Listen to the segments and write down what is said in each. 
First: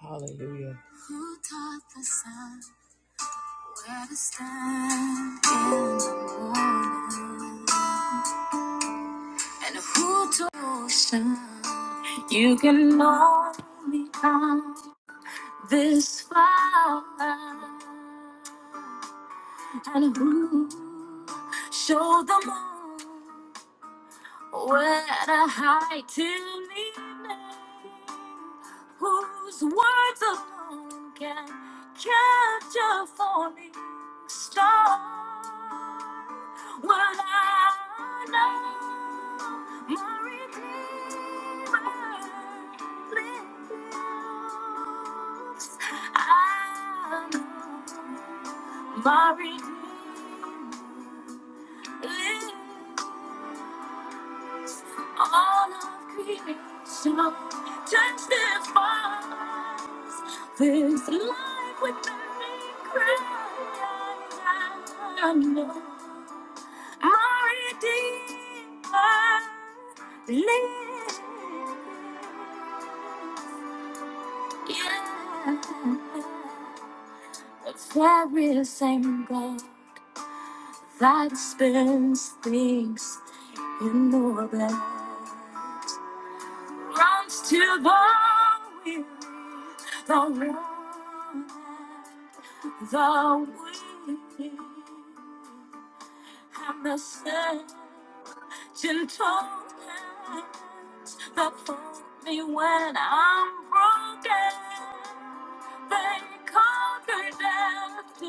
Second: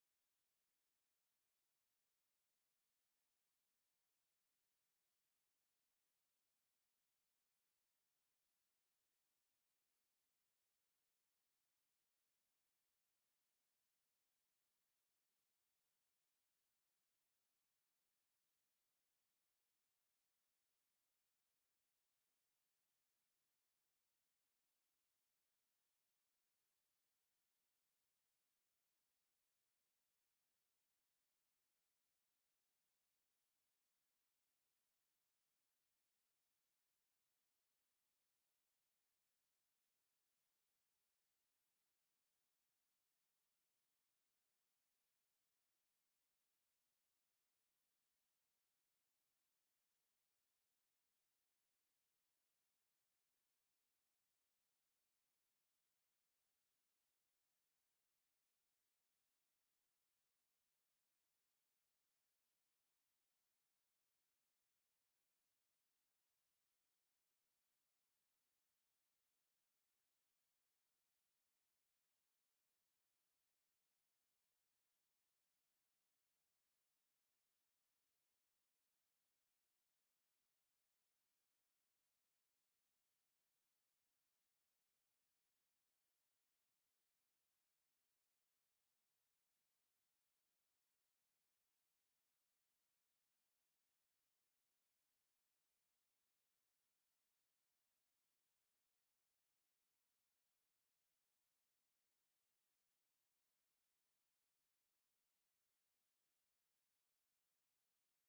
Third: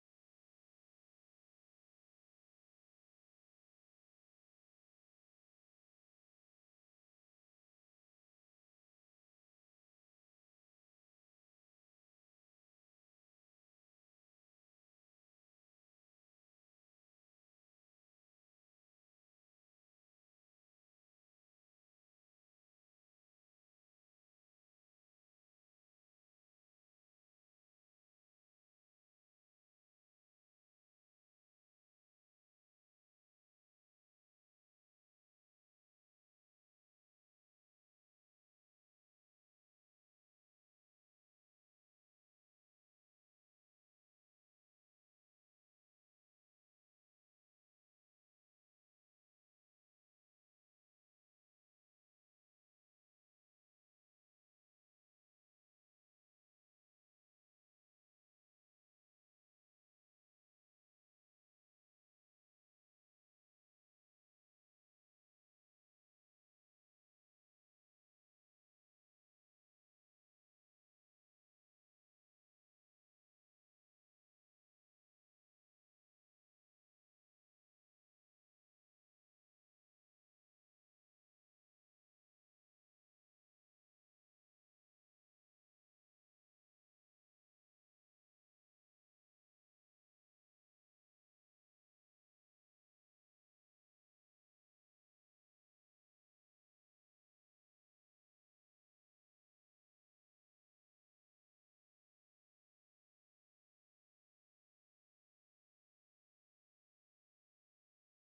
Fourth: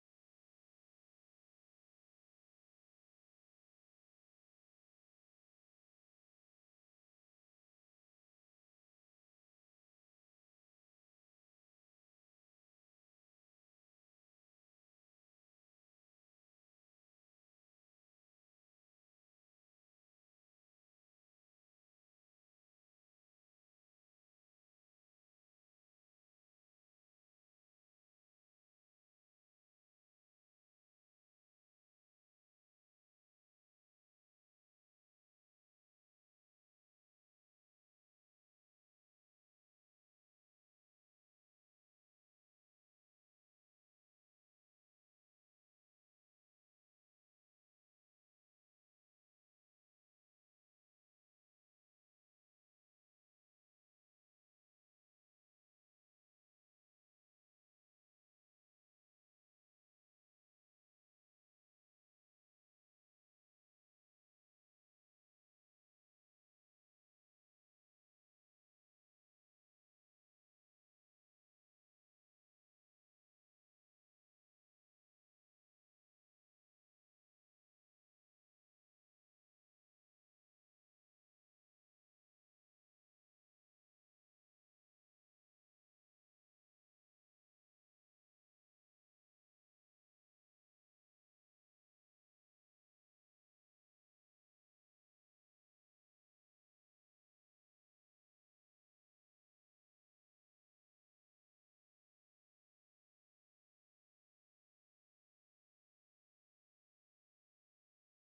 Hallelujah. Who taught the sun where to stand in the morning? And who told ocean you can only come this far? And who showed the moon? When I high till evening, whose words alone can capture falling star. Will I know my Redeemer lives? I know my Redeemer lives. All of creation turns their fires. This life within me cries. I know my Redeemer lives. Yeah. The very same God that spins things in the world. runs to the weary, the one, and the weak, and the sick. Gentle hands that hold me when I'm broken. They conquer death to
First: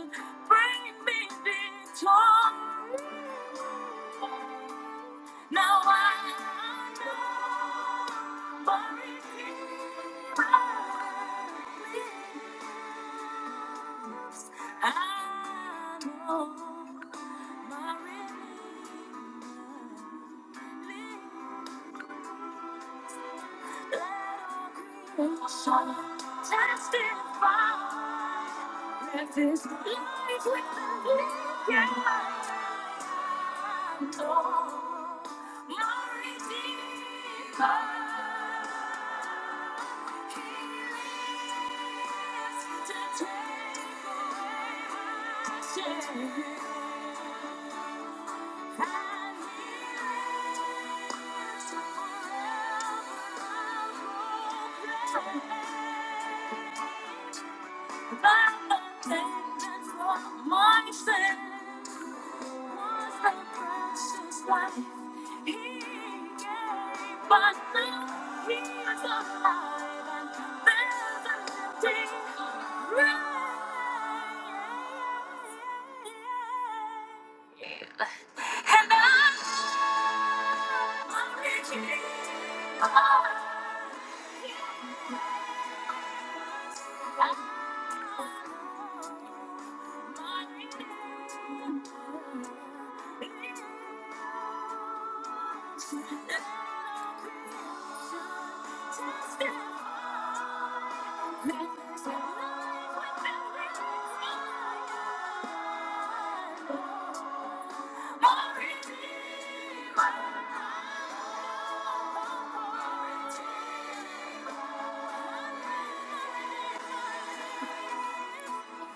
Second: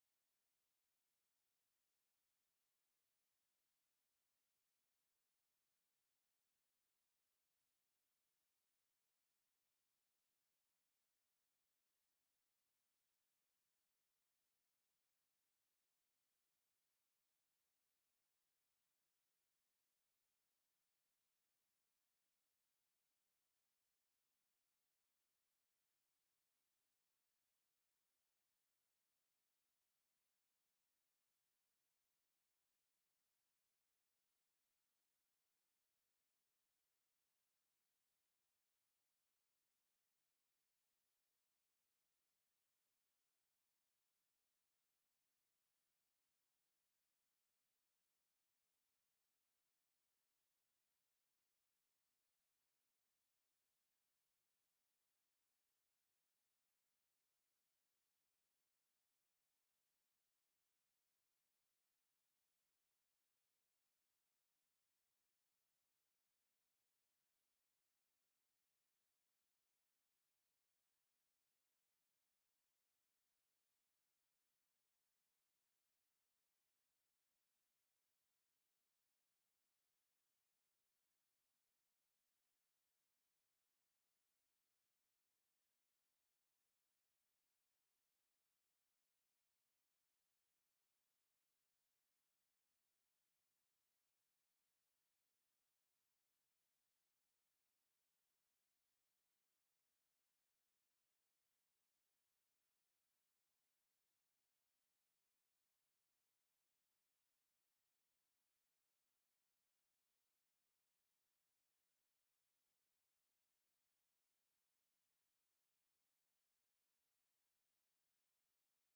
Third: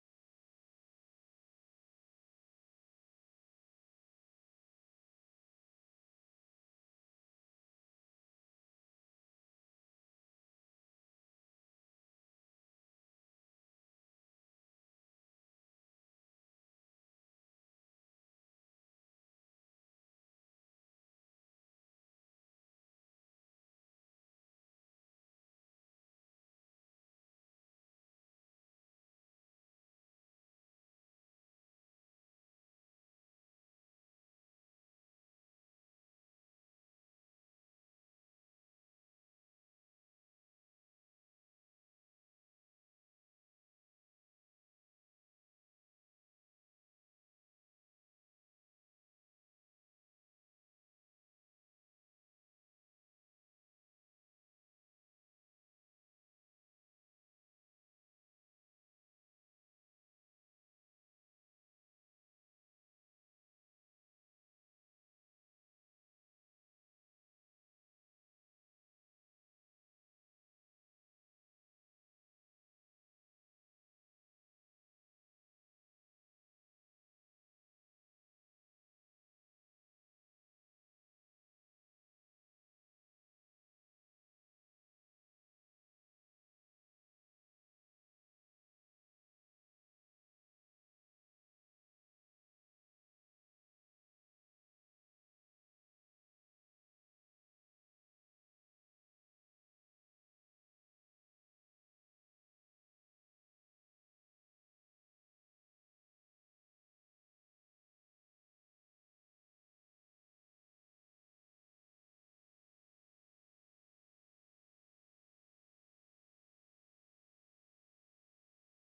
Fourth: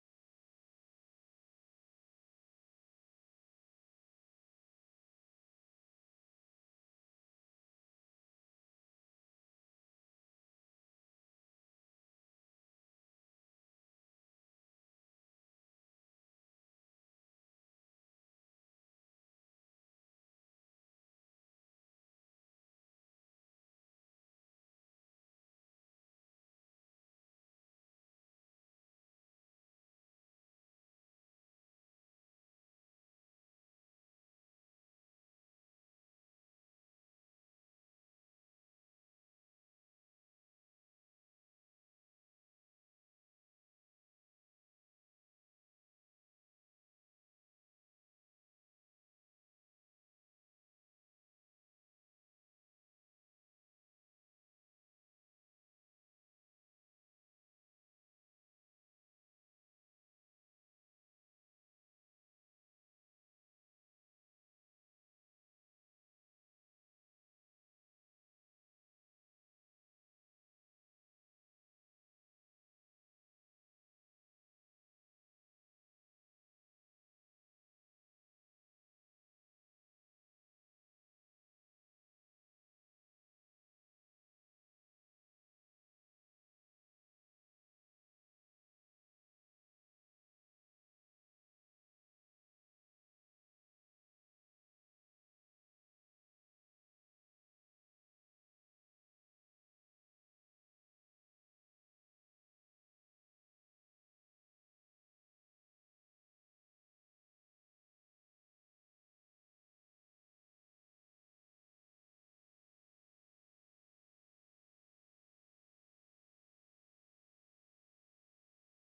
bring me victory. Now I know. But I I know my redeemer. lives. Let all creation testify that this life within me can I know my redeemer. Yeah the my sin. Was the precious life he gave, but now he is alive and And there's a living grave. And I'm Thank you.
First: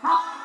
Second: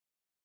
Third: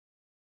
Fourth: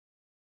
Tell everybody.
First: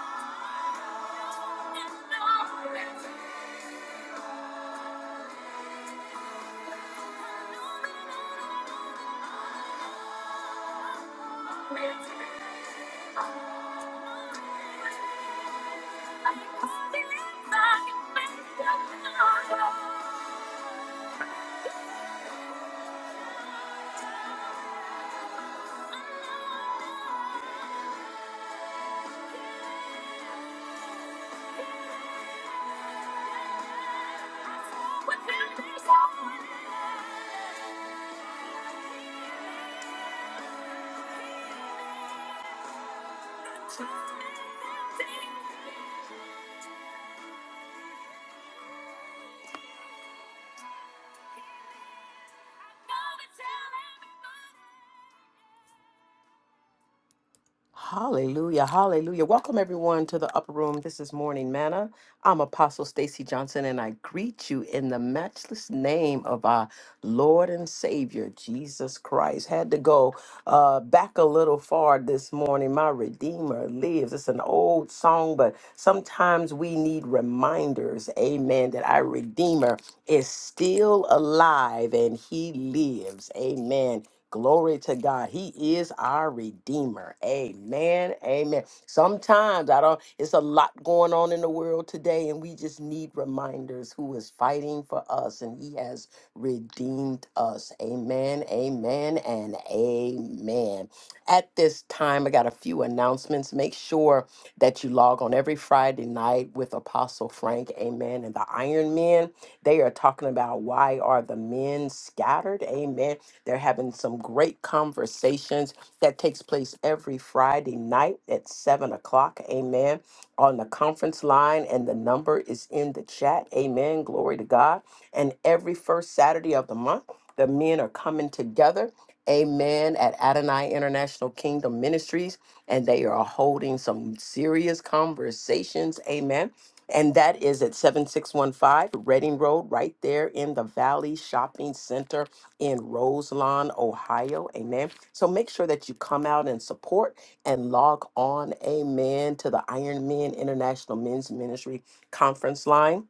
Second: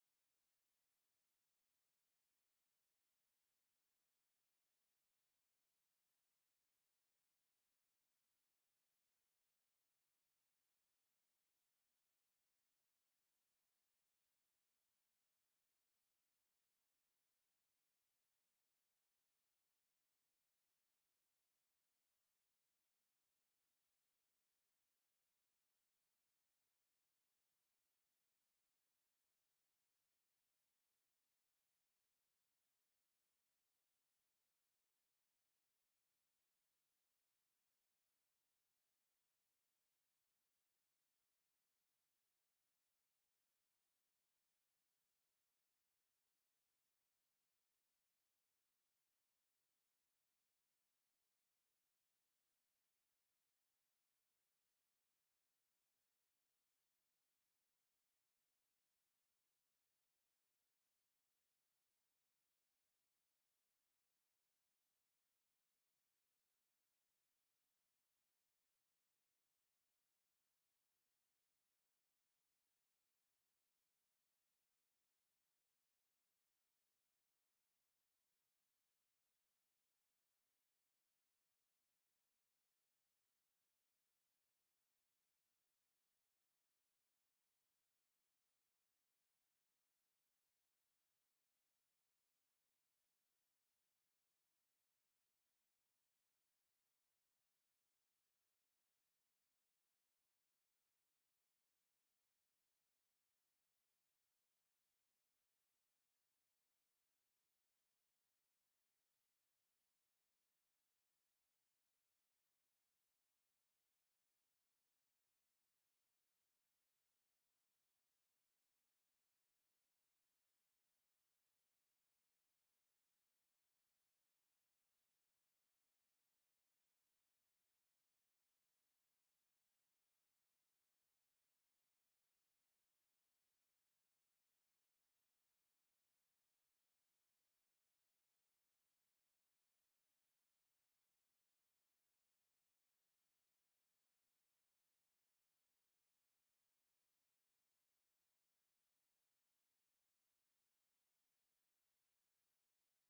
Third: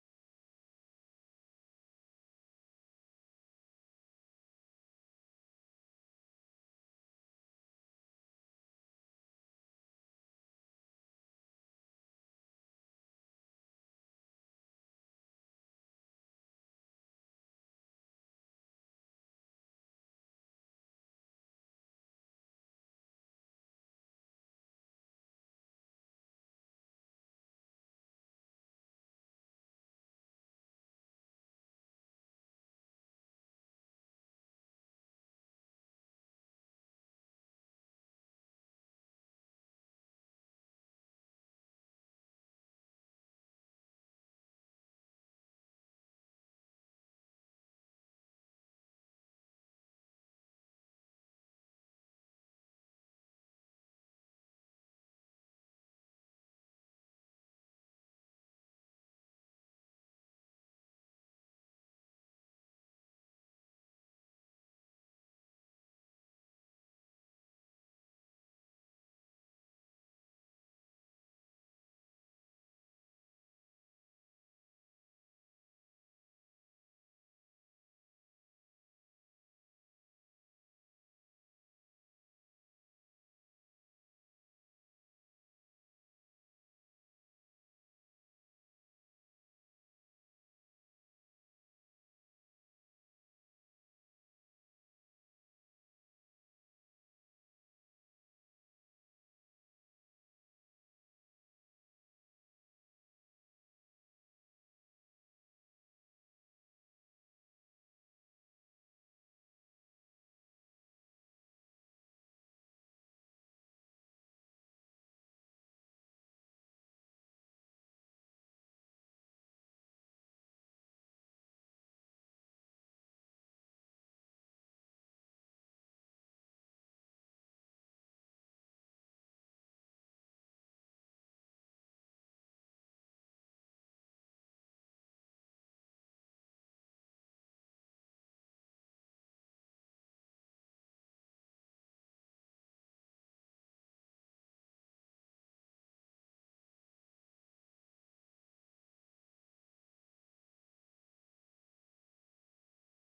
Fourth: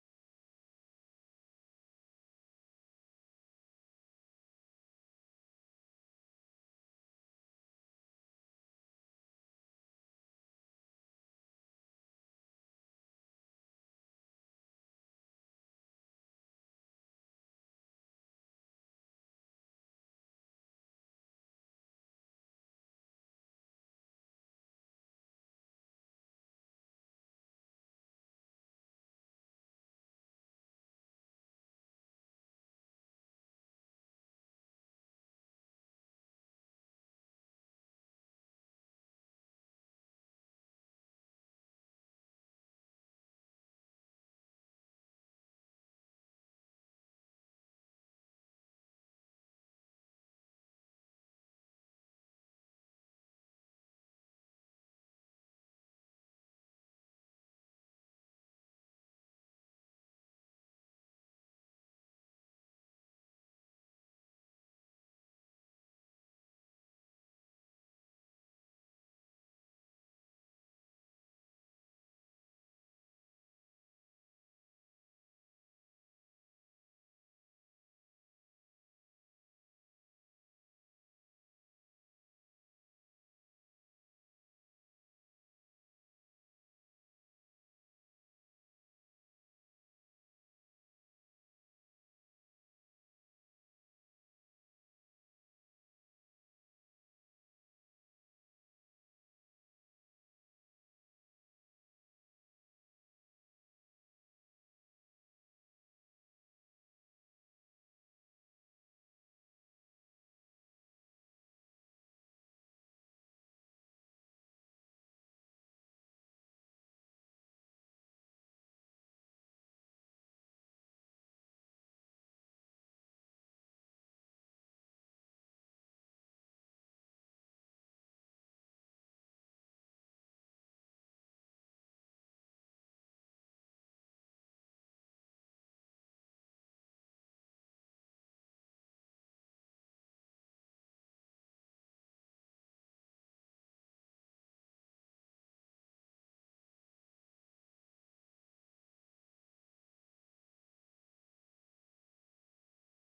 Hallelujah, hallelujah. Welcome everyone to the upper room. This is Morning Manna. I'm Apostle Stacy Johnson and I greet you in the matchless name of our Lord and Savior Jesus Christ. Had to go uh back a little far this morning. My Redeemer lives. It's an old song, but sometimes we need reminders, amen, that our Redeemer is still alive and he lives. Amen. Glory to God. He is our Redeemer. Amen. Amen. Sometimes I don't, it's a lot going on in the world today, and we just need reminders who is fighting for us, and He has redeemed us. Amen. Amen. And amen. At this time, I got a few announcements. Make sure that you log on every Friday night with with Apostle Frank. Amen. And the Iron Men, they are talking about why are the men scattered? Amen. They're having some great conversations that takes place every Friday night at seven o'clock. Amen. On the conference line, and the number is in the chat. Amen. Glory to God. And every first Saturday of the month, the men are coming together Amen. At Adonai International Kingdom Ministries, and they are holding some serious conversations. Amen. And that is at 7615 Reading Road, right there in the Valley Shopping Center in Roselawn, Ohio. Amen. So make sure that you come out and support and log on, amen, to the Iron Men International Men's Ministry conference line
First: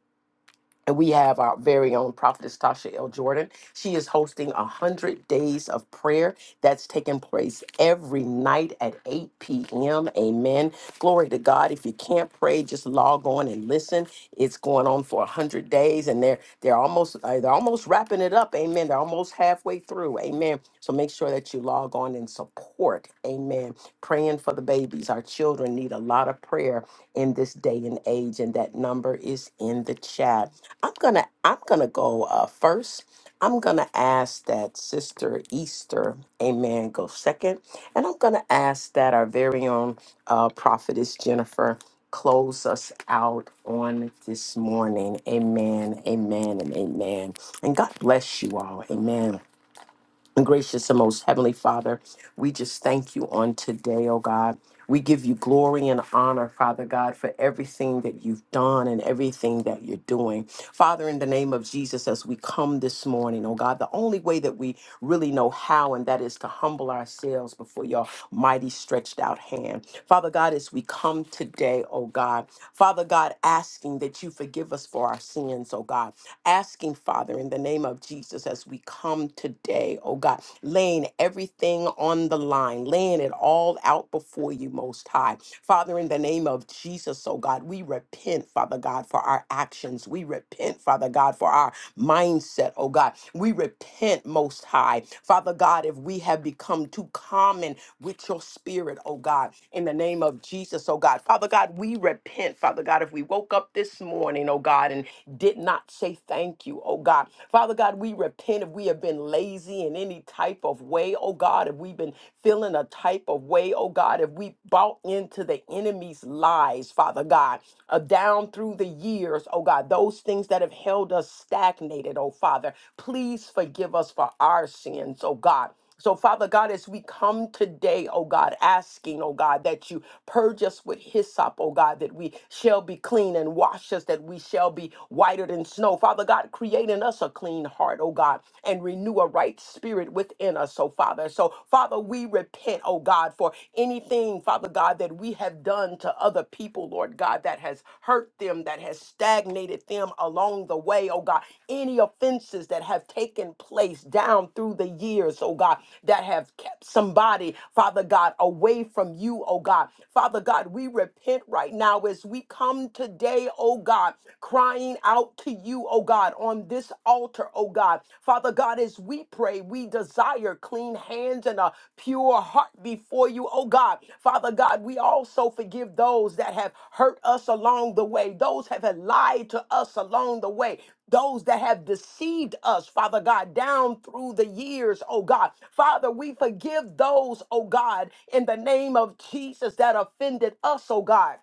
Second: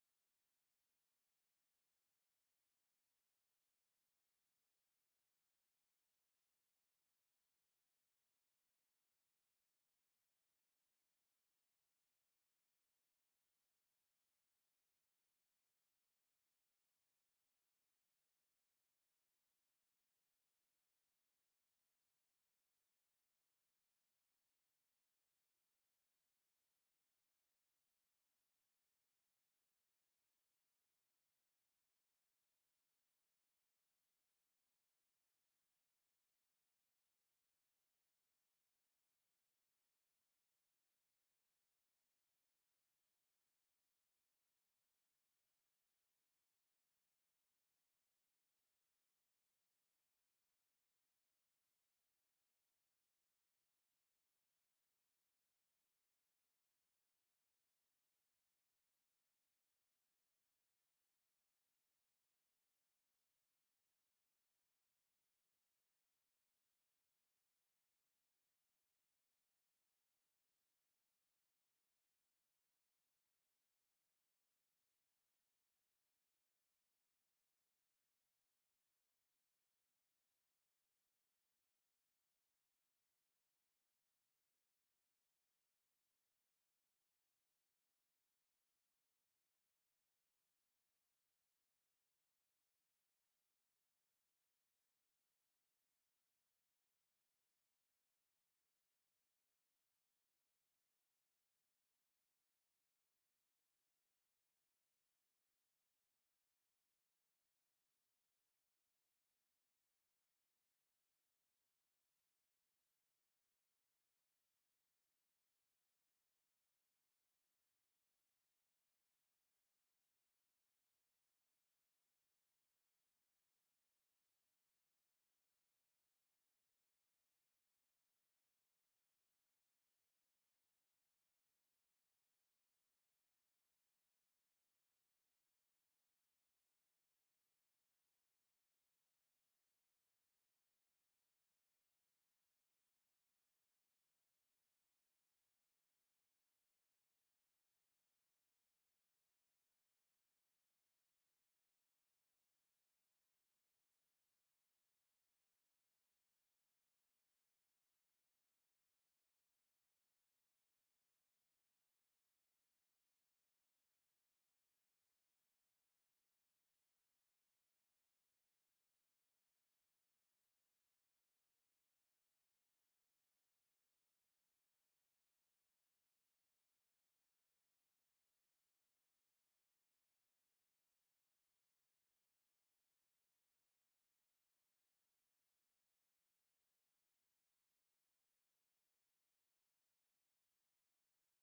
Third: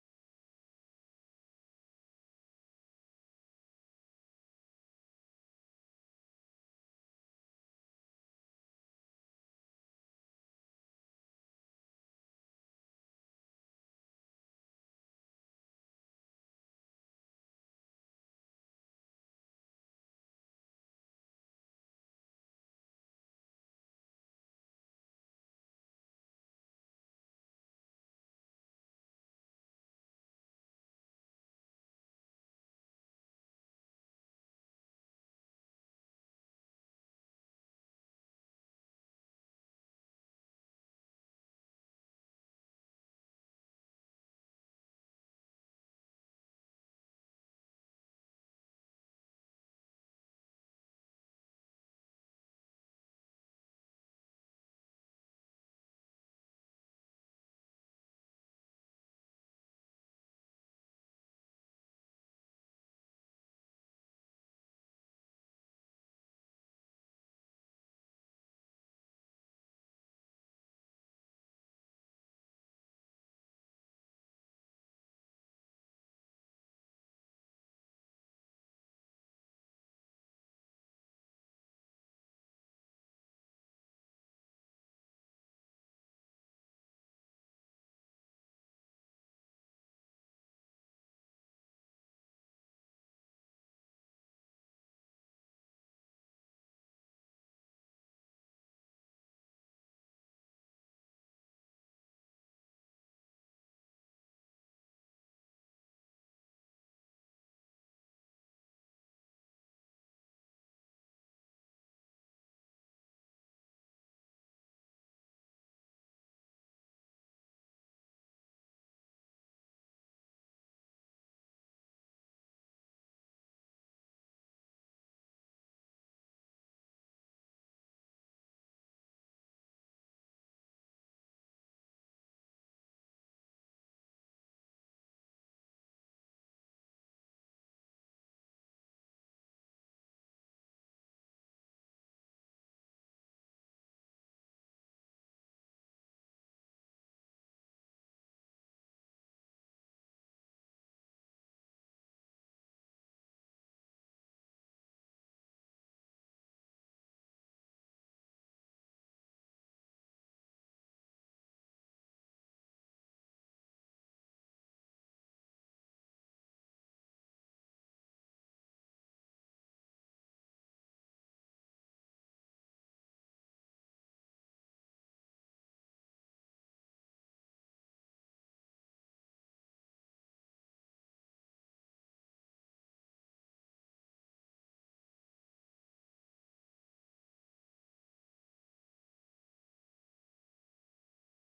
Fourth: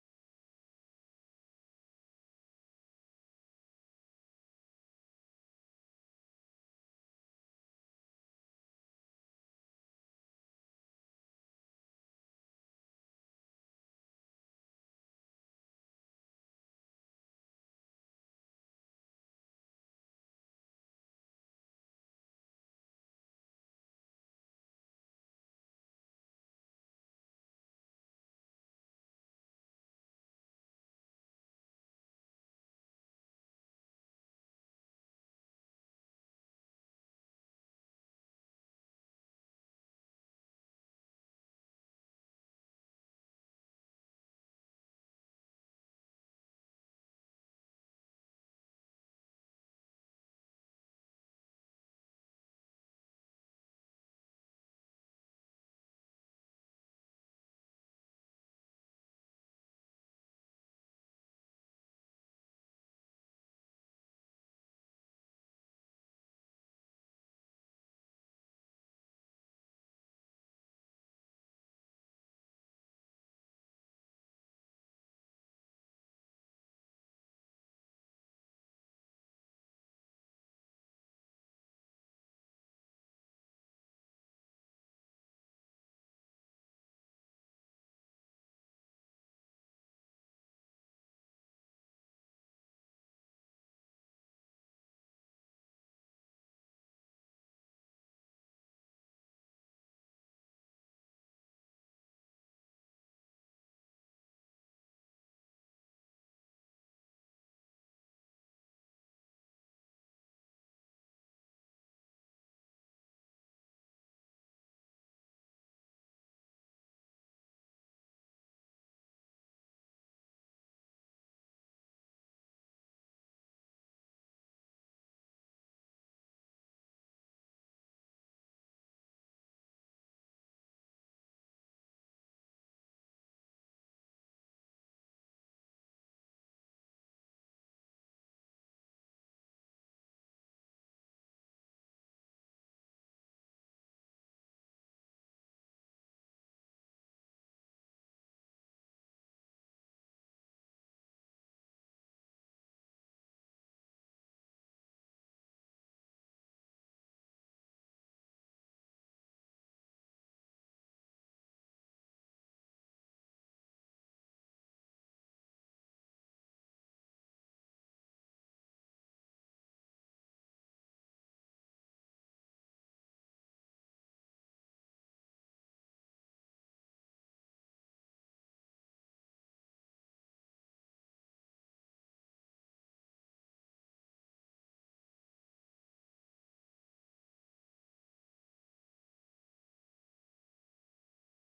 and we have our very own prophetess Tasha L. Jordan. She is hosting a 100 Days of Prayer that's taking place every night at 8 p.m. Amen. Glory to God. If you can't pray, just log on and listen. It's going on for 100 days and they're they're almost uh, they're almost wrapping it up. Amen. They're almost halfway through. Amen. So make sure that you log on and support. Amen. Praying for the babies. Our children need a lot of prayer in this day and age, and that number is in the chat. I'm gonna I'm gonna go uh, first. I'm gonna ask that Sister Easter, Amen, go second, and I'm gonna ask that our very own uh, prophetess Jennifer close us out on this morning. Amen, amen, and amen. And God bless you all. Amen. And gracious and most heavenly Father, we just thank you on today, oh God. We give you glory and honor, Father God, for everything that you've done and everything that you're doing. Father, in the name of Jesus, as we come this morning, oh God, the only way that we really know how, and that is to humble ourselves before your mighty stretched out hand. Father God, as we come today, oh God, Father God, asking that you forgive us for our sins, oh God, asking, Father, in the name of Jesus, as as we come today, oh God, laying everything on the line, laying it all out before you, Most High. Father, in the name of Jesus, oh God, we repent, Father God, for our actions. We repent, Father God, for our mindset, oh God. We repent, Most High. Father God, if we have become too common with your spirit, oh God, in the name of Jesus, oh God. Father God, we repent, Father God, if we woke up this morning, oh God, and did not say thank you, you, oh God. Father God, we repent if we have been lazy in any type of way, oh God, if we've been feeling a type of way, oh God, if we bought into the enemy's lies, Father God, uh, down through the years, oh God, those things that have held us stagnated, oh Father, please forgive us for our sins, oh God. So, Father God, as we come today, oh God, asking, oh God, that you purge us with hyssop, oh God, that we shall be clean and wash us, that we shall be whiter than snow. Father God, create in us a clean heart, oh God, and renew a right spirit within us, oh Father. So, Father, we repent, oh God, for anything, Father God, that we have done to other people, Lord God, that has has hurt them, that has stagnated them along the way, oh God. Any offenses that have taken place down through the years, oh God, that have kept somebody, Father God, away from you, oh God. Father God, we repent right now as we come today, oh God, crying out to you, oh God, on this altar, oh God. Father God, as we pray, today. we desire clean hands and a pure heart before you, oh God. Father God, we also forgive those that have hurt us along the way, those have had lied to us along the way, those that have deceived us, Father God, down through the years, oh God. Father, we forgive those, oh God, in the name of Jesus that offended us, oh God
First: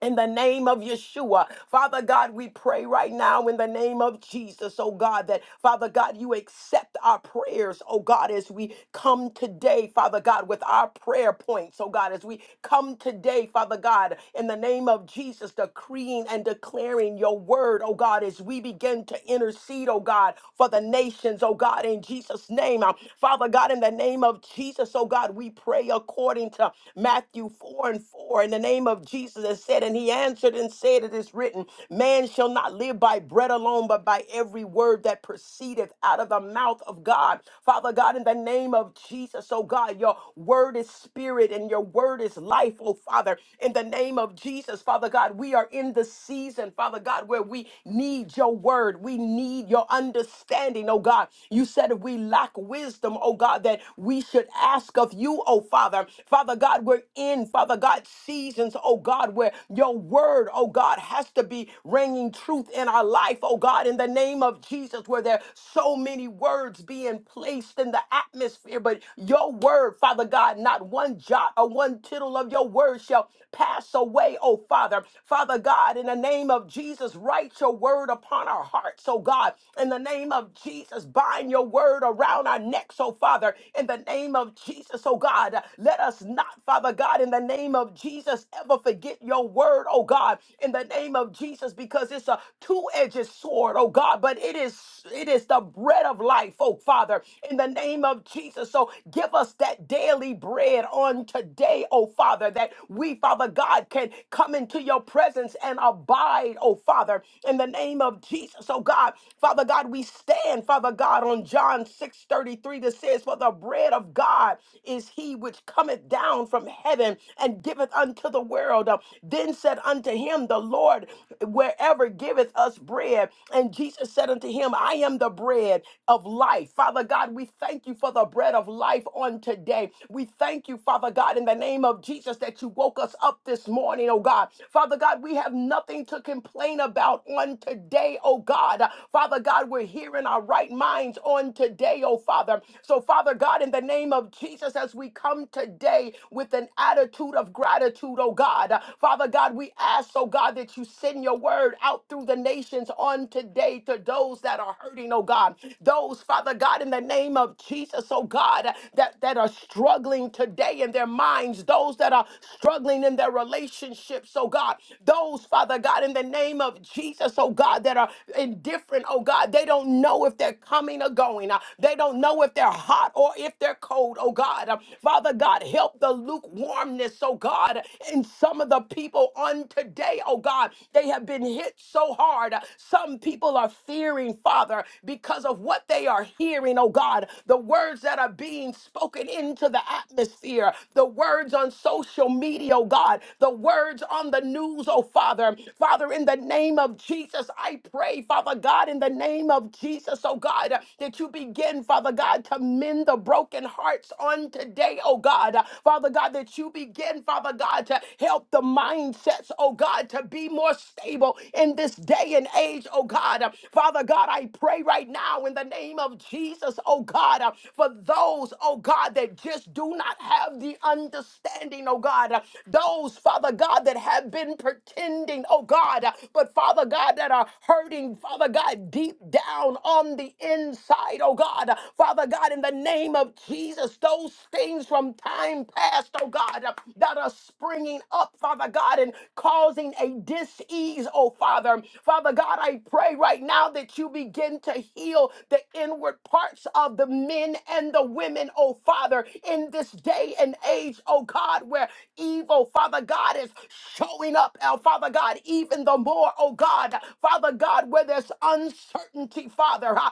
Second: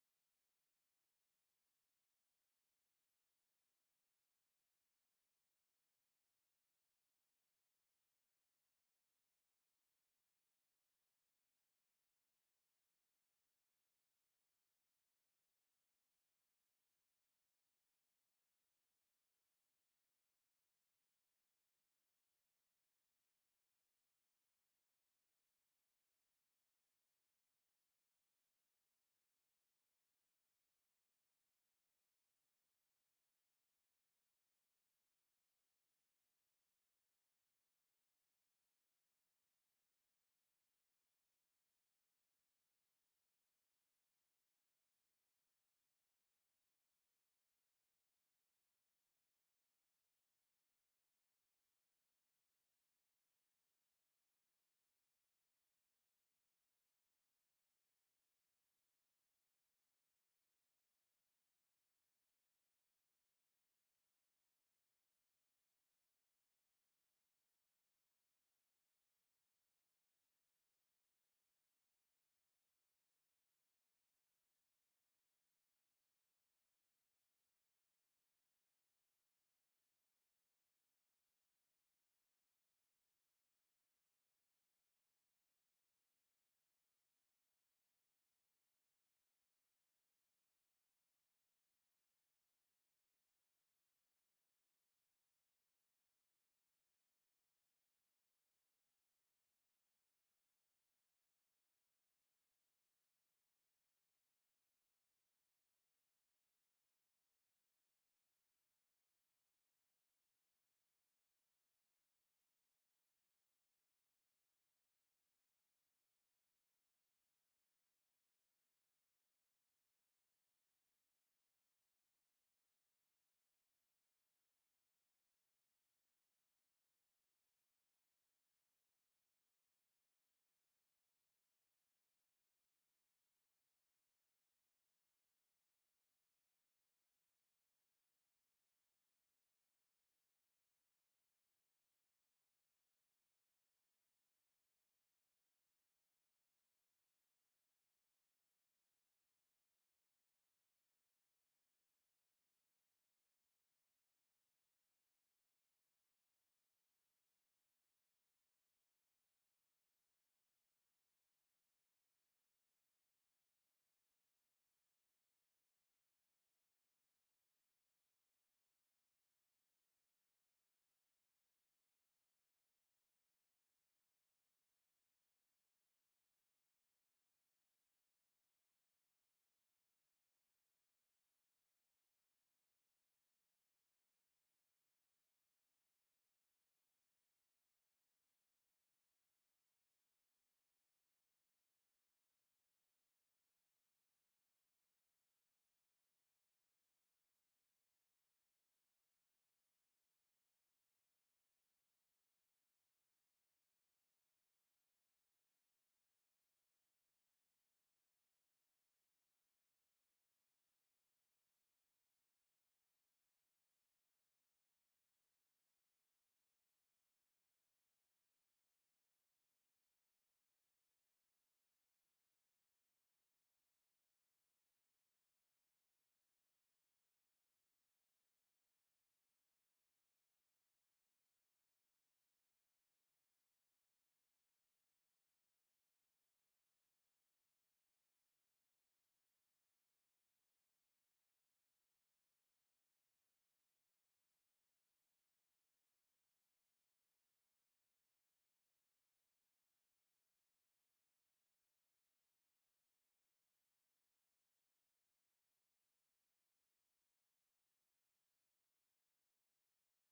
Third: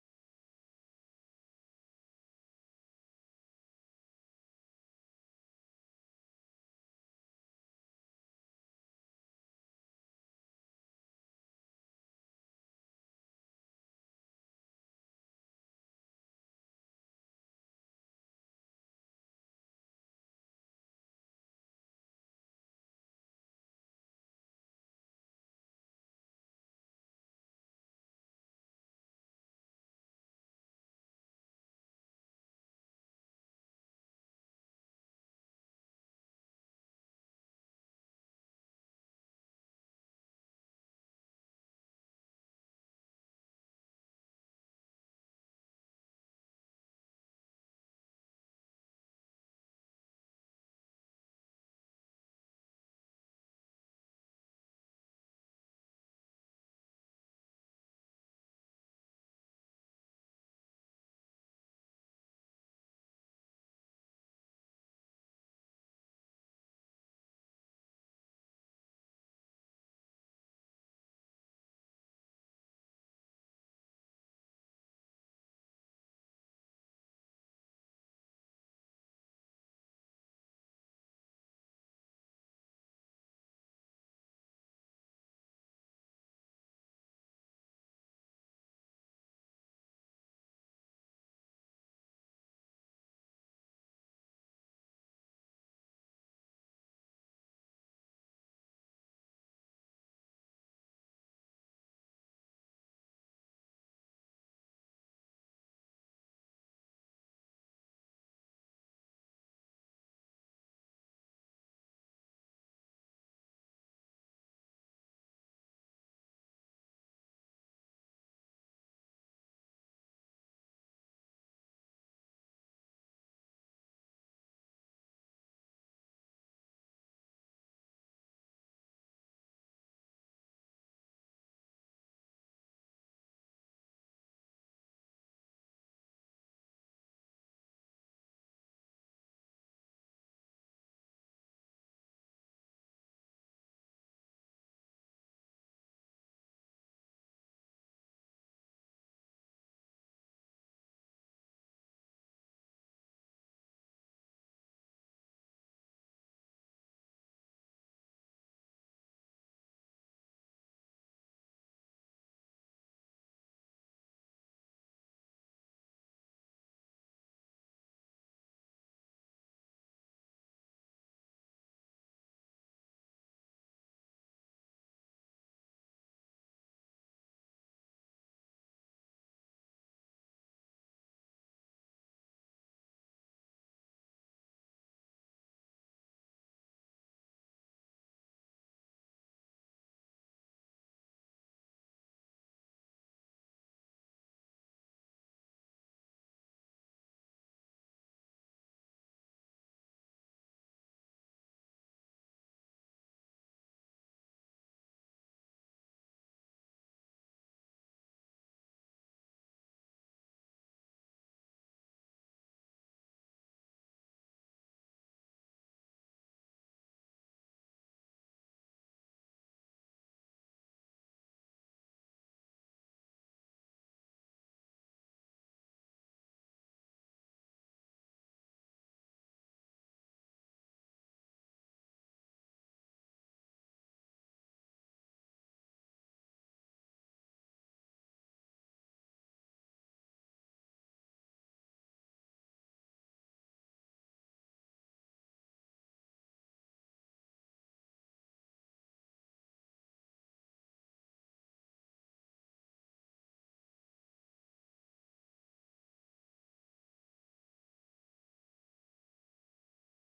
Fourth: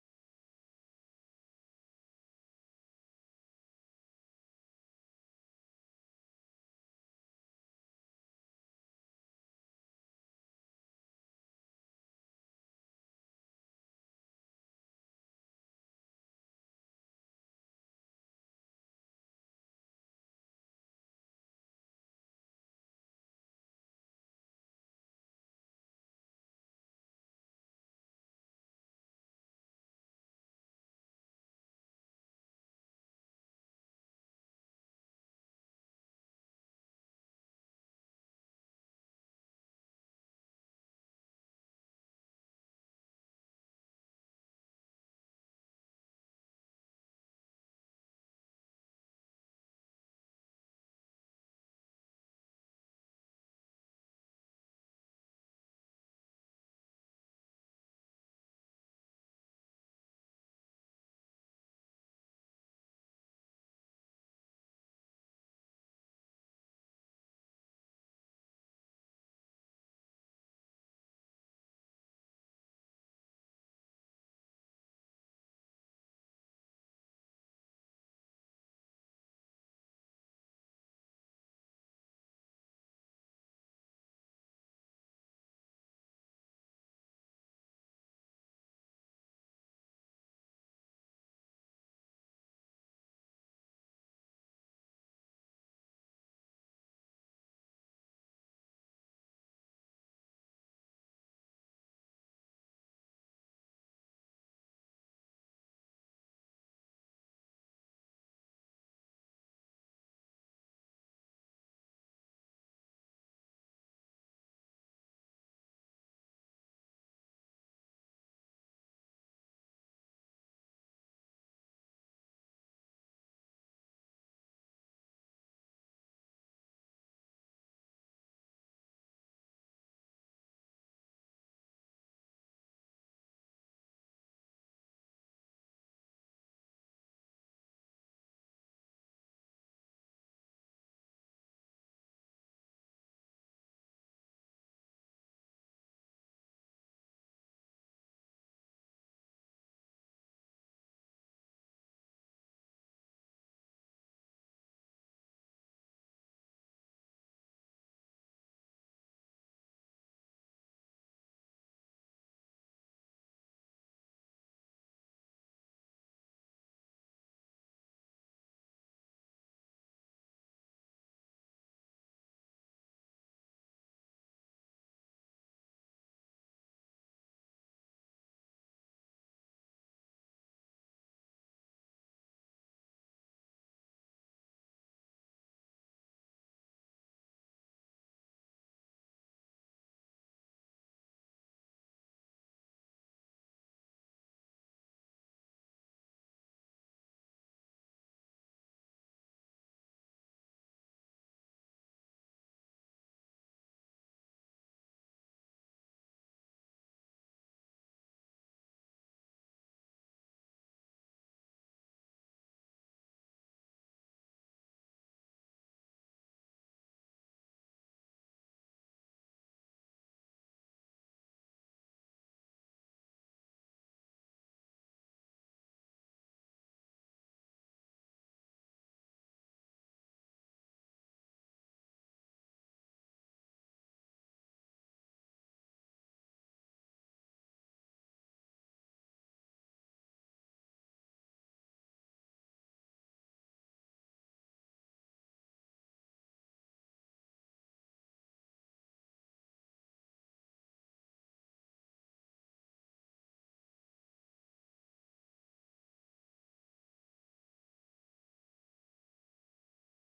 in the name of Yeshua. Father God, we pray right now in the name of Jesus, oh God, that Father God, you accept our prayers, oh God, as we come today, Father God, with our prayer points, oh God, as we come today, Father God, in the name of Jesus, decreeing and declaring your word, oh God, as we begin to intercede, oh God, for the nations, oh God, in Jesus' name. Uh, Father God, in the name of Jesus, oh God, we pray according to Matthew 4 and 4, in the name of Jesus. Jesus and said, and he answered and said, It is written, Man shall not live by bread alone, but by every word that proceedeth out of the mouth of God. Father God, in the name of Jesus, oh God, your word is spirit and your word is life, oh Father. In the name of Jesus, Father God, we are in the season, Father God, where we need your word. We need your understanding, oh God. You said if we lack wisdom, oh God, that we should ask of you, oh Father. Father God, we're in, Father God, seasons seasons, oh God, where your word, oh God, has to be ringing truth in our life, oh God, in the name of Jesus, where there are so many words being placed in the atmosphere, but your word, Father God, not one jot or one tittle of your word shall pass away, oh Father. Father God, in the name of Jesus, write your word upon our hearts, oh God, in the name of Jesus, bind your word around our necks, oh Father, in the name of Jesus, oh God, let us not, Father God, in the name of Jesus. Jesus, ever forget your word, oh God, in the name of Jesus, because it's a two-edged sword, oh God, but it is it is the bread of life, oh Father, in the name of Jesus. So give us that daily bread on today, oh Father, that we, Father God, can come into your presence and abide, oh Father, in the name of Jesus, oh God. Father God, we stand, Father God, on John 6 33 that says, For the bread of God is he which cometh down from heaven and and giveth unto the world. Uh, Then said unto him the Lord, Wherever giveth us bread. And Jesus said unto him, I am the bread of life. Father God, we thank you for the bread of life on today. We thank you, Father God, in the name of Jesus, that you woke us up this morning, oh God. Father God, we have nothing to complain about on today, oh God. Father God, we're here in our right minds on today, oh Father. So, Father God, in the name of Jesus, as we come today with an attitude, attitude of gratitude, oh God. Uh, Father God, we ask, oh God, that you send your word out through the nations on today to those that are hurting, oh God. Those, Father God, in the name of Jesus, oh God, uh, that, that are struggling today in their minds, those that are struggling in their relationships, oh God. Those, Father God, in the name of Jesus, oh God, that are indifferent, oh God. They don't know if they're coming or going. Uh, They don't know if they're hot or if they're cold, oh God. Uh, Father God, help the lukewarmness, oh God, in some of the people on today, oh God. They have been hit so hard. Some people are fearing, Father, because of what they are hearing, oh God, the words that are being spoken into the atmosphere, the words on social media, oh God, the words on the news, oh Father. Father, in the name of Jesus, I pray, Father God, in the name of Jesus, oh God, that you begin, Father God, to mend the broken hearts on today, oh God. Father God, that you begin, Father God, to help the mindsets, oh God, to be more stable in this day and age, oh God. Uh, Father God, I pray right now in the name of Jesus, oh God, uh, for those, oh God, that just do not have the understanding, oh God. Uh, Those, Father God, that have been pretending, oh God, uh, but Father God, that are hurting, Father God, deep down on the inside, oh God. Uh, Father God, in the name of Jesus, those things from from time past, oh God, uh, that are springing up, Father God, and causing a dis-ease, oh Father. Father God, I pray right now that you begin to heal the inward parts of the men and the women, oh Father, in this day and age, oh God, where evil, Father God, is showing up, oh Father God, even the more, oh God, Father God, where there's uncertainty, Father. uh,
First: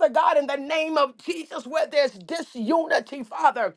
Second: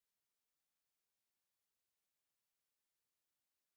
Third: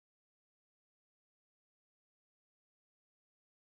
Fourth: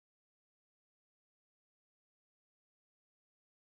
Father God, in the name of Jesus, where there's disunity, Father.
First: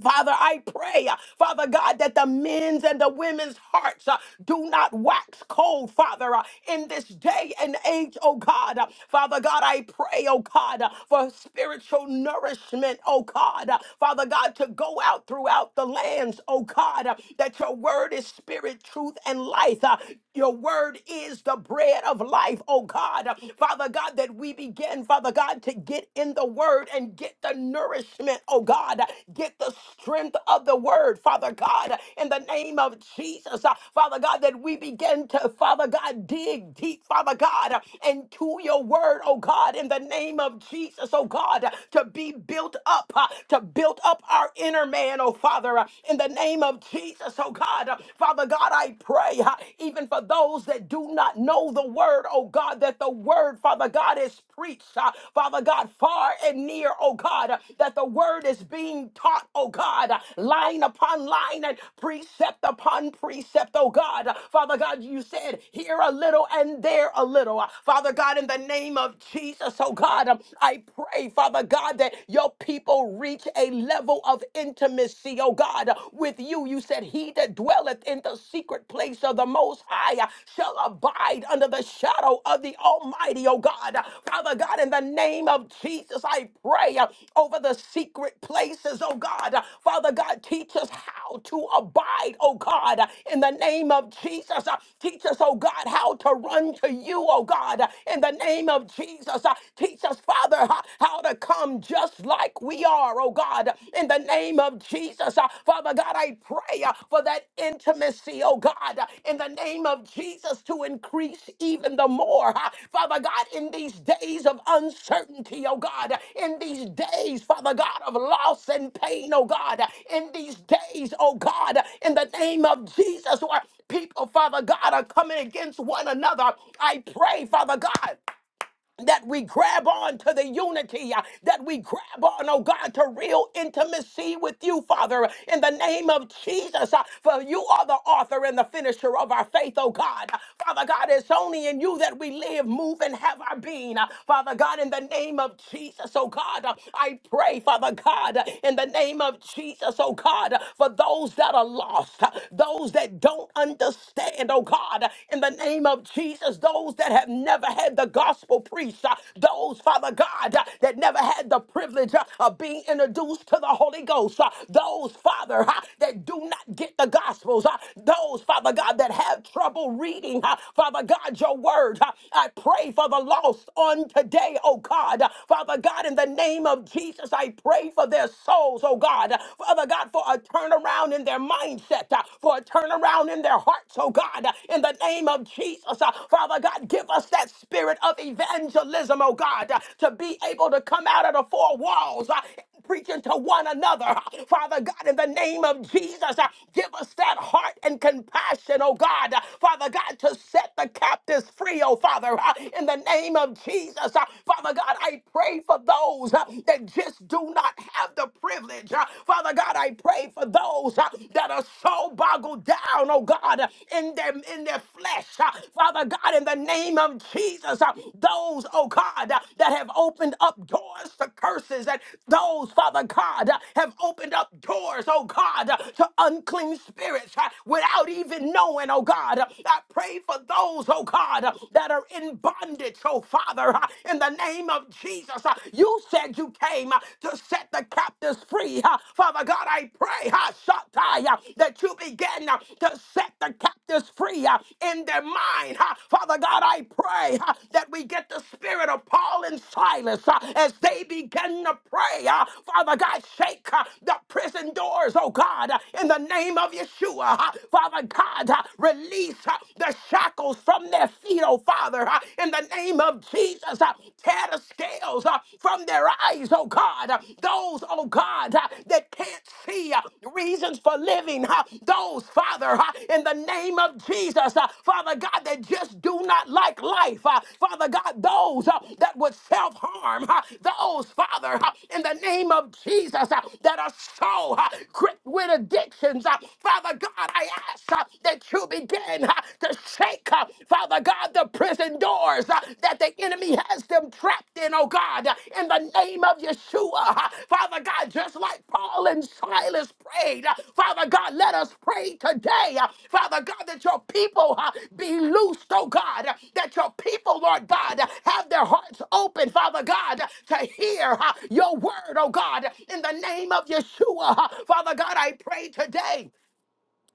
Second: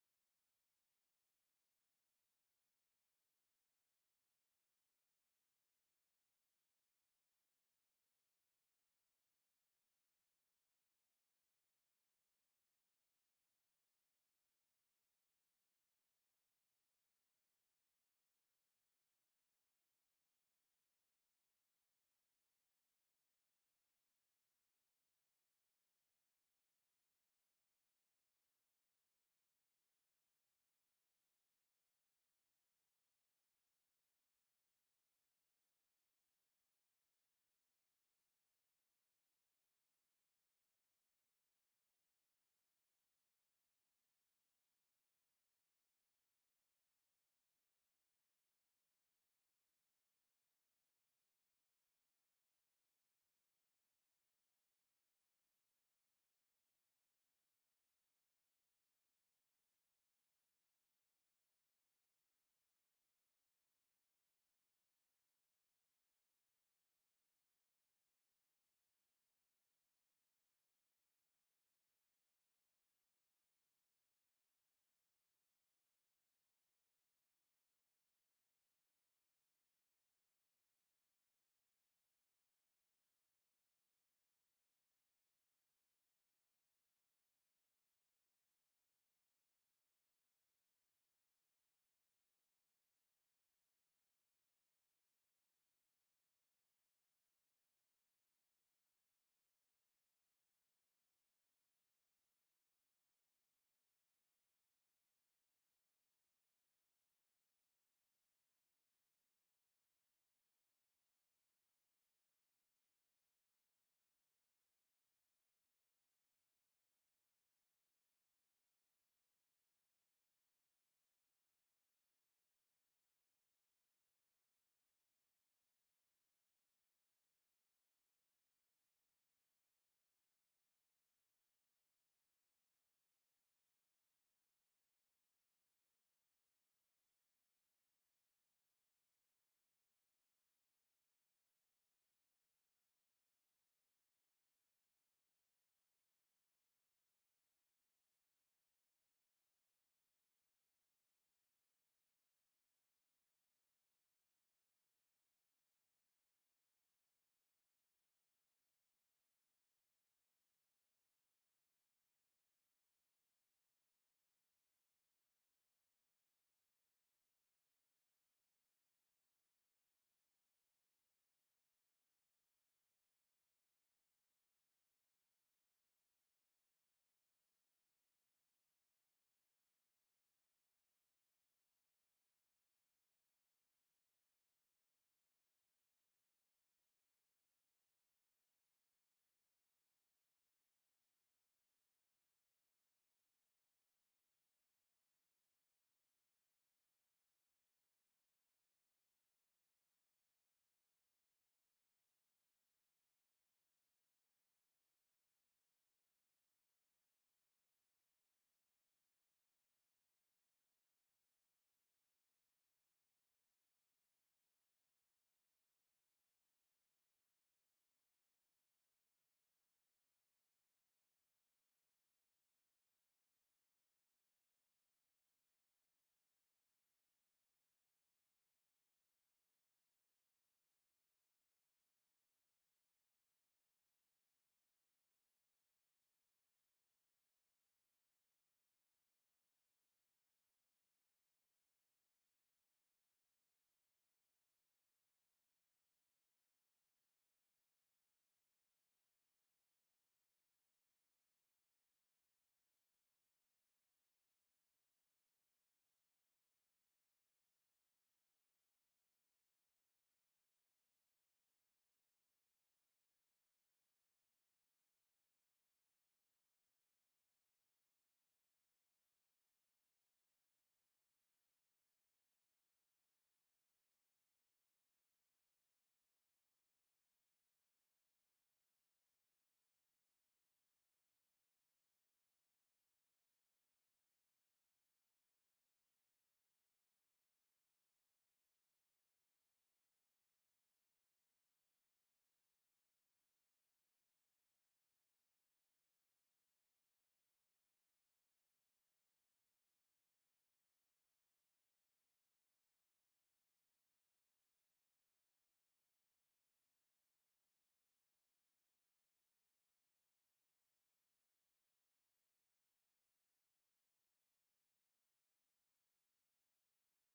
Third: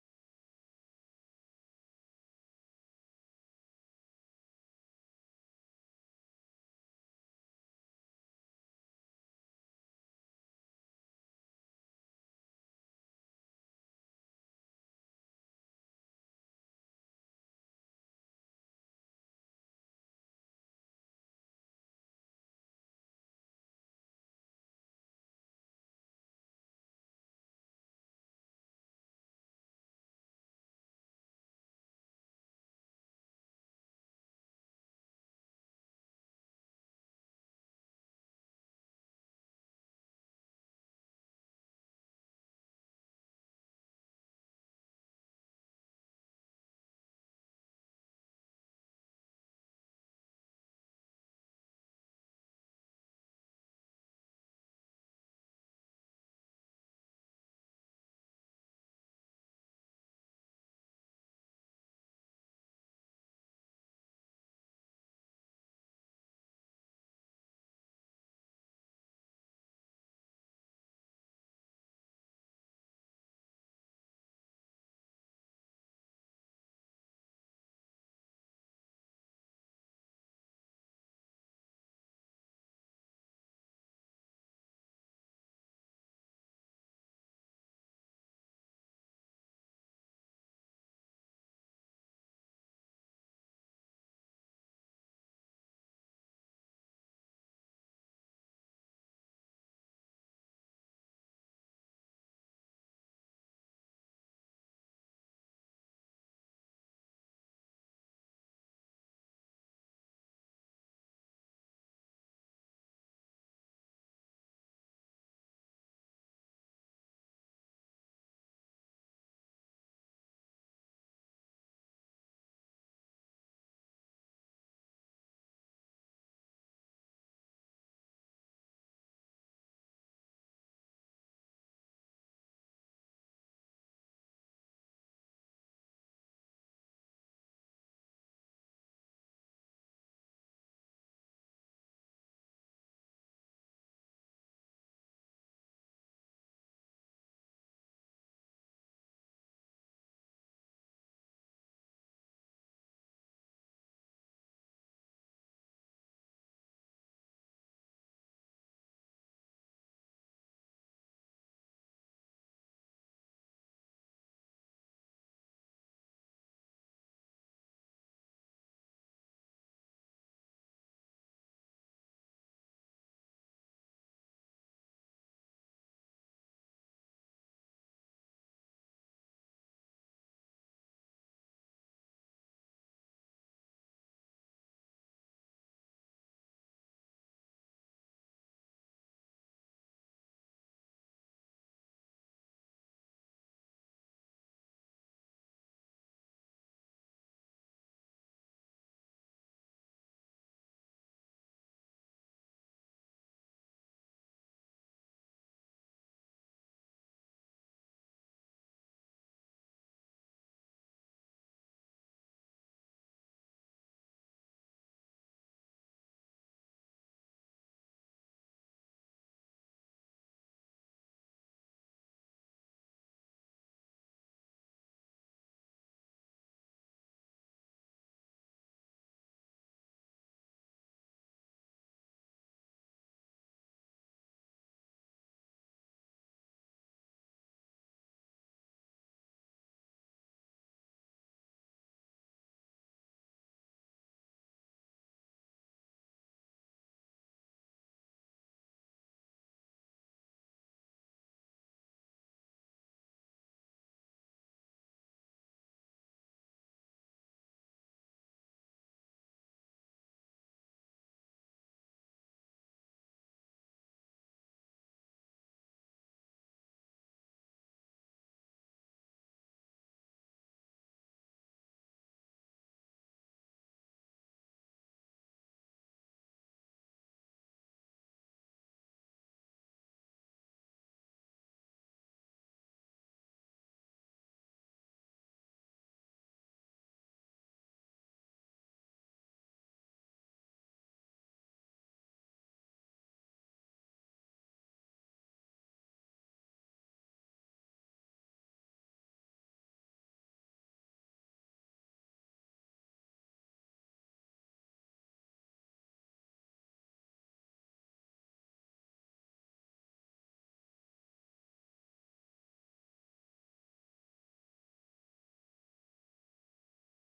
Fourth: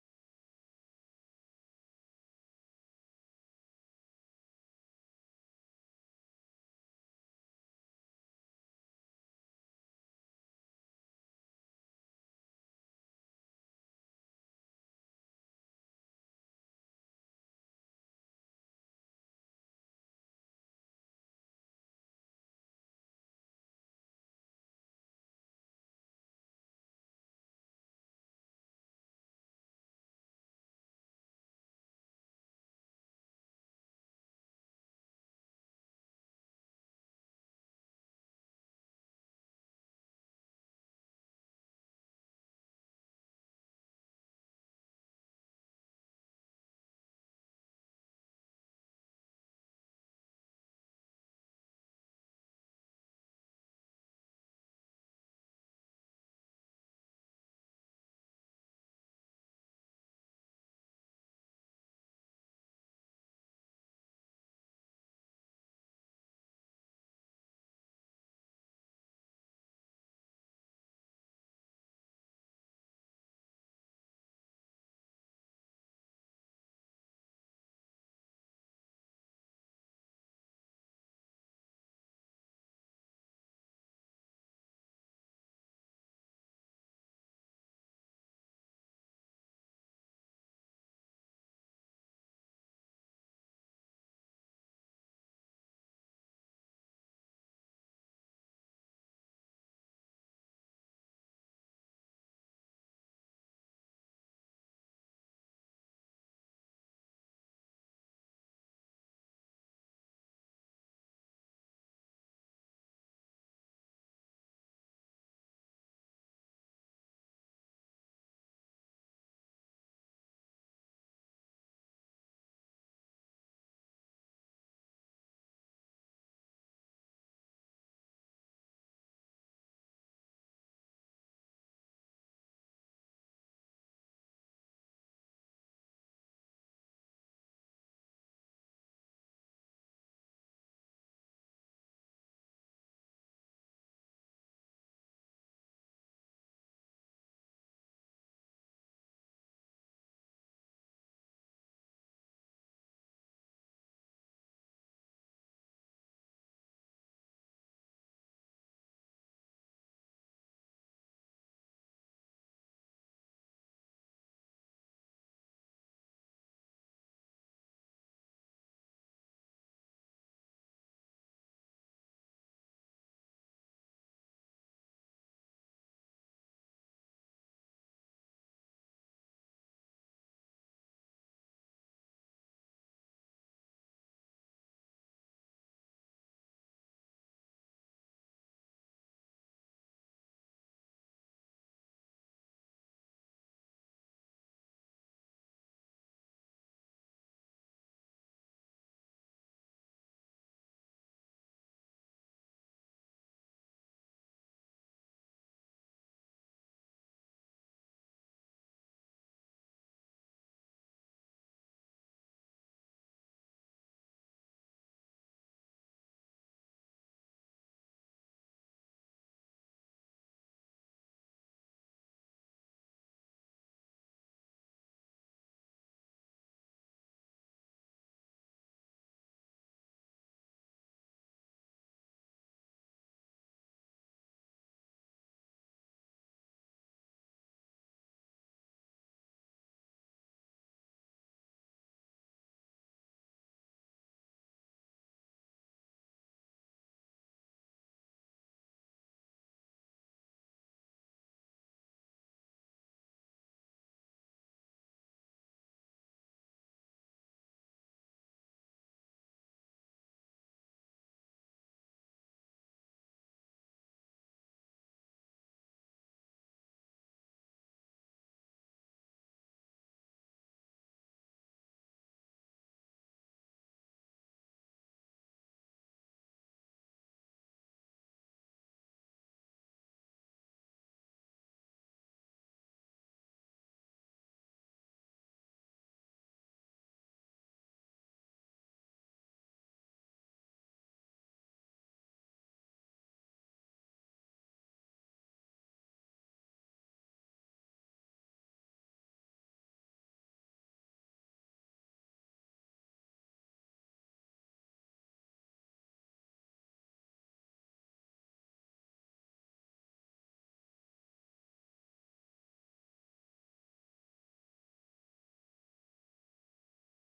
Father, I pray, uh, Father God, that the men's and the women's hearts uh, do not wax cold, Father, uh, in this day and age, oh God. Uh, Father God, I pray, oh God, uh, for spiritual nourishment, oh God. Uh, Father God, to go out throughout the lands, oh God, uh, that your word is spirit, truth, and life. Uh, your word is the bread of life, oh God. Uh, Father God, that we begin, Father God, God, to get in the word and get the nourishment, oh God, get the strength of the word, Father God, in the name of Jesus, uh, Father God, that we begin to, Father God, dig deep, Father God, uh, into your word, oh God, in the name of Jesus, oh God, uh, to be built up, uh, to build up our inner man, oh Father, uh, in the name of Jesus, oh God, Uh, Father God, I pray, uh, even for those that do not God, know the word, oh God, that the word, Father God, is preached, uh, Father God, far and near, oh God, uh, that the word is being taught, oh God, uh, line upon line and precept upon precept, oh God. Uh, Father God, you said here a little and there a little. Uh, Father God, in the name of Jesus, oh God, um, I pray, Father God, that your people reach a level of intimacy, oh God, uh, with you. You said said, He that dwelleth in the secret place of the Most High uh, shall abide under the shadow of the Almighty, oh God. Uh, Father God, in the name of Jesus, I pray uh, over the secret places, oh God. Uh, Father God, teach us how to abide, oh God, uh, in the name of Jesus. Uh, Teach us, oh God, how to run to you, oh God, uh, in the name of Jesus. Uh, Teach us, Father, ho- how to come just like sick we are, oh God, in the name of Jesus. Uh, Father God, I pray uh, for that intimacy, oh God, uh, in the name of Jesus to increase even the more. Uh, Father God, in these days of uncertainty, oh God, uh, in these days, Father God, of loss and pain, oh God, uh, in these days, oh God, uh, in the name of Jesus, where people, Father God, are coming against one another, I pray, Father God that we grab on to the unity, uh, that we grab on, oh God, to real intimacy with you, Father, in the name of Jesus. uh, For you are the author and the finisher of our faith, oh God. Uh, Father God, it's only in you that we live, move, and have our being. Uh, Father God, in the name of Jesus, oh God, uh, I pray, Father God, uh, in the name of Jesus, oh God, uh, for those that are lost, uh, those that don't understand, oh God, uh, in the name name of Jesus, those that have never had the gospel preached, uh, those, Father God, uh, that never had the privilege uh, of being introduced to the Holy Ghost, uh, those, Father, uh, that do not get the gospels, uh, those, Father God, that have trouble reading, uh, Father God, your word. uh, I pray for the lost on today, oh God. Uh, Father God, in the name of Jesus, I pray for their souls, oh God. Uh, Father God, for a turnaround in their mindset, uh, for for a turnaround in their hearts, oh God, in the name of Jesus. Uh, Father God, give us that spirit of evangelism, oh God, uh, to be able to come out of the four walls uh, preaching to one another. Uh, Father God, in the name of Jesus, uh, give us that heart and compassion, oh God. Uh, Father God, to set the captives free, oh Father, uh, in the name of Jesus. Uh, Father God, I pray for those uh, that just do not have the privilege. uh, Father God, I pray for those uh, that are so boggled down, oh God, uh, in their in their flesh. uh, Father God, in the name of Jesus, uh, those, oh God, uh, that have opened up doors to curses, and those, Father God, uh, have opened up doors, oh God, uh, to unclean spirits uh, without even knowing, oh God. Uh, I pray for those, oh God, uh, that are in bondage, oh Father, uh, in the name of Jesus. Uh, You you said you came uh, to set the captives free. uh, Father God, I pray uh, Shaddai, uh, that you begin uh, to set the captives free uh, in their mind. uh, Father God, I pray uh, that we get the spirit of Paul and Silas uh, as they begin to pray. uh, Father God, shake uh, the prison doors, oh God, uh, in the name of Yeshua. uh, Father God, uh, release uh, the shackles from their feet, oh Father, uh, in the name name of Jesus, uh, tear the scales uh, from their eyes, oh God. Uh, Those, oh God, uh, that can't see uh, reasons for living, uh, those, Father, uh, in the name of Jesus, uh, Father God, that just do not like life, uh, Father God, those uh, that would self harm, uh, those, Father, uh, in the name of Jesus, uh, that are so uh, gripped with addictions, uh, Father God, I ask uh, that you begin uh, to shake, uh, Father God, the prison doors uh, that the enemy has them trapped in, oh God, uh, in the name of Yeshua. uh, Father God, just like Paul and Silas prayed, uh, Father God, let us pray today, uh, Father God, that your people uh, be loosed, oh God, uh, that your people, Lord God, uh, have their hearts open, Father God, uh, to hear uh, your word, oh God, in the name of Yeshua. uh, Father God, I pray today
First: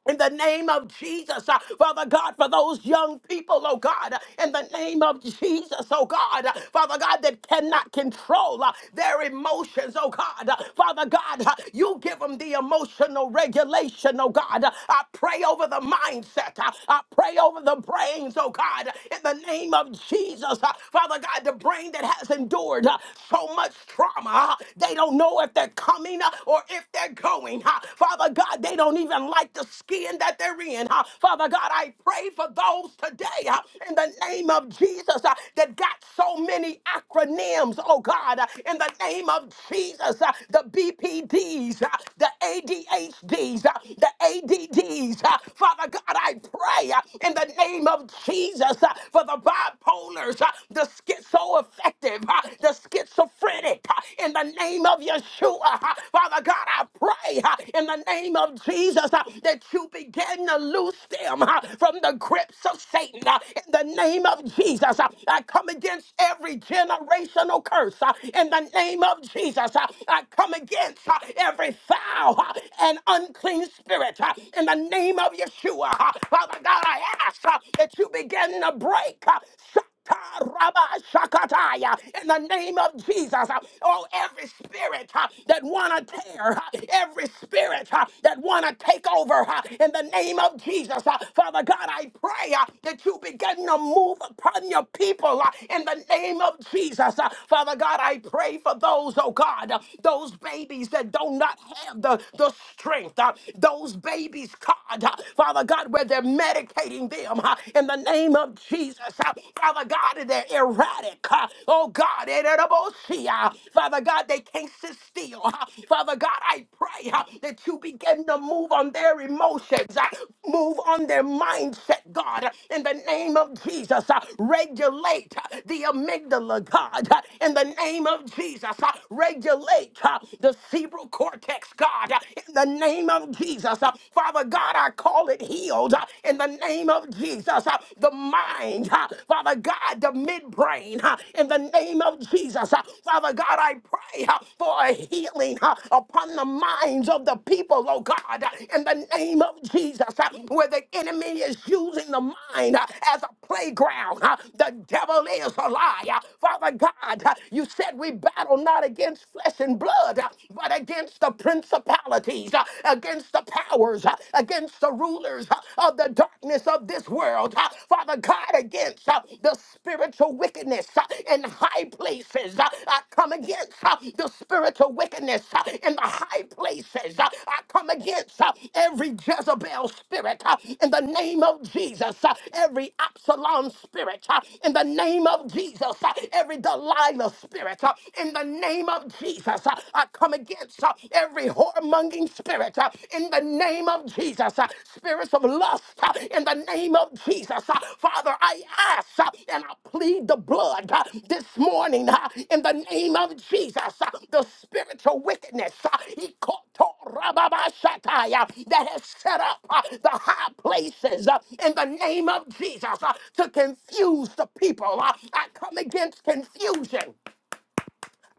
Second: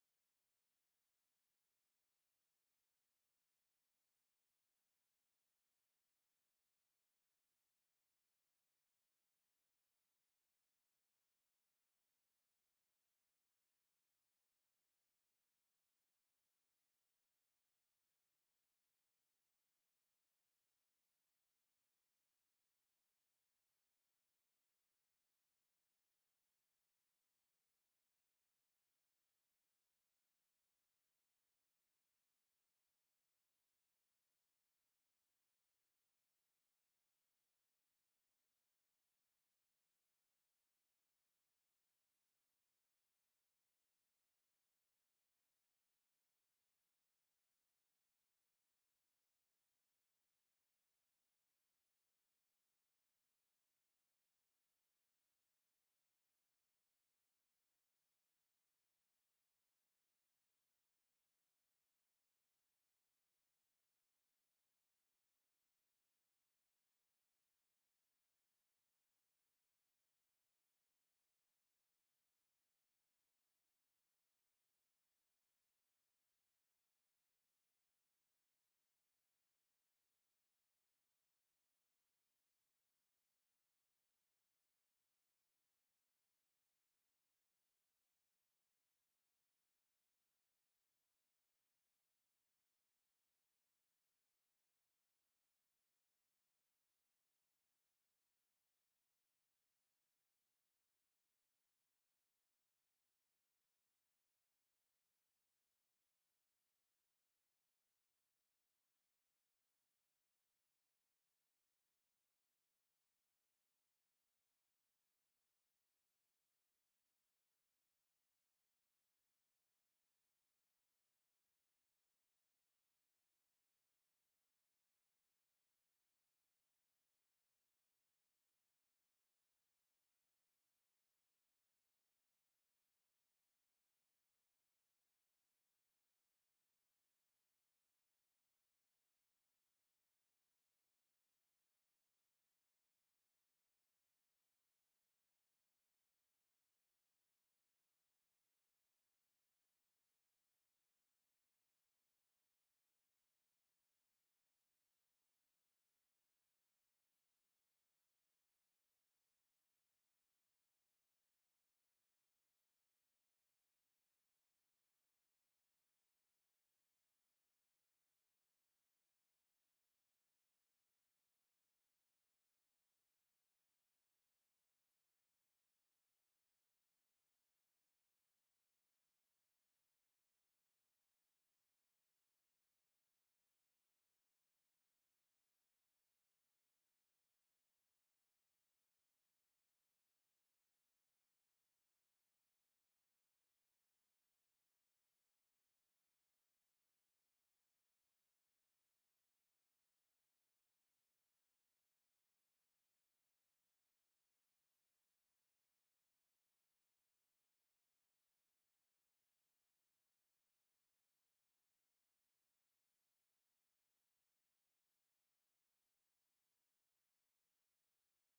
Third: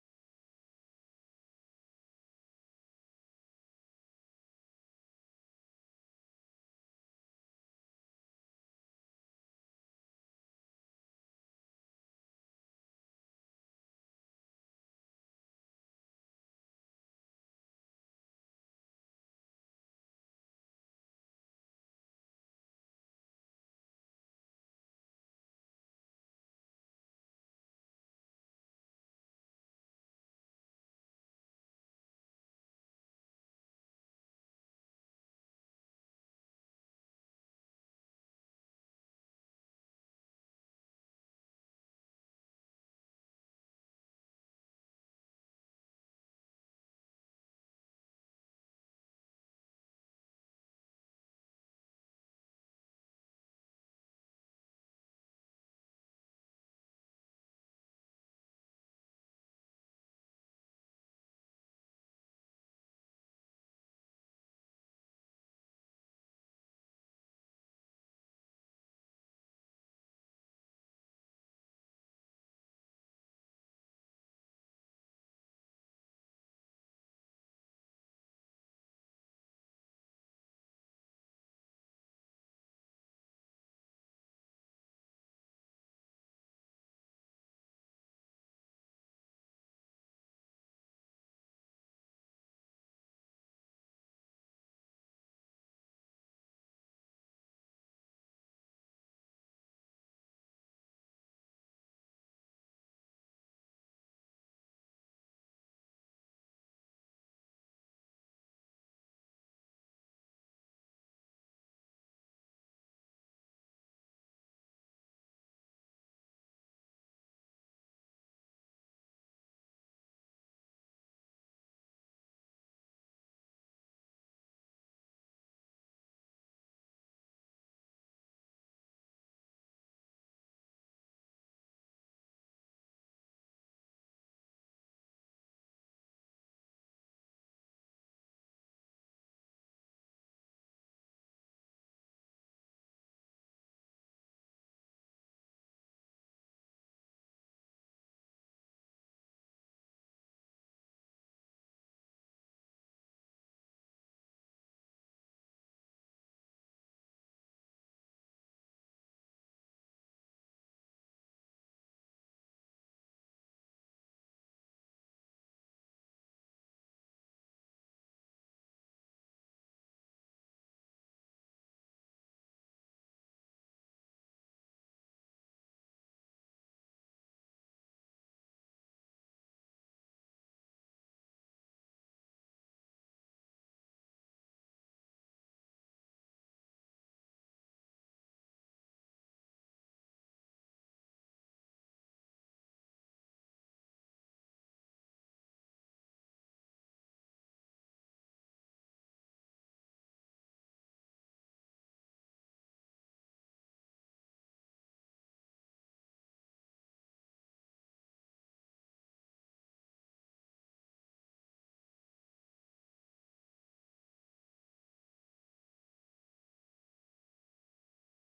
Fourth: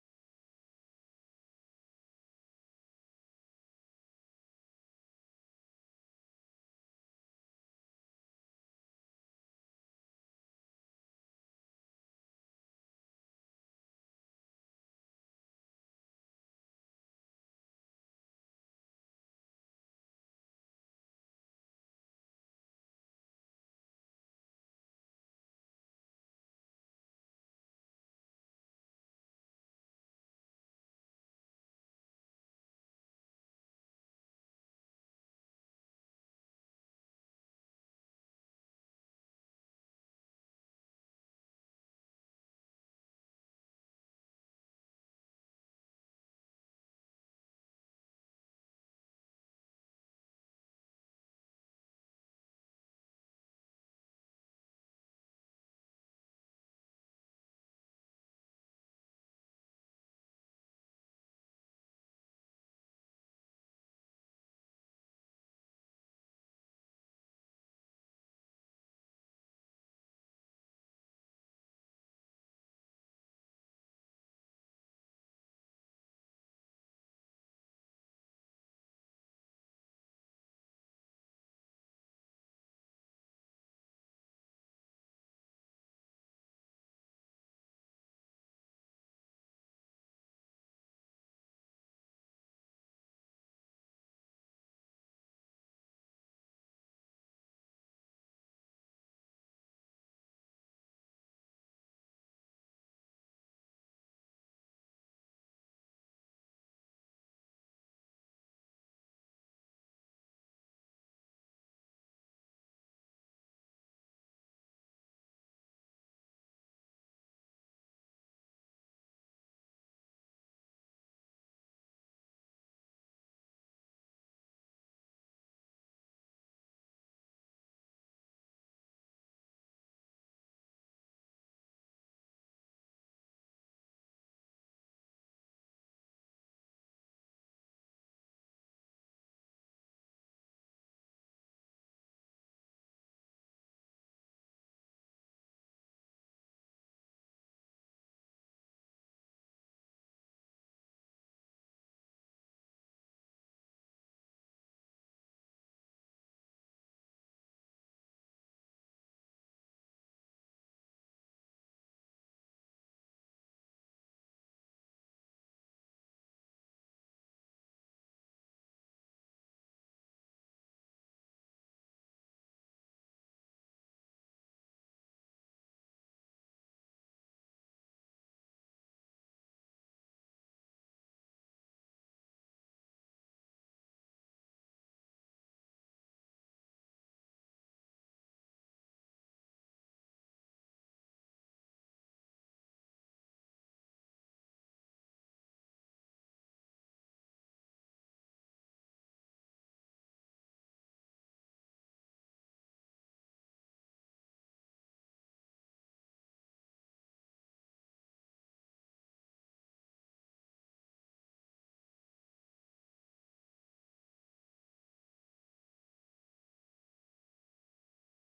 in the name of Jesus, uh, Father God, for those young people, oh God, uh, in the name of Jesus, oh God, uh, Father God, that cannot control uh, their emotions, oh God, uh, Father God, uh, you give them the emotional regulation, oh God. Uh, I pray over the mindset, uh, I pray over the brains, oh God, uh, in the name of Jesus, uh, Father God, the brain that has endured uh, so much trauma, uh, they don't know if they're coming uh, or if they're they're going. huh? Father God, they don't even like the skin that they're in. huh? Father God, I pray for those today huh, in the name of Jesus uh, that got so many acronyms, oh God, uh, in the name of Jesus, uh, the BPDs, uh, the ADHDs, uh, the ADDs. uh, Father God, I pray uh, in the name of Jesus uh, for the bipolars, uh, the schizoaffective, uh, the schizophrenic, uh, in in the name of Yeshua. Father God, I pray uh, in the name of Jesus uh, that you begin to loose them uh, from the grips of Satan. uh, In the name of Jesus, uh, I come against every generational curse. uh, In the name of Jesus, uh, I come against uh, every foul uh, and unclean spirit. uh, In the name of Yeshua, uh, Father God, I ask uh, that you begin to break. uh, Taraba Shakataya, in the name of Jesus. uh, Oh, every spirit uh, that wanna tear, uh, every spirit uh, that wanna take over, uh, in the name of Jesus, uh, Father God, I pray uh, that you begin to move upon your people uh, in the name of Jesus, uh, Father God. I pray for those, oh God, uh, those babies that do not have the the strength, uh, those babies, God, uh, Father God, where they're medicating them, uh, in the name of Jesus. Uh, Father God, and they're erratic. uh, Oh God, eh, they're about to see, uh, Father God, they can't sit still. uh, Father God, I pray uh, that you begin to move on their emotions, uh, move on their mindset, God, uh, in the name of Jesus. uh, Regulate uh, the amygdala, God, uh, in the name of Jesus. uh, Regulate uh, the cerebral cortex, God, uh, in the name of Jesus. Uh, Father God, I I call it healed uh, in the name of Jesus. uh, The mind, uh, Father God, the midbrain, uh, in the name of Jesus. uh, Father God, I pray uh, for a healing uh, upon the minds of the people, oh God, uh, in the name of Jesus, uh, where the enemy is using the mind uh, as a playground. uh, The devil is a liar. Father God, uh, you said we battle not against flesh and blood, uh, but against the principalities, uh, against the powers, uh, against the rulers uh, of the darkness of this world. uh, Father God, against uh, the spiritual wickedness uh, in high places. uh, I come against uh, the spiritual wickedness uh, in the high places places. Uh, I come against uh, every Jezebel spirit uh, in the name of Jesus, uh, every Absalom spirit uh, in the name of Jesus, uh, every Delilah spirit uh, in the name of Jesus. uh, I come against uh, every whoremonging spirit uh, in the name of Jesus, uh, spirits of lust uh, in the name name of Jesus. Uh, Father, I ask uh, and I plead the blood uh, this morning uh, in the name of Jesus. Uh, The spiritual wickedness uh, he caught Rababashataya, that has set up uh, the high places uh, in the name of Jesus uh, to confuse the people. Uh, I come against confusion.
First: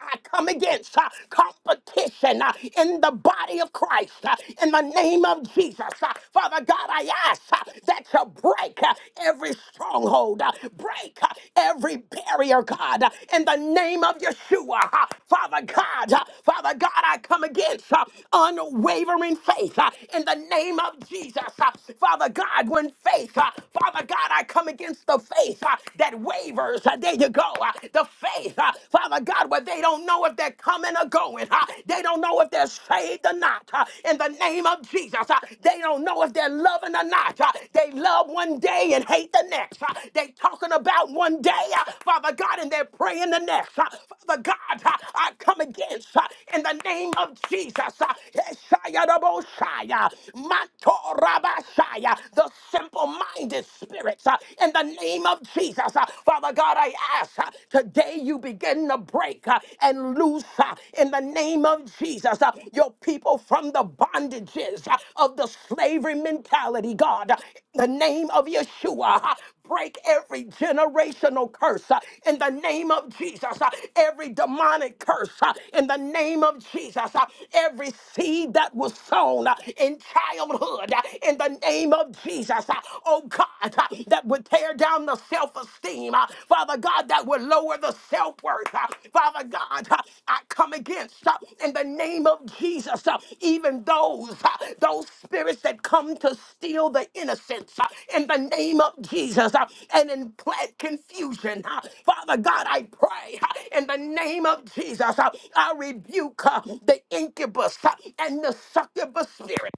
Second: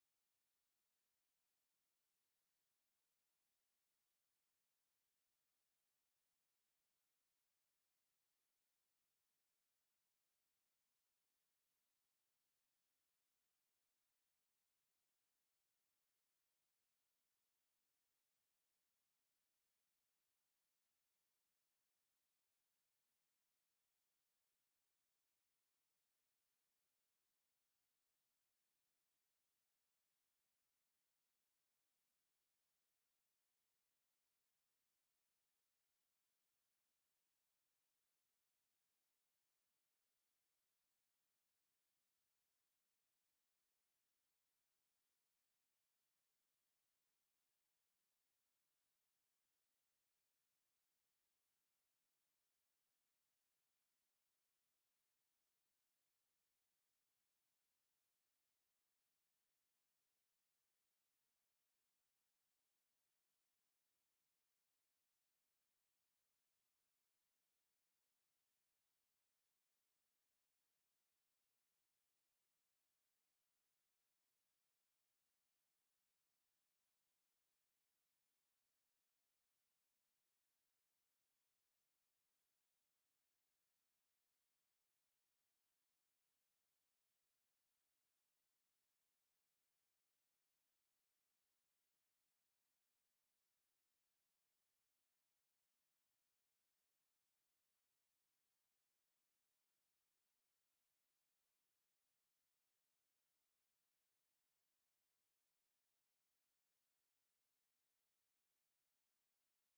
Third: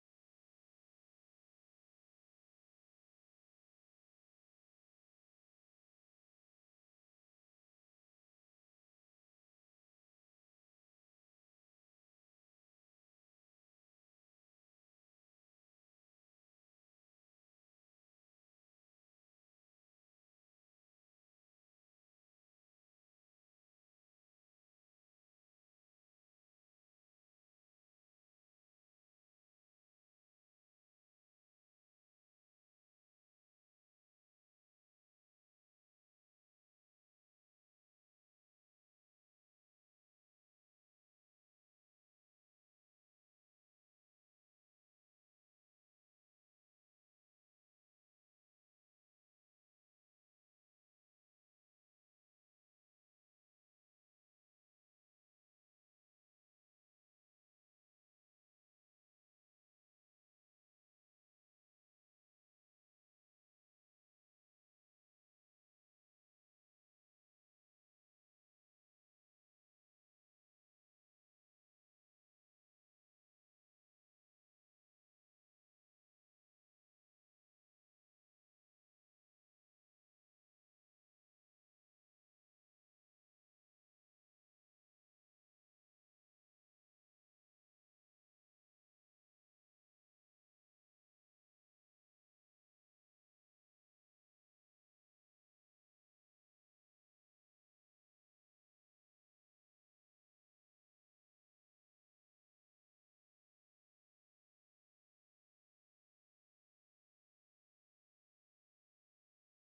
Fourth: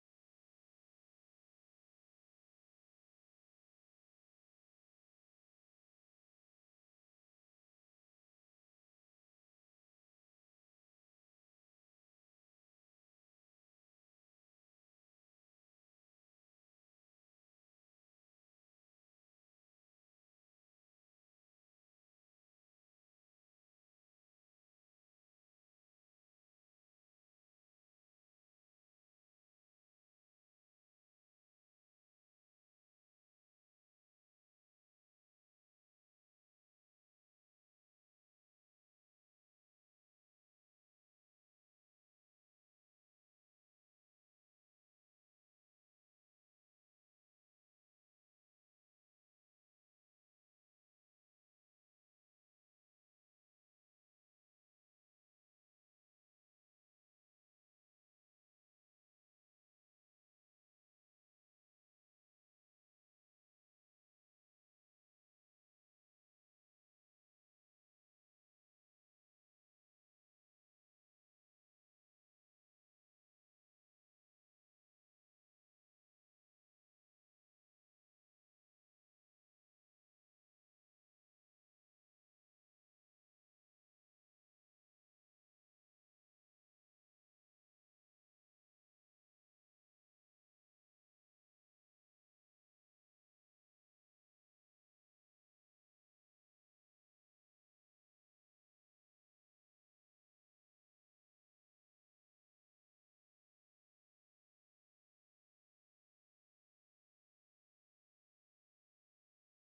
I come against uh, competition uh, in the body of Christ uh, in the name of Jesus. Uh, Father God, I ask uh, that you break uh, every stronghold, uh, break uh, every barrier, God, uh, in the name of Yeshua. Uh, Father God, uh, Father God, I come against uh, unwavering faith uh, in the name of Jesus. Uh, Father God, when faith, uh, Father God, I come against the faith uh, that wavers. Uh, There you go go. uh, The faith, uh, Father God, where they don't know if they're coming or going. uh, They don't know if they're saved or not. uh, In the name of Jesus, uh, they don't know if they're loving or not. uh, They love one day and hate the next. uh, They talking about one day, uh, Father God, and they're praying the next. uh, Father God, uh, I come against uh, in the name of Jesus. uh, Eshayadaboshaya, Mantorabashaya, The simple-minded spirits uh, in the the name of Jesus. Uh, Father God, I ask uh, today you begin to break uh, and loose uh, in the name of Jesus uh, your people from the bondages uh, of the slavery mentality, God. Uh, In the name of Yeshua, uh, break every generational curse uh, in the name of Jesus, uh, every demonic curse uh, in the name of Jesus, uh, every seed that was sown uh, in childhood uh, in the name of Jesus. Jesus, uh, oh God, uh, that would tear down the self esteem, uh, Father God, that would lower the self worth, uh, Father God, uh, I come against uh, in the name of Jesus, uh, even those, uh, those spirits that come to steal the innocence uh, in the name of Jesus uh, and implant confusion. uh, Father God, I pray uh, in the name of Jesus, uh, I rebuke uh, the incubus uh, and the succubus spirit.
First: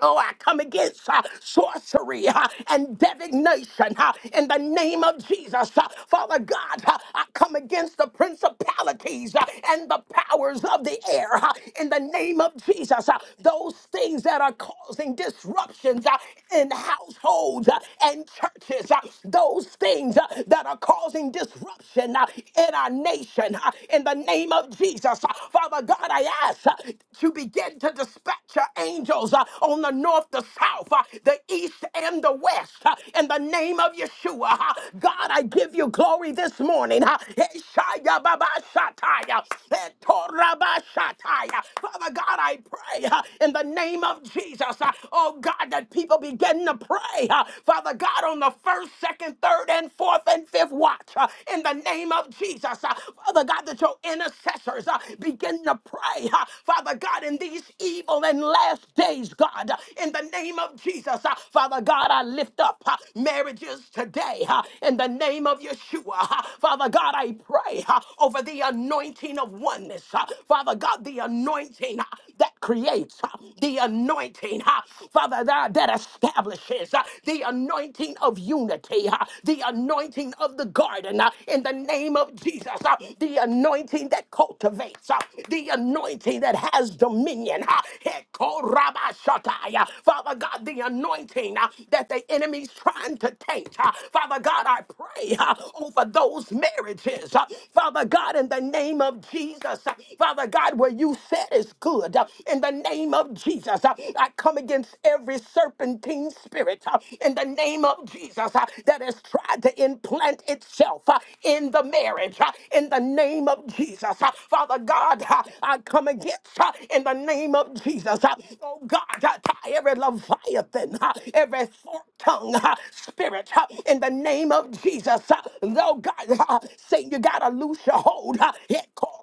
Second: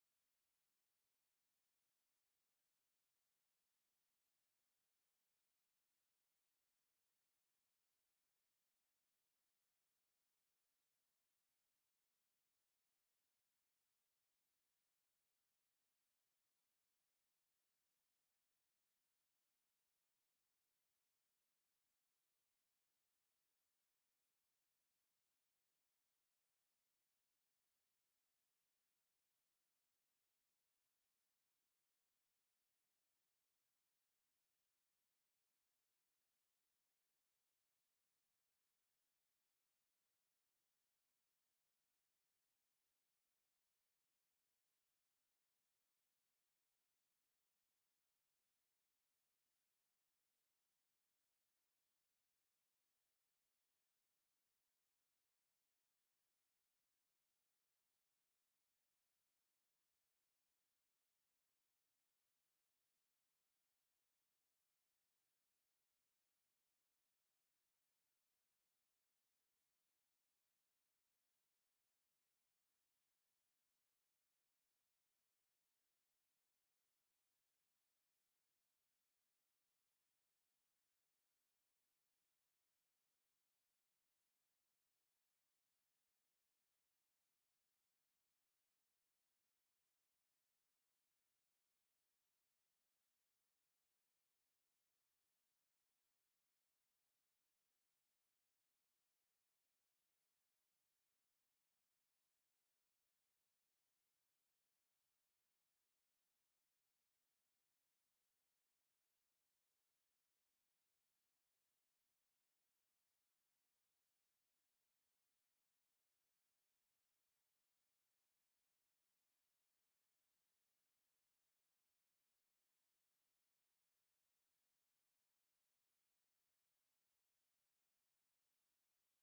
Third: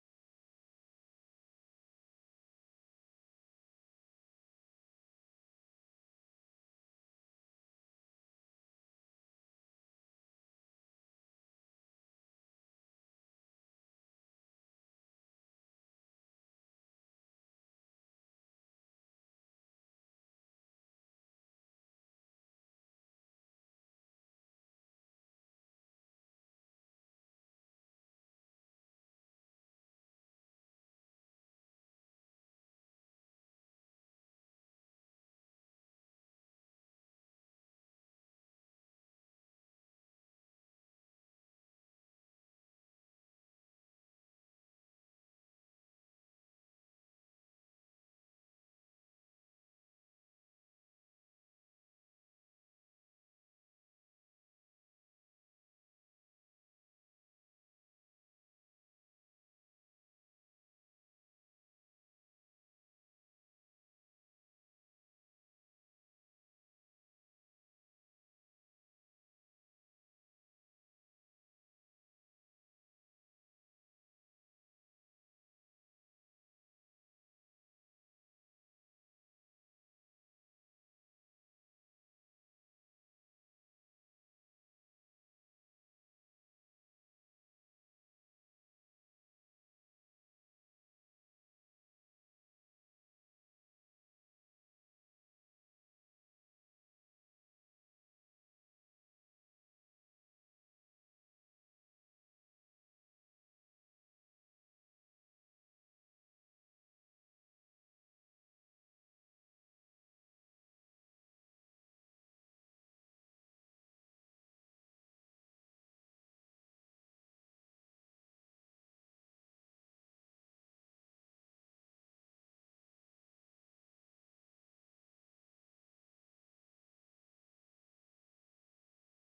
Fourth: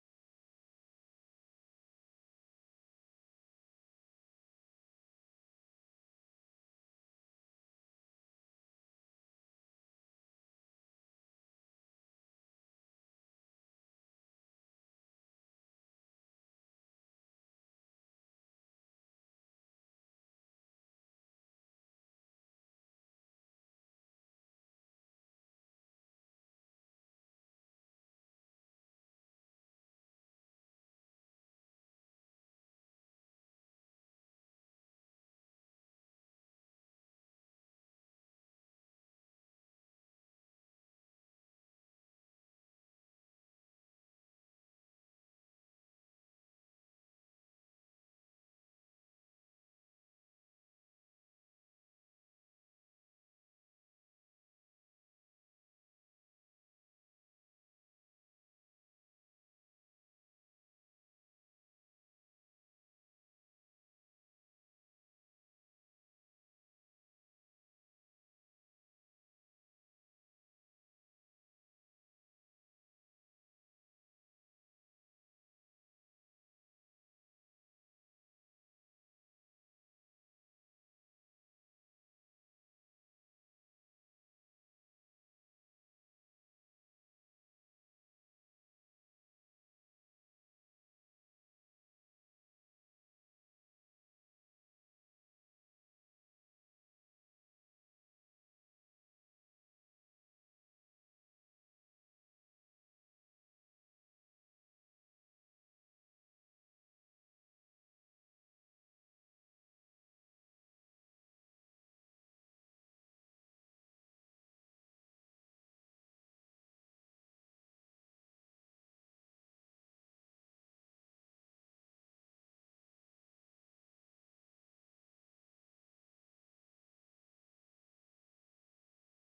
Oh, I come against uh, sorcery uh, and divination uh, in the name of Jesus. Uh, Father God, uh, I come against the principalities uh, and the powers of the air uh, in the name of Jesus. Uh, those things that are causing disruptions uh, in households uh, and churches, uh, those things uh, that are causing disruption uh, in our nation, uh, in the name of Jesus. Uh, Father God, I ask uh, to begin begin to dispatch your angels uh, on the north, the south, uh, the east, and the west. uh, in the name of Yeshua, uh, God, I give you glory this morning. Uh, Eshaya baba shataya, etora ba shataya. Father God, I pray uh, in the name of Jesus, uh, oh God, that people begin to pray. uh, Father God, on the first, second, third, and fourth, and fifth watch, uh, in the name of Jesus, uh, Father God, that your intercessors, uh, begin to pray, uh, Father God, in these evil and last days, God, uh, in the name of Jesus, uh, Father God, I lift up uh, marriages today uh, in the name of Yeshua. uh, Father God, I pray uh, over the anointing of oneness, uh, Father God, the anointing uh, that that creates uh, the anointing, uh, Father, that, that establishes uh, the anointing of unity, uh, the anointing of the garden uh, in the name of Jesus, uh, the anointing that cultivates, uh, the anointing that has dominion. uh, Hekorabashatai, uh, Father God, the anointing uh, that the enemy's trying to taint. uh, Father God, I pray uh, over those marriages. uh, Father God, in the name of Jesus, uh, Father God, where you said is good. God. Uh, In the name of Jesus, uh, I come against every serpentine spirit uh, in the name of Jesus uh, that has tried to implant itself uh, in the marriage. uh, In the name of Jesus, Uh, Father God, uh, I come against uh, in the name of Jesus. uh, Oh God, I tie every leviathan, uh, every forked tongue uh, spirit uh, in the name of Jesus. uh, Oh God, uh, Satan, you gotta loose your hold. uh,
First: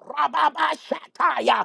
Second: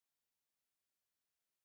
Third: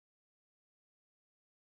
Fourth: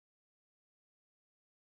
Rababashataya,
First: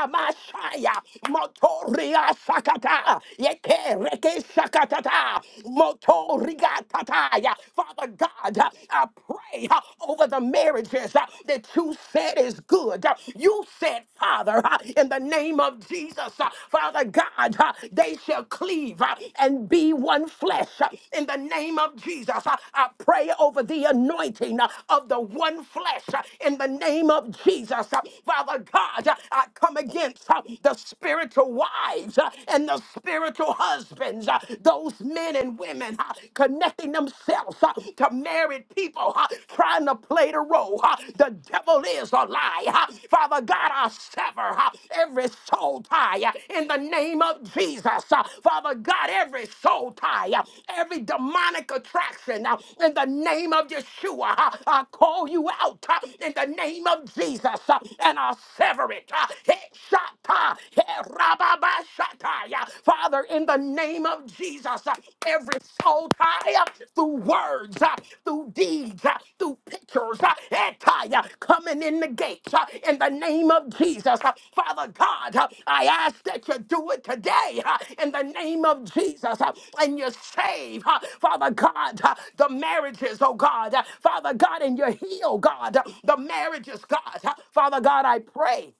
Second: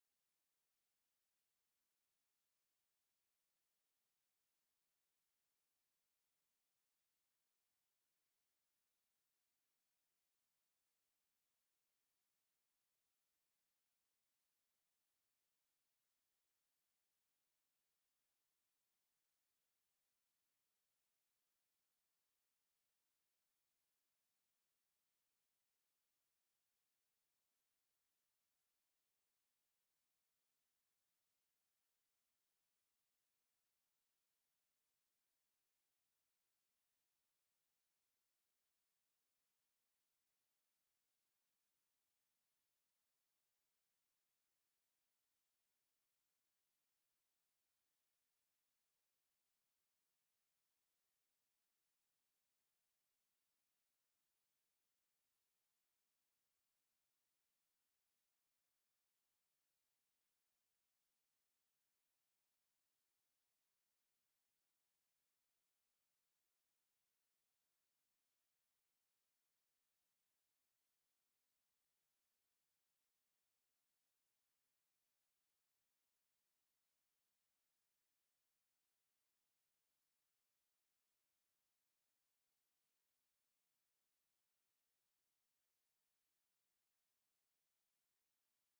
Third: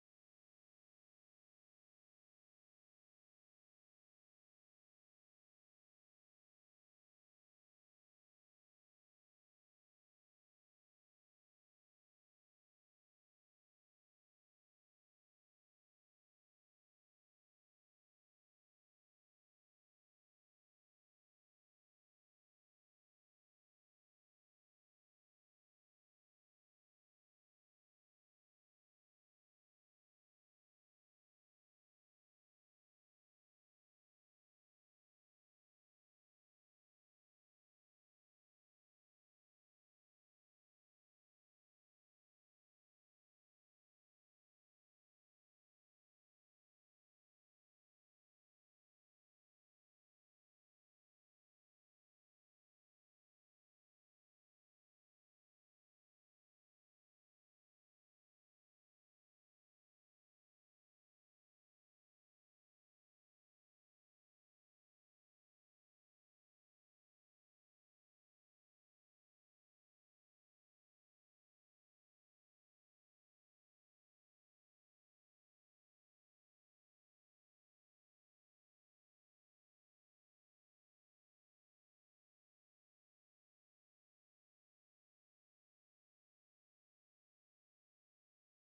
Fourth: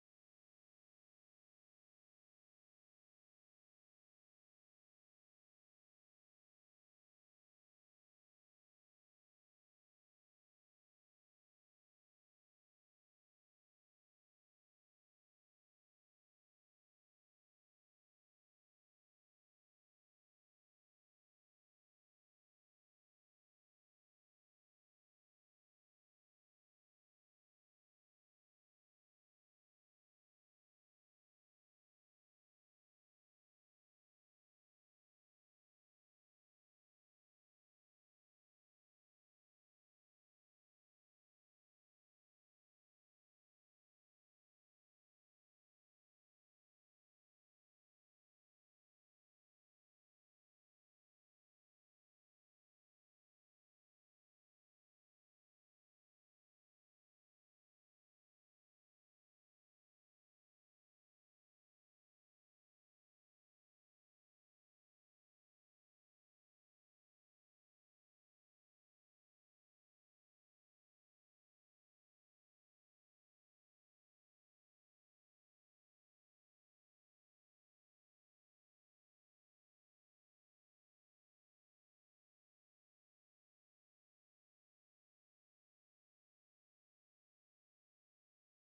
Ramashaya, Motoria Sakata, Yeke Reke Sakatata, Motoriga Tataya. Father God, I pray uh, over the marriages uh, that you said is good. Uh, You said, Father, uh, in the name of Jesus, uh, Father God, uh, they shall cleave uh, and be one flesh. Uh, In the name of Jesus, uh, I pray over the anointing uh, of the one flesh. Uh, In the name of Jesus, uh, Father God, uh, I come against uh, the spiritual wives uh, and the spiritual husbands, uh, those men and women uh, connecting themselves uh, to married people, uh, trying to play the role. uh, The devil is a lie. uh, Father God, I sever uh, every soul tie uh, in the name of Jesus. uh, Father God, every soul tie, uh, every demonic attraction uh, in the name of Yeshua. uh, I call you out uh, in the name of Jesus uh, and I sever it. Shata, Herababashataya. Father, in the name of Jesus, uh, every soul tie uh, through words, uh, through deeds, uh, through pictures, uh, etaya, coming in the gates, uh, in the name of Jesus. Uh, Father God, uh, I ask that you do it today, uh, in the name of Jesus, uh, and you save, uh, Father God, uh, the marriages, oh God, uh, Father God, and you heal, God, uh, the marriages, God. Uh, Father God, I pray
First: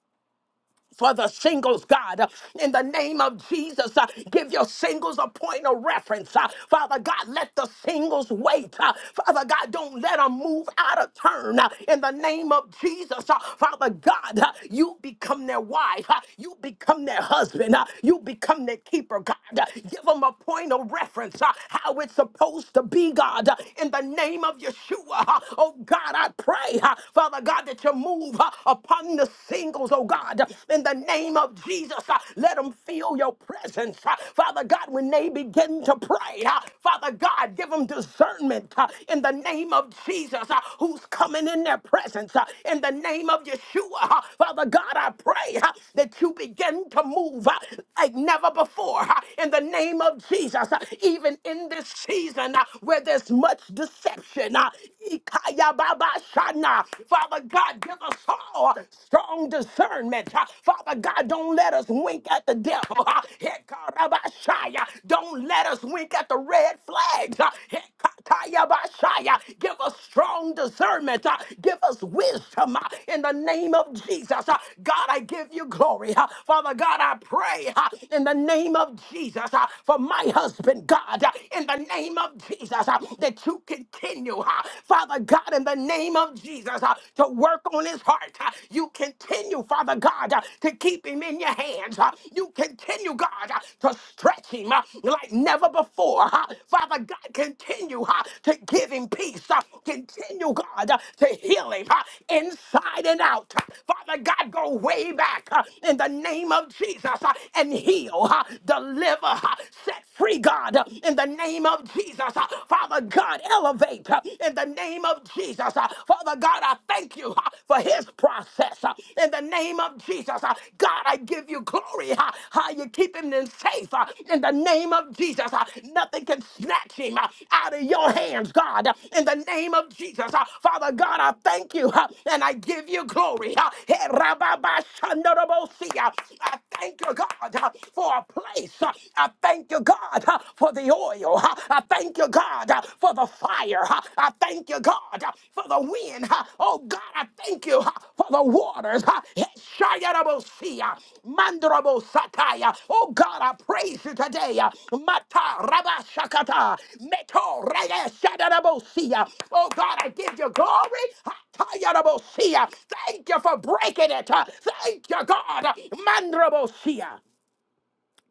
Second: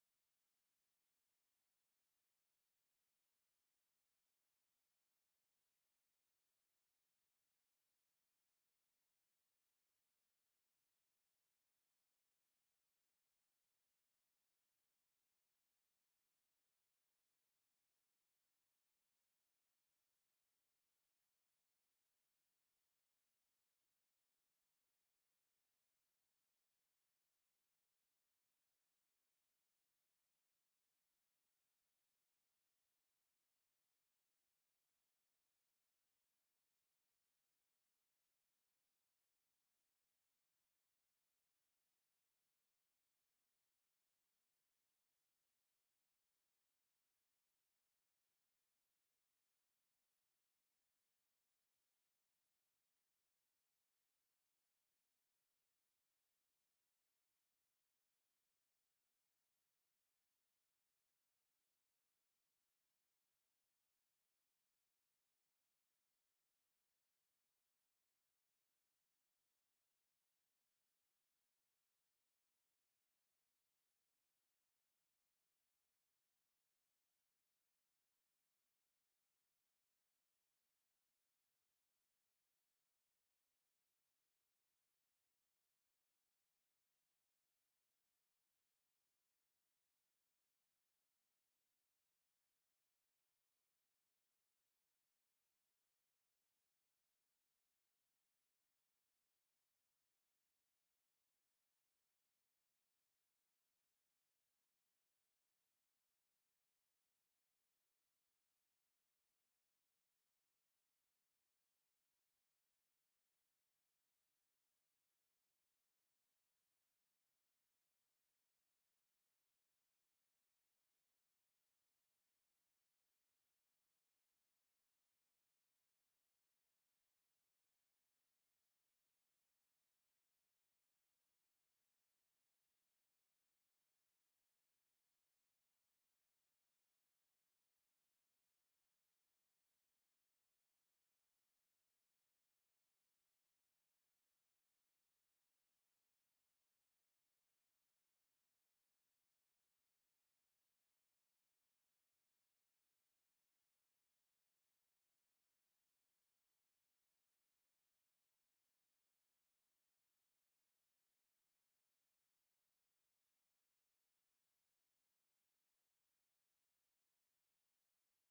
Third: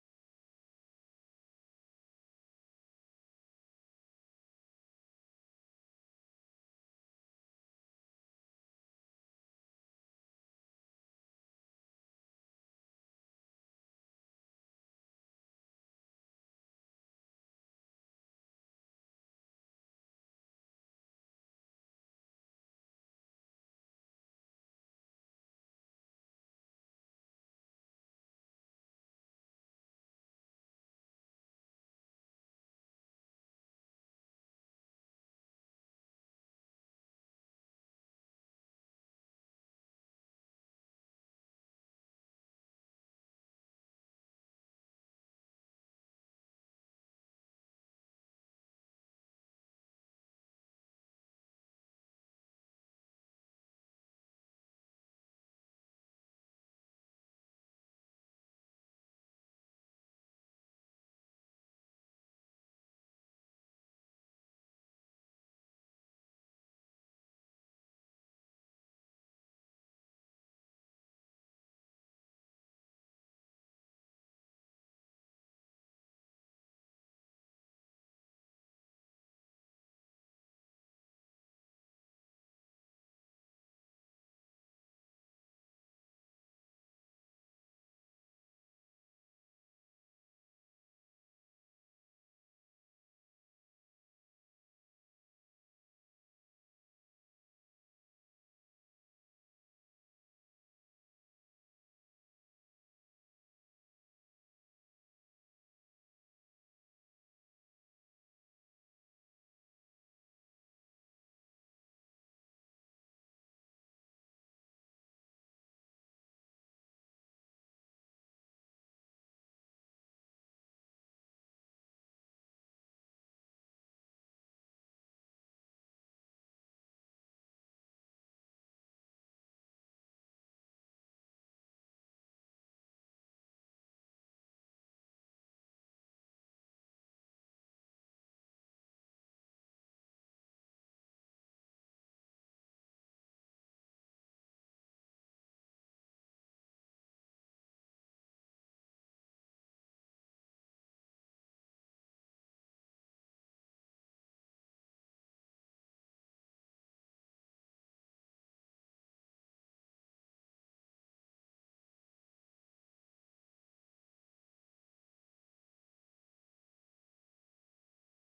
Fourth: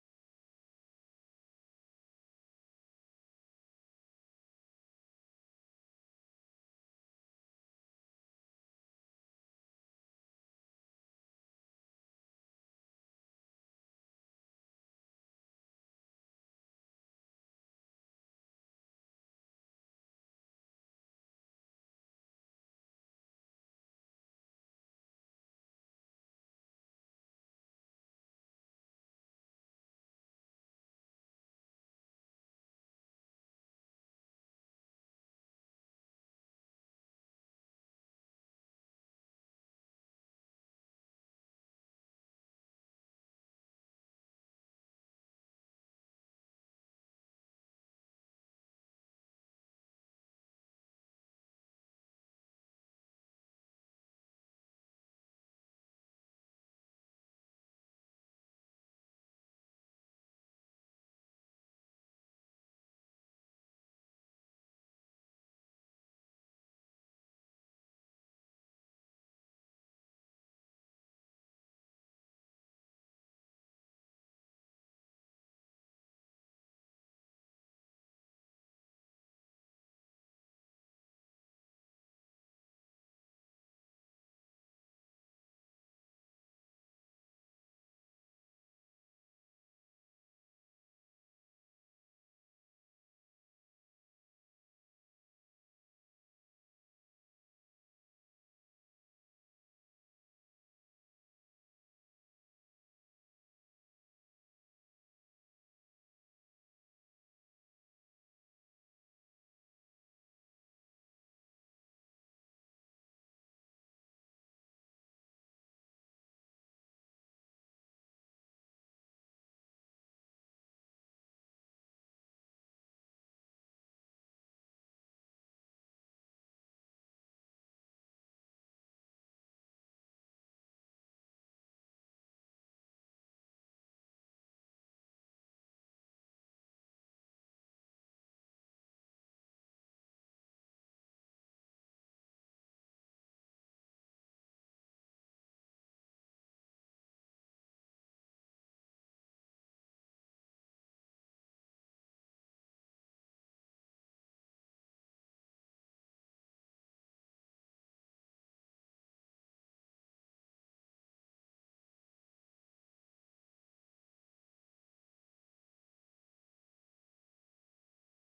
for the singles, God. uh, In the name of Jesus, uh, give your singles a point of reference. uh, Father God, let the singles wait. uh, Father God, don't let them move out of turn. uh, In the name of Jesus, uh, Father God, uh, you become their wife. uh, You become their husband. uh, You become their keeper, God. Uh, Give them a point of reference, uh, how it's supposed to be, God. Uh, In the name of Yeshua, uh, oh God, I pray, uh, Father God, that you move. uh, upon the singles, oh God, in the name of Jesus. Uh, Let them feel your presence. Uh, Father God, when they begin to pray, uh, Father God, give them discernment uh, in the name of Jesus uh, who's coming in their presence. uh, In the name of Yeshua, Uh, Father God, I pray uh, that you begin to move uh, like never before uh, in the name of Jesus, uh, even in this season uh, where there's much deception. uh, Father God, give us all strong discernment. Ah, Father God, don't let us wink at the devil. Ah, Hekarabashaya. Don't let us wink at the red flags. Ah, Hekatayabashaya. Give us strong discernment. Ah, Give us wisdom ah, in the name of Jesus. Ah, God, I give you glory. Ah, Father God, I pray ah, in the name of Jesus ah, for my husband, God, ah, in the name of Jesus, ah, that you continue continue, uh, Father God, in the name of Jesus, uh, to work on his heart. uh, You continue, Father God, uh, to keep him in your hands. uh, You continue, God, uh, to stretch him uh, like never before. uh, Father God, continue uh, to give him peace. uh, Continue, God, uh, to heal him uh, inside and out. uh, Father God, go way back uh, in the name of Jesus uh, and heal, uh, deliver, uh, set free, God, uh, in the name of of Jesus, uh, Father God, elevate uh, in the name of Jesus. uh, Father God, I thank you uh, for his process uh, in the name of Jesus. uh, God, I give you glory uh, how you keep him in safe uh, in the name of Jesus. uh, Nothing can snatch him uh, out of your hands, God, uh, in the name of Jesus. uh, Father God, I thank you uh, and I give you glory. uh, Hey, Rababashandarabosia, I thank you, God, uh, for a place. uh, I thank thank you, God, uh, for the oil. uh, I thank you, God, uh, for the fire. uh, I thank you, God, uh, for the wind. uh, Oh, God, I thank you uh, for the waters. uh, Shayarabosia, Mandrabosataya. Oh, God, I praise you today. uh, Mata Rabashakata, Meto Rege Shadarabosia. Oh, God, I give you glory. Hatayarabosia. Thank you for breaking it. uh, Thank you, God. Mandrabosia.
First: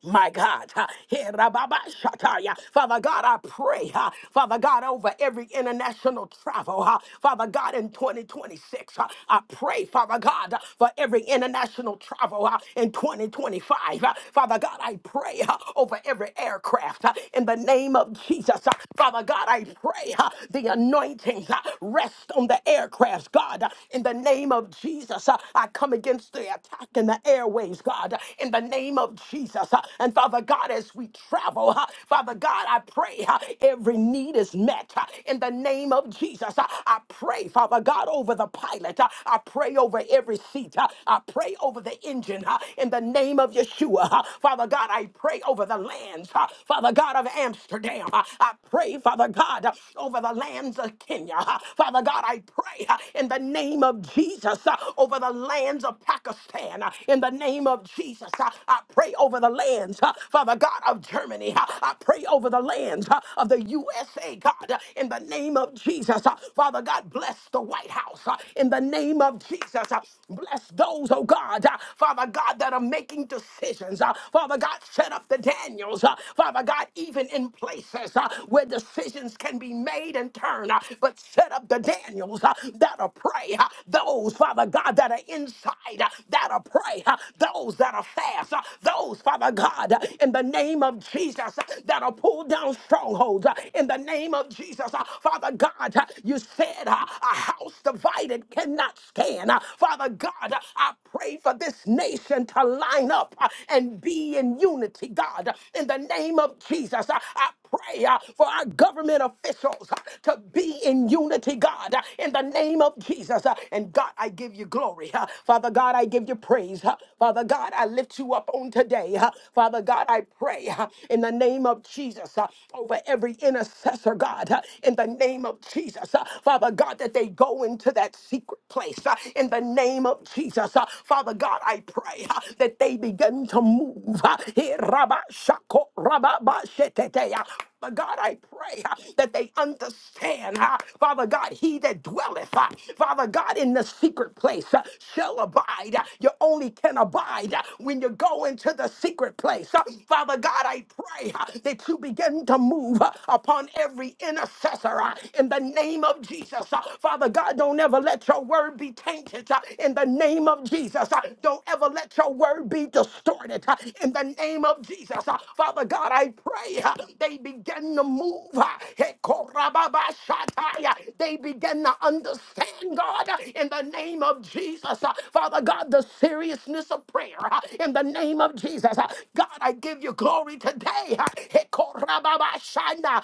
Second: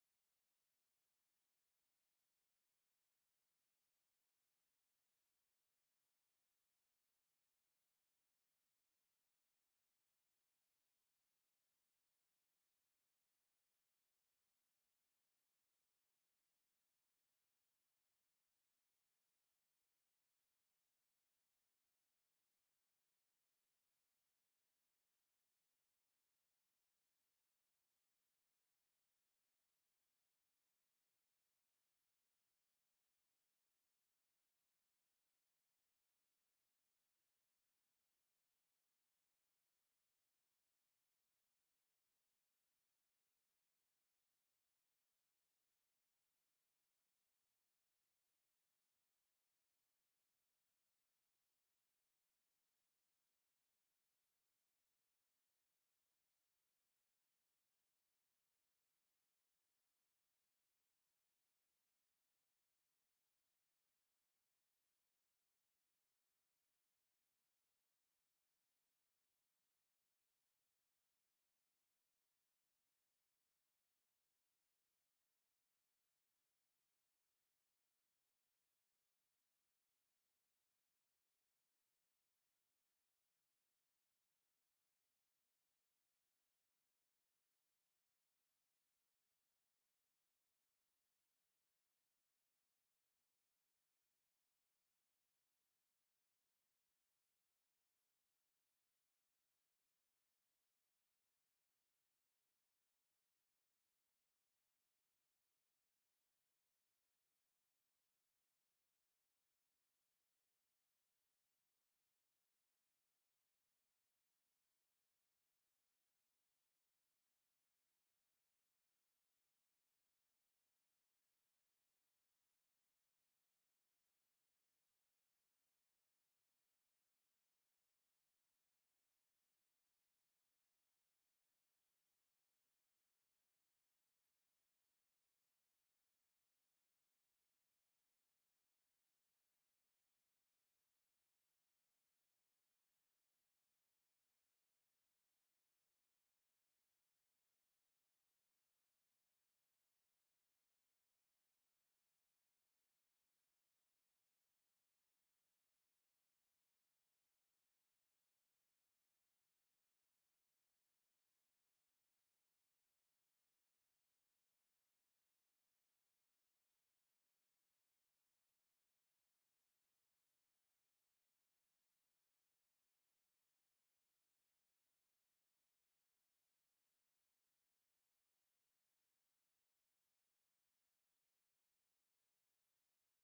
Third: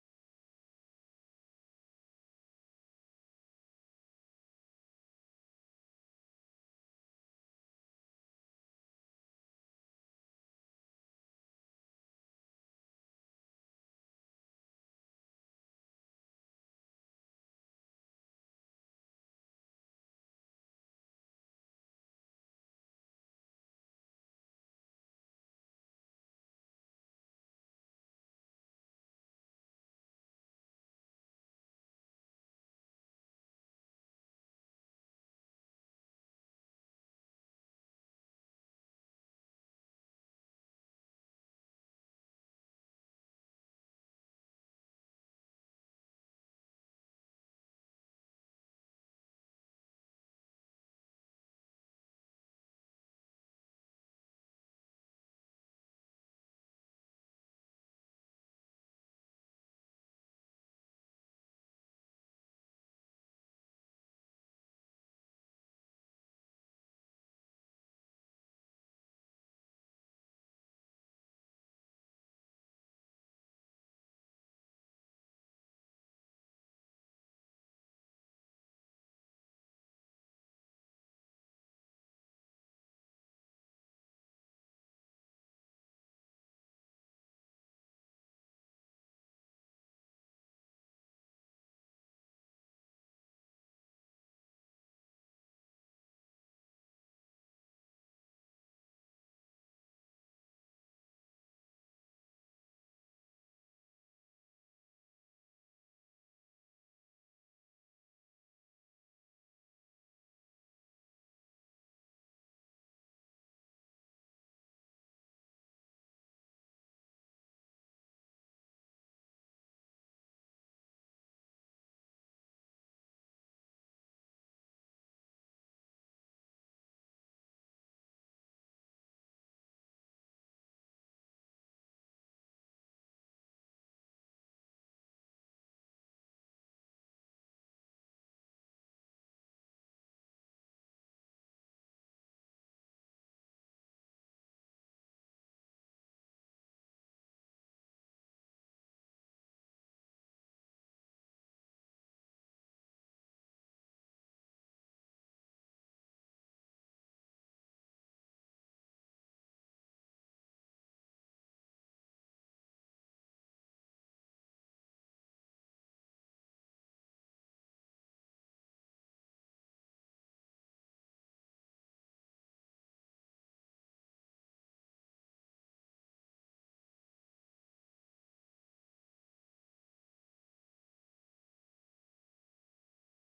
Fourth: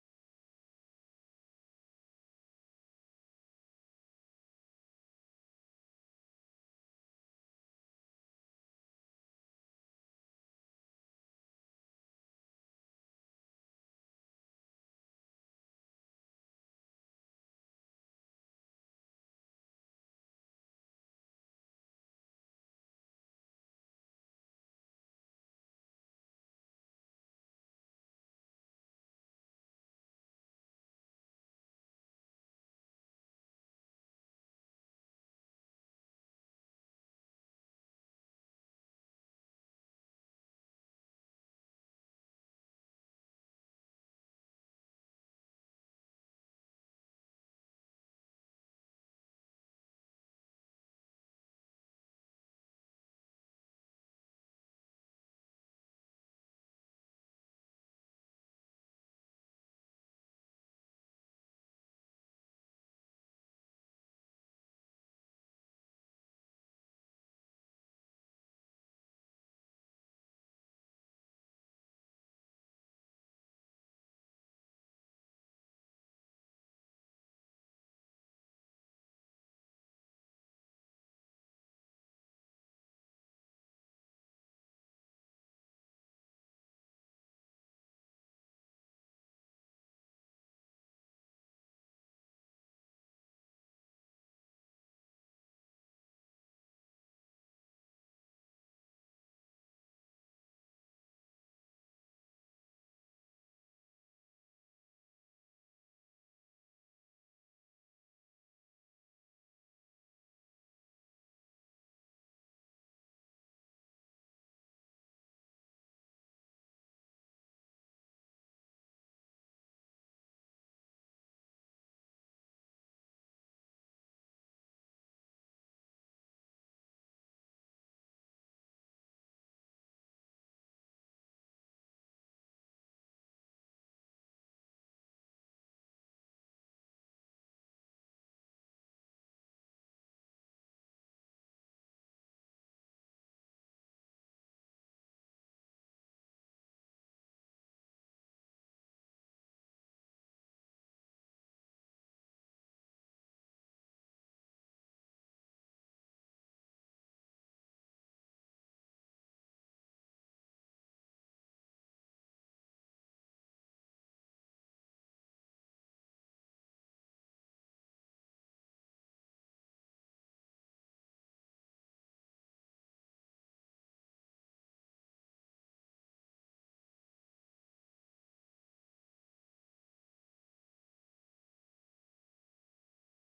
My God, ha, he rababa shataya. Father God, I pray, ha, Father God, over every international travel, ha, Father God, in 2026, ha, I pray, Father God, for every international travel ha, in 2025. ha. Father God, I pray ha, over every aircraft ha, in the name of Jesus. ha. Father God, I pray ha, the anointings ha, rest on the aircrafts, God, ha, in the name of Jesus. ha. I come against the attack in the airways, God, ha, in the name of Jesus us. uh, And Father God, as we travel, uh, Father God, I pray uh, every need is met uh, in the name of Jesus. Uh, I pray, Father God, over the pilot. uh, I pray over every seat. uh, I pray over the engine uh, in the name of Yeshua. uh, Father God, I pray over the lands, uh, Father God of Amsterdam. uh, I pray, Father God, uh, over the lands of Kenya. uh, Father God, I pray uh, in the name of Jesus uh, over the lands of Pakistan. uh, In the name of Jesus, uh, I pray over over the lands, uh, Father God, of Germany. Uh, I pray over the lands uh, of the USA, God, uh, in the name of Jesus. Uh, Father God, bless the White House uh, in the name of Jesus. Uh, Bless those, oh God, uh, Father God, that are making decisions. Uh, Father God, set up the Daniels. Uh, Father God, even in places uh, where decisions can be made and turned, uh, but set up the Daniels uh, that are pray. uh, Those, Father God, that are inside, uh, that are pray. uh, Those that are fast, uh, those those, Father God, uh, in the name of Jesus, uh, that'll pull down strongholds. uh, In the name of Jesus, Uh, Father God, uh, you said uh, a house divided cannot stand. Uh, Father God, uh, I pray for this nation to line up uh, and be in unity, God. Uh, In the name of Jesus, uh, I pray uh, for our government officials uh, to be in unity, God, uh, in the name of Jesus. uh, And God, I give you glory. uh, Father God, I give you praise. uh, Father God, I lift you up on on today. Uh, Father God, I pray uh, in the name of Jesus uh, over every intercessor, God, uh, in the name of Jesus. Uh, Father God, that they go into that secret place uh, in the name of Jesus. Uh, Father God, I pray uh, that they begin to move. uh, here, rabba, shako, rabba, ba, shetete, uh, Father God, I pray uh, that they understand, uh, Father God, he that dwelleth, uh, Father God, in the secret place uh, shall abide. Uh, You only can abide uh, when you go into the secret place. Uh, Father God, I pray uh, that you begin to move uh, upon every intercessor uh, in the name of Jesus. Uh, Father God, don't ever let your word be tainted uh, in the name of Jesus. Jesus. Uh, Don't ever let your word be distorted uh, in the name of Jesus. Uh, Father God, I pray uh, they begin to move. uh, Hekorababashatai, uh, They begin to understand, God, uh, in the name of Jesus. Uh, Father God, the seriousness of prayer uh, in the name of Jesus. Uh, God, I give you glory today. uh, Hekorababashana,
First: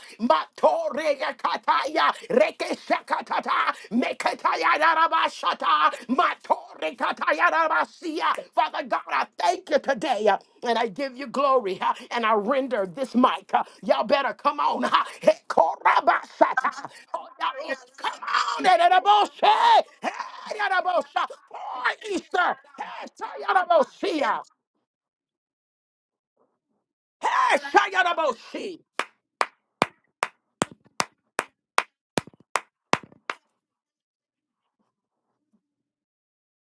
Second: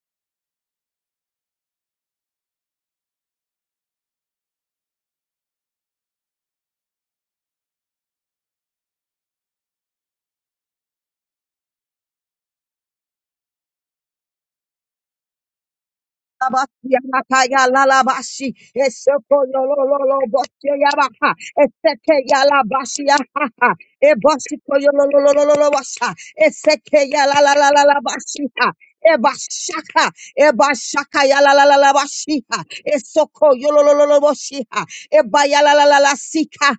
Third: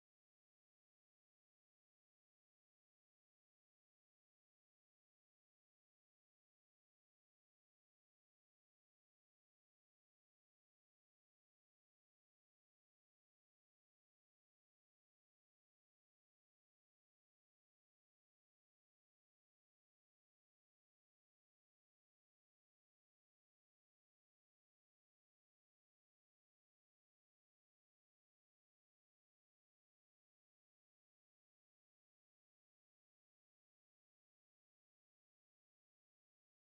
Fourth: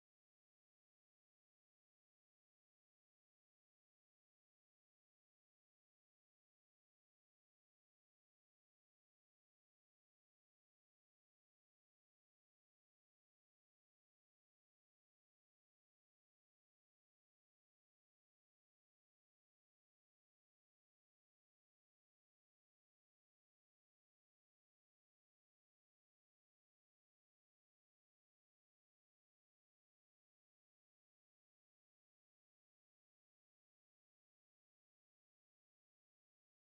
Kataya, Rekeshakatata, Mekataya rabashata, Matore Kataya rabasia. Father God, I thank you today uh, and I give you glory uh, and I render this mic. uh, Y'all better come on. uh, Hekorabasata. Oh, y'all is- Come Yalabashi, on, Esoko Naraboshe. Yololo Hey, Bosio Narabosha. Yabaha, Poor Eseke Easter. Yalabashi Hey, Yaha, Sayarabosia. Ebosiko Yololo Washa, Eseke Hey, Yalalabashiha, Sayarabosi. Ebashaka, Ebashaka Yalalabashiha, Esoko Yololo Boshiha, Ebayalalasika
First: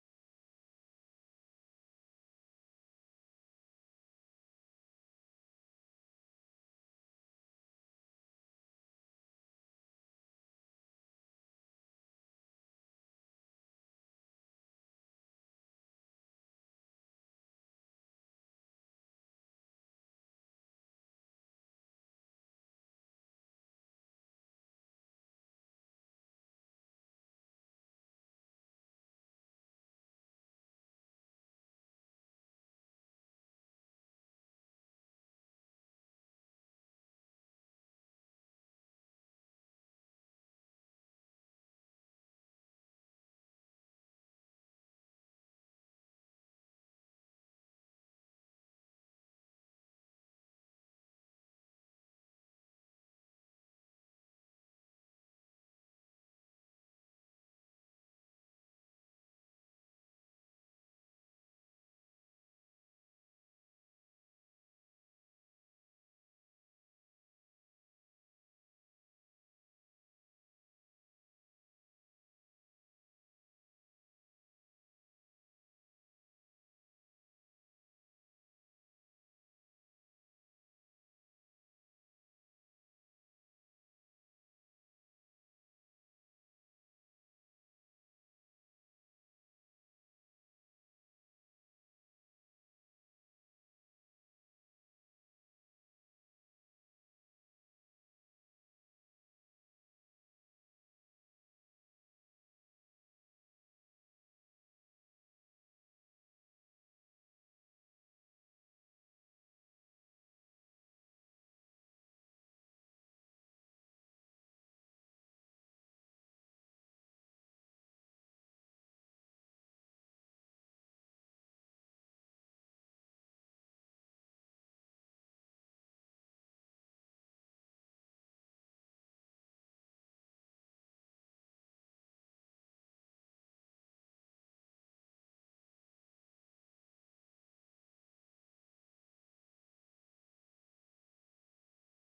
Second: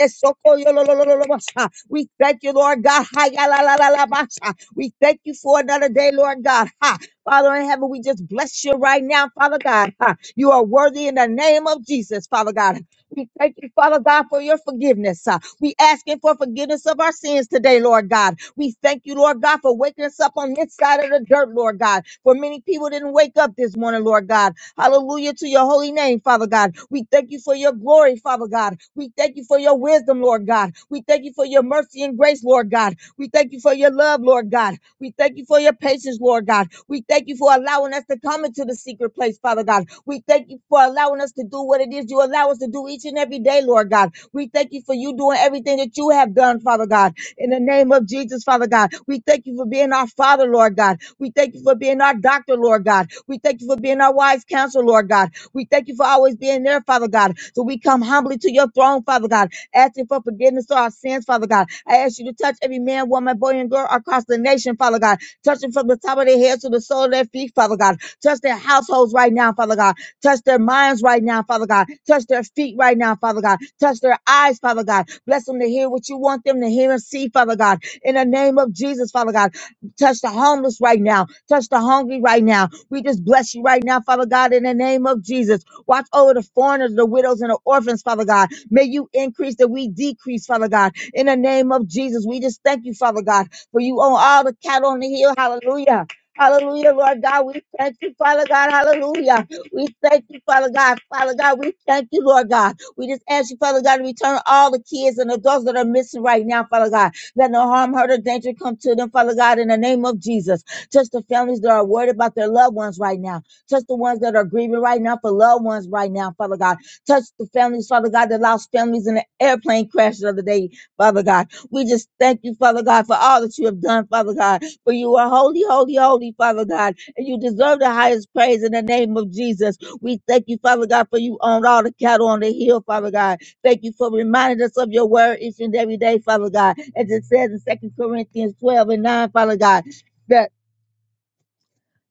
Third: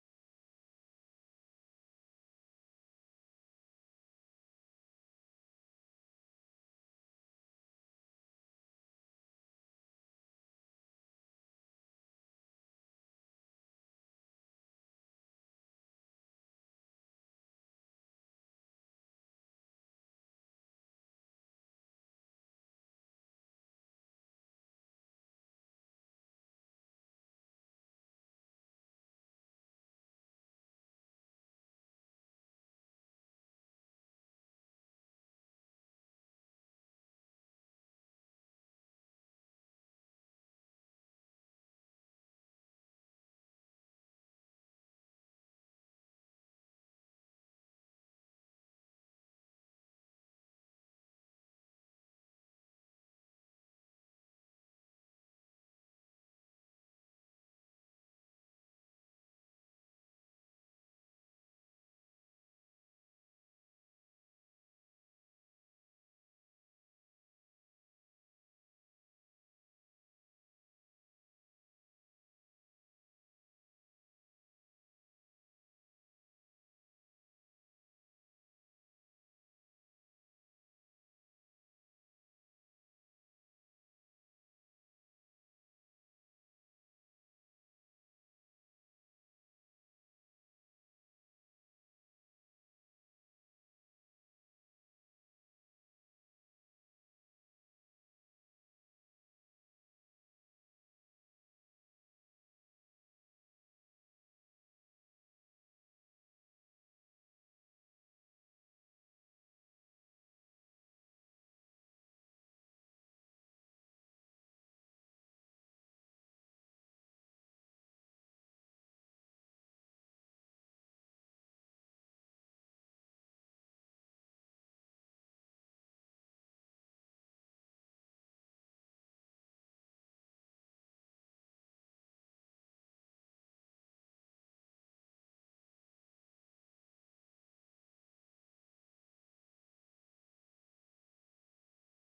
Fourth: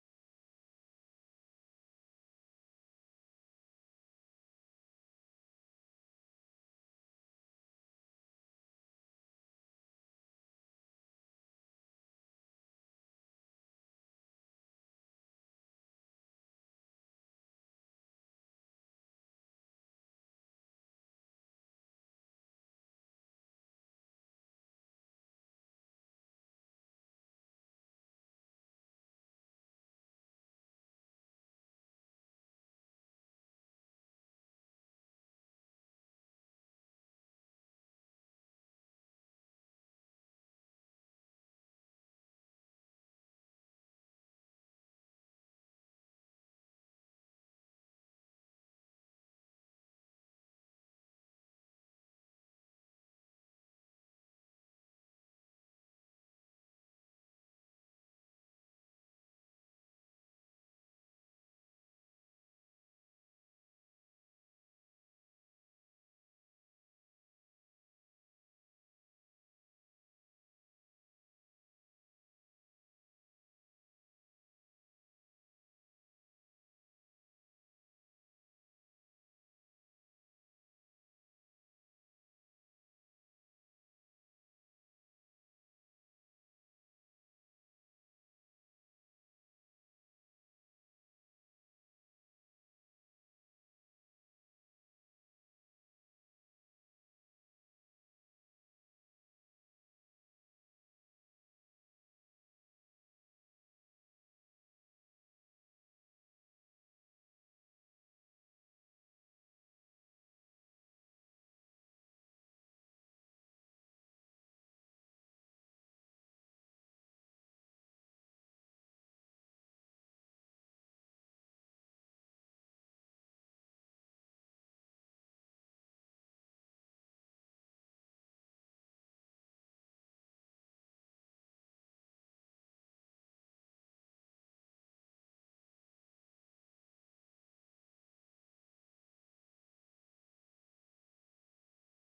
Esokoyololololobosha. We thank you, Lord God. Hayalalalabasha. We thank you for another day, Lord God. Ha. Father in heaven, we just bless you right now, Father God. Ha. You are worthy in the name of Jesus, Father God. We thank you, Father God, for your forgiveness. Uh, we asking for forgiveness of our sins today, Lord God. We thank you, Lord God, for waking us up on this side of the dirt, Lord God. For many people didn't wake up this morning, Lord God. Hallelujah to your holy name, Father God. We thank you for your for your glory, Father God. We thank you for your wisdom, Lord God. We thank you for your mercy and grace, Lord God. We thank you for your love, Lord God. We thank you for your patience, Lord God. We thank you for allowing us to come into the secret place, Father God. We thank you for allowing us to do what it is you allow us to do each and every day, Lord God. We thank you for you doing everything that you have done, Father God. In the name of Jesus, Father God, we thank you for being our Father, Lord God. We thank you for being our doctor, Lord God. We thank you for being our wise counsel, Lord God. We thank you for always being there, Father God. So we come humbly to your throne, Father God, asking for forgiveness for our sins, Father God. I ask you to touch every man, woman, boy, and girl across the nation, Father God. Touch them from the top of their heads to the sole of their feet, Father God. Touch their households right now, Father God. Touch their minds right now, Father God. Touch their feet right now, Father God. Touch their eyes, Father God. Bless them to hear what you want them to hear and see, Father God. In the name of Jesus, Father God. Touch the homeless right now. Touch the hungry right now. We just bless you right now, Father God, in the name of Jesus. Watch over the foreigners, the widows, and the orphans, Father God. May you increase that we decrease, Father God. In the name of Jesus, we just thank you, Father God, for you own all the cattle on the hill. Hallelujah. Hallelujah, Lord God. We thank you, Father God. Hallelujah. We thank you, Father God. Father God, we thank you, Lord God. We just ask you, Father God, to return all the kids and adults that are missing right now, Father God. Let no harm, hurt, or danger come to them, Father God, in the name of Jesus. Touch the families that are worried about their loved ones right now. Touch the ones that are grieving right now for loved ones right now, Father God. Touch the families, Father God, that lost families in the airplane crash the other day, Father God. We just thank you, Father God, for all that you have done, Father God. For you are holy, holy, holy, Father God, and you deserve the highest praise in the name of Jesus. We thank you, Father God, for you own all the cattle on the hill, Father God. Thank you for reminding us of your word each and every day, Father God. As it says in Second Corinthians 12 and 9, Father God. that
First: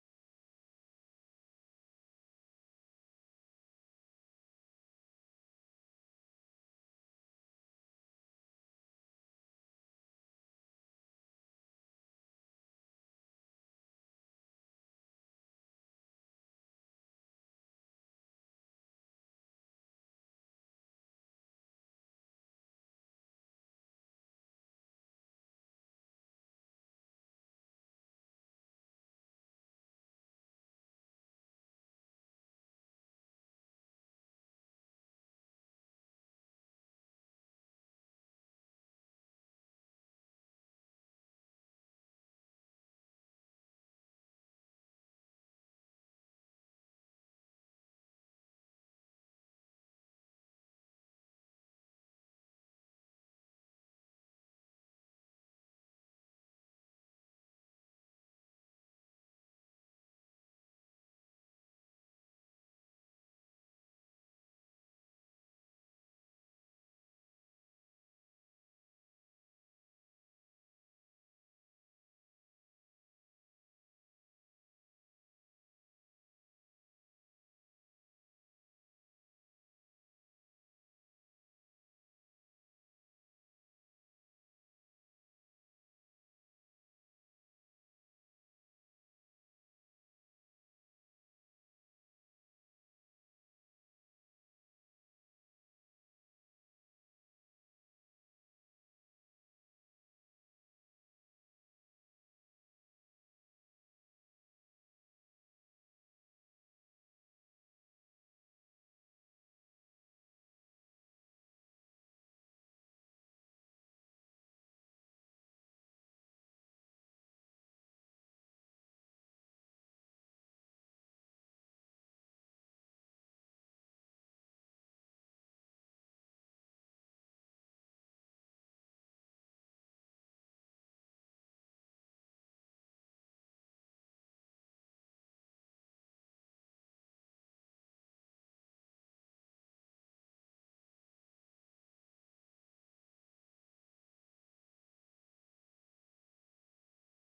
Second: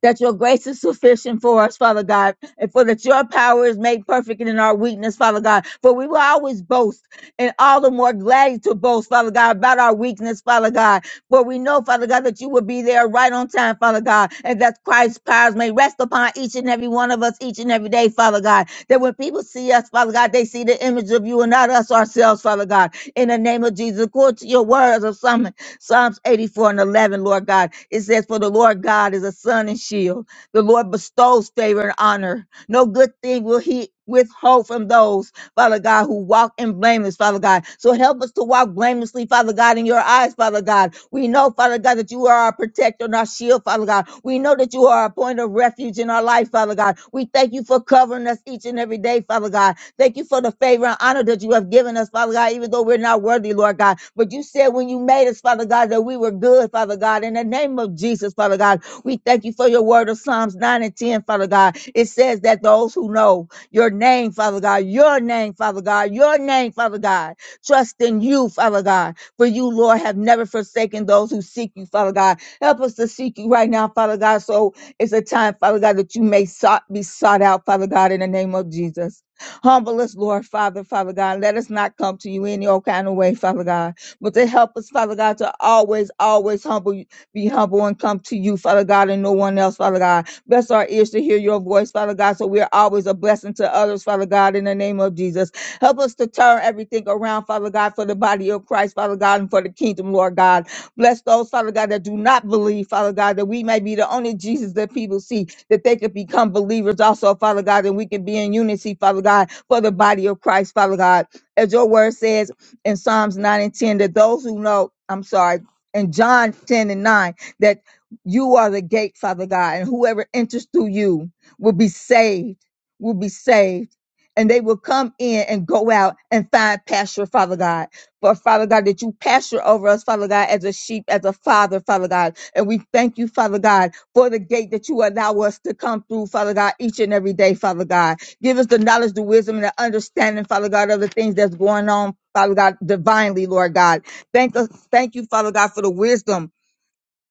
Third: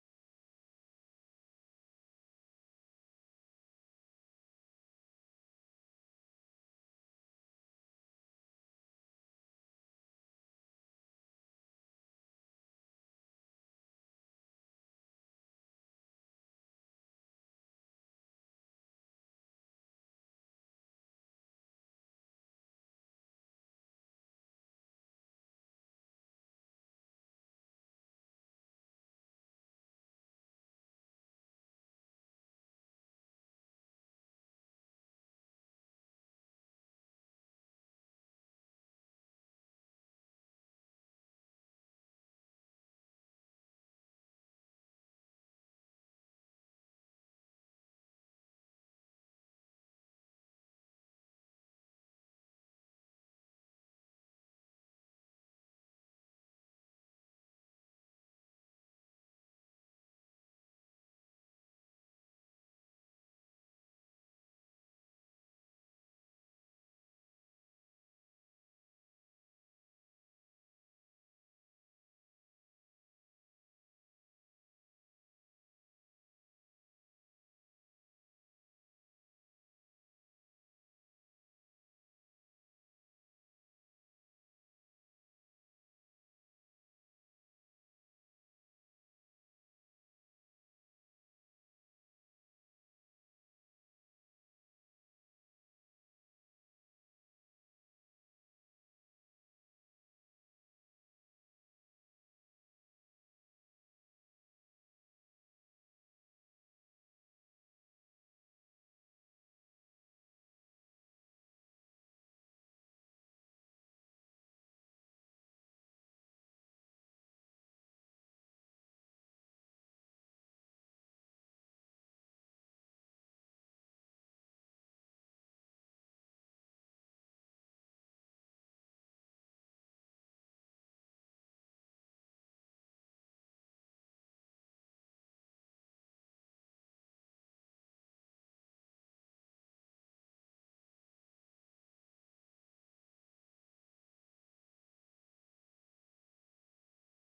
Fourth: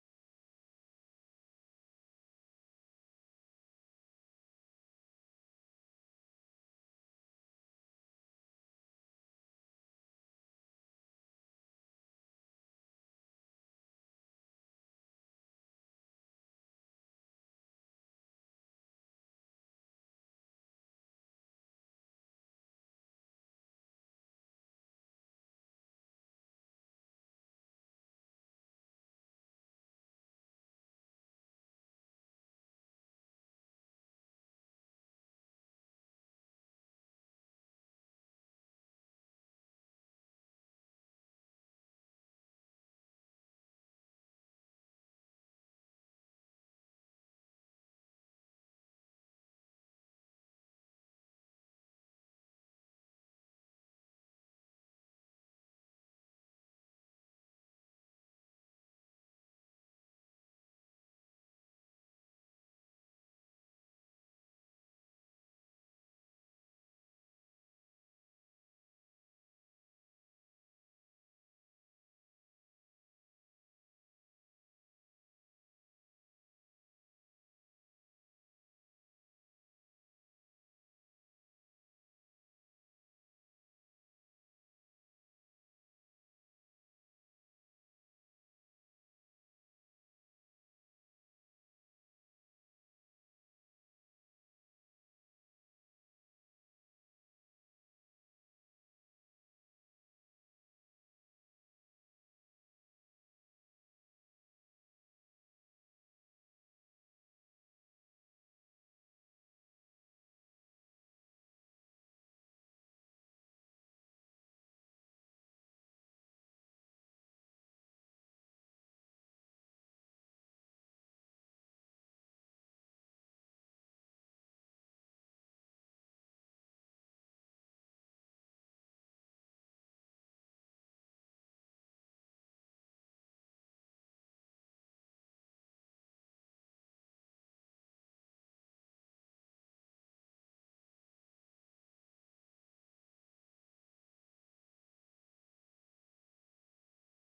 that your grace is sufficient for us, Father God, and for that your power is made perfect in our weakness, Father God. For we will always boast and all the more gladly to boast, Father God, about our weakness, Father God. For we know, Father God, that you will be there right on time, Father God, and that Christ's powers may rest upon each and every one of us each and every day, Father God. That when people see us, Father God, they see the image of you and not us ourselves, Father God. In the name of Jesus, according to your words of Psalm Psalms 84 and 11, Lord God, it says, For the Lord God is a sun and shield. The Lord bestows favor and honor. No good thing will he withhold from those, Father God, who walk in blameless, Father God. So help us to walk blamelessly, Father God, in your eyes, Father God. We know, Father God, that you are our protector and our shield, Father God. We know that you are our point of refuge in our life, Father God. We thank you for covering us each and every day, Father God. Thank you for the favor and honor that you have given us, Father God, even though we're not worthy, Lord God. But you said when you made us, Father God, that we were good, Father God. In the name of Jesus, Father God, we thank you for your word of Psalms 9 and 10, Father God. It says that those who know your name, Father God, your name, Father God, your name, Father God, trust in you, Father God. For you, Lord, have never forsaken those who seek you, Father God. Help us to seek you right now, Father God. So it's a time, Father God, that you may sought, be sought out, Father God, in the name of Jesus. Humble us, Lord Father, Father God. Let us not come to you any old kind of way, Father God. But to help us, Father God, to always, always humble, be humble and come to you, Father God, and no one else, Father God. Bless our ears to hear your voice, Father God, so we are always a blessing to others, Father God, in the name of Jesus. Help us to turn everything around, Father God, for the body of Christ, Father God, and for the kingdom, Lord God. Bless those, Father God, that do not believe, Father God, that we may be the only Jesus that people see, that they could become believers also, Father God, and we can be in unity, Father God, for the body of Christ, Father God. As your word says in Psalms 9 and 10, that those who know, I'm sorry, in John 10 and 9, that you are the gate, Father God, and whoever enters through you will be saved, will be saved. And they will come in and go out and find pasture, Father God. For Father God, that you pasture over us, Father God, as a sheep, as a father, Father God. And we thank you, Father God, for the gate that you allow us to come through, Father God, each and every day, Father God. Give us the knowledge, the wisdom, and the understanding, Father God, of the things that's going on, Father God, divinely, Lord God. Thank us, thank you, Father God, for the wisdom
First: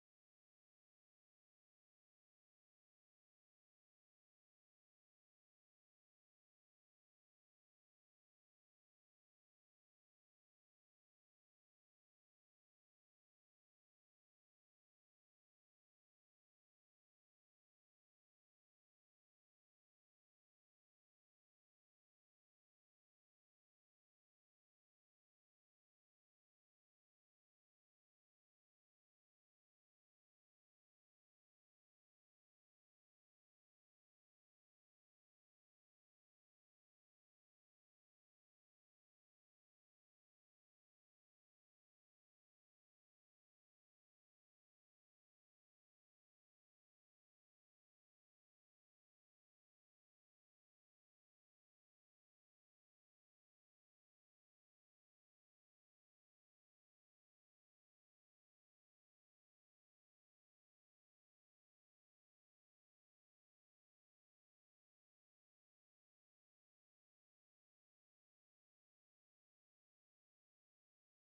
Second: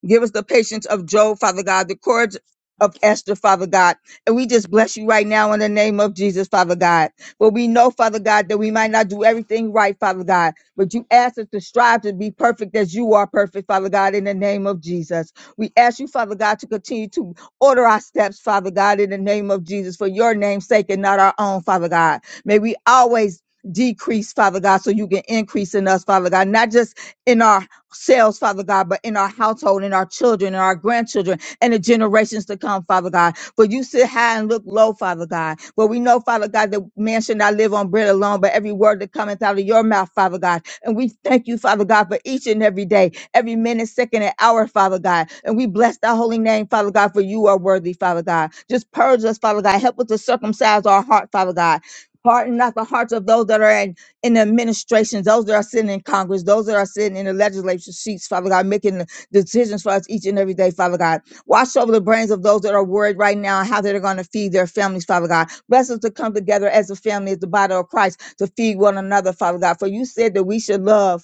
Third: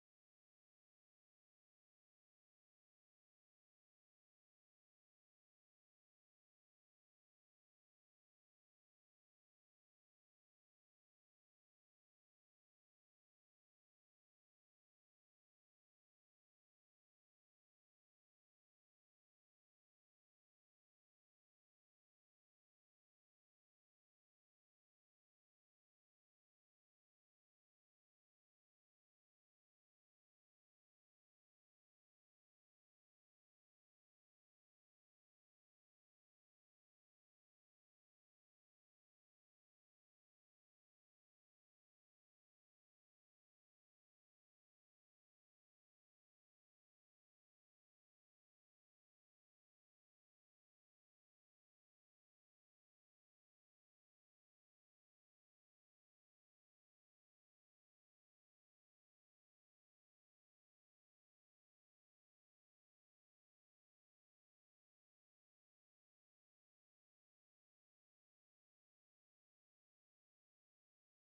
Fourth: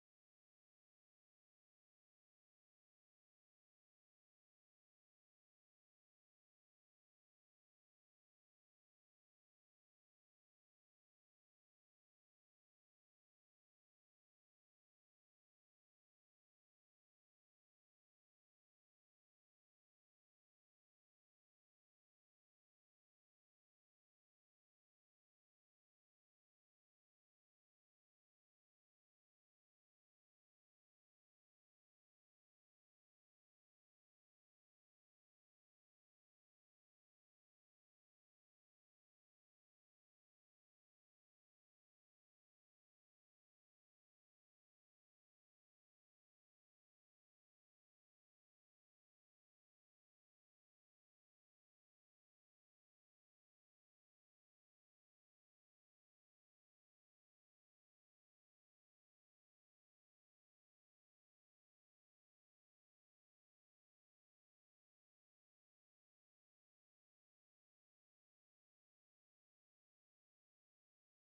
Give us the patience of Job, Father God, the courage of Esther, Father God. And we just bless you right now in the name of Jesus, Father God. But we know, Father God, that we might not do everything right, Father God. But you ask us to strive to be perfect as you are perfect, Father God, in the name of Jesus. We ask you, Father God, to continue to order our steps, Father God, in the name of Jesus, for your name's sake and not our own, Father God. May we always decrease, Father God, so you can increase in us, Father God, not just in our ourselves, Father God, but in our household, in our children, in our grandchildren, and the generations to come, Father God. For you sit high and look low, Father God. For we know, Father God, that man should not live on bread alone, but every word that cometh out of your mouth, Father God. And we thank you, Father God, for each and every day, every minute, second, and hour, Father God. And we bless thy holy name, Father God, for you are worthy, Father God. Just purge us, Father God. Help us to circumcise our heart, Father God. Harden not the hearts of those that are in in the administrations, those that are sitting in Congress, those that are sitting in the legislature seats, Father God, making the decisions for us each and every day, Father God. Watch over the brains of those that are worried right now and how they're going to feed their families, Father God. Bless us to come together as a family, as the body of Christ, to feed one another, Father God. For you said that we should love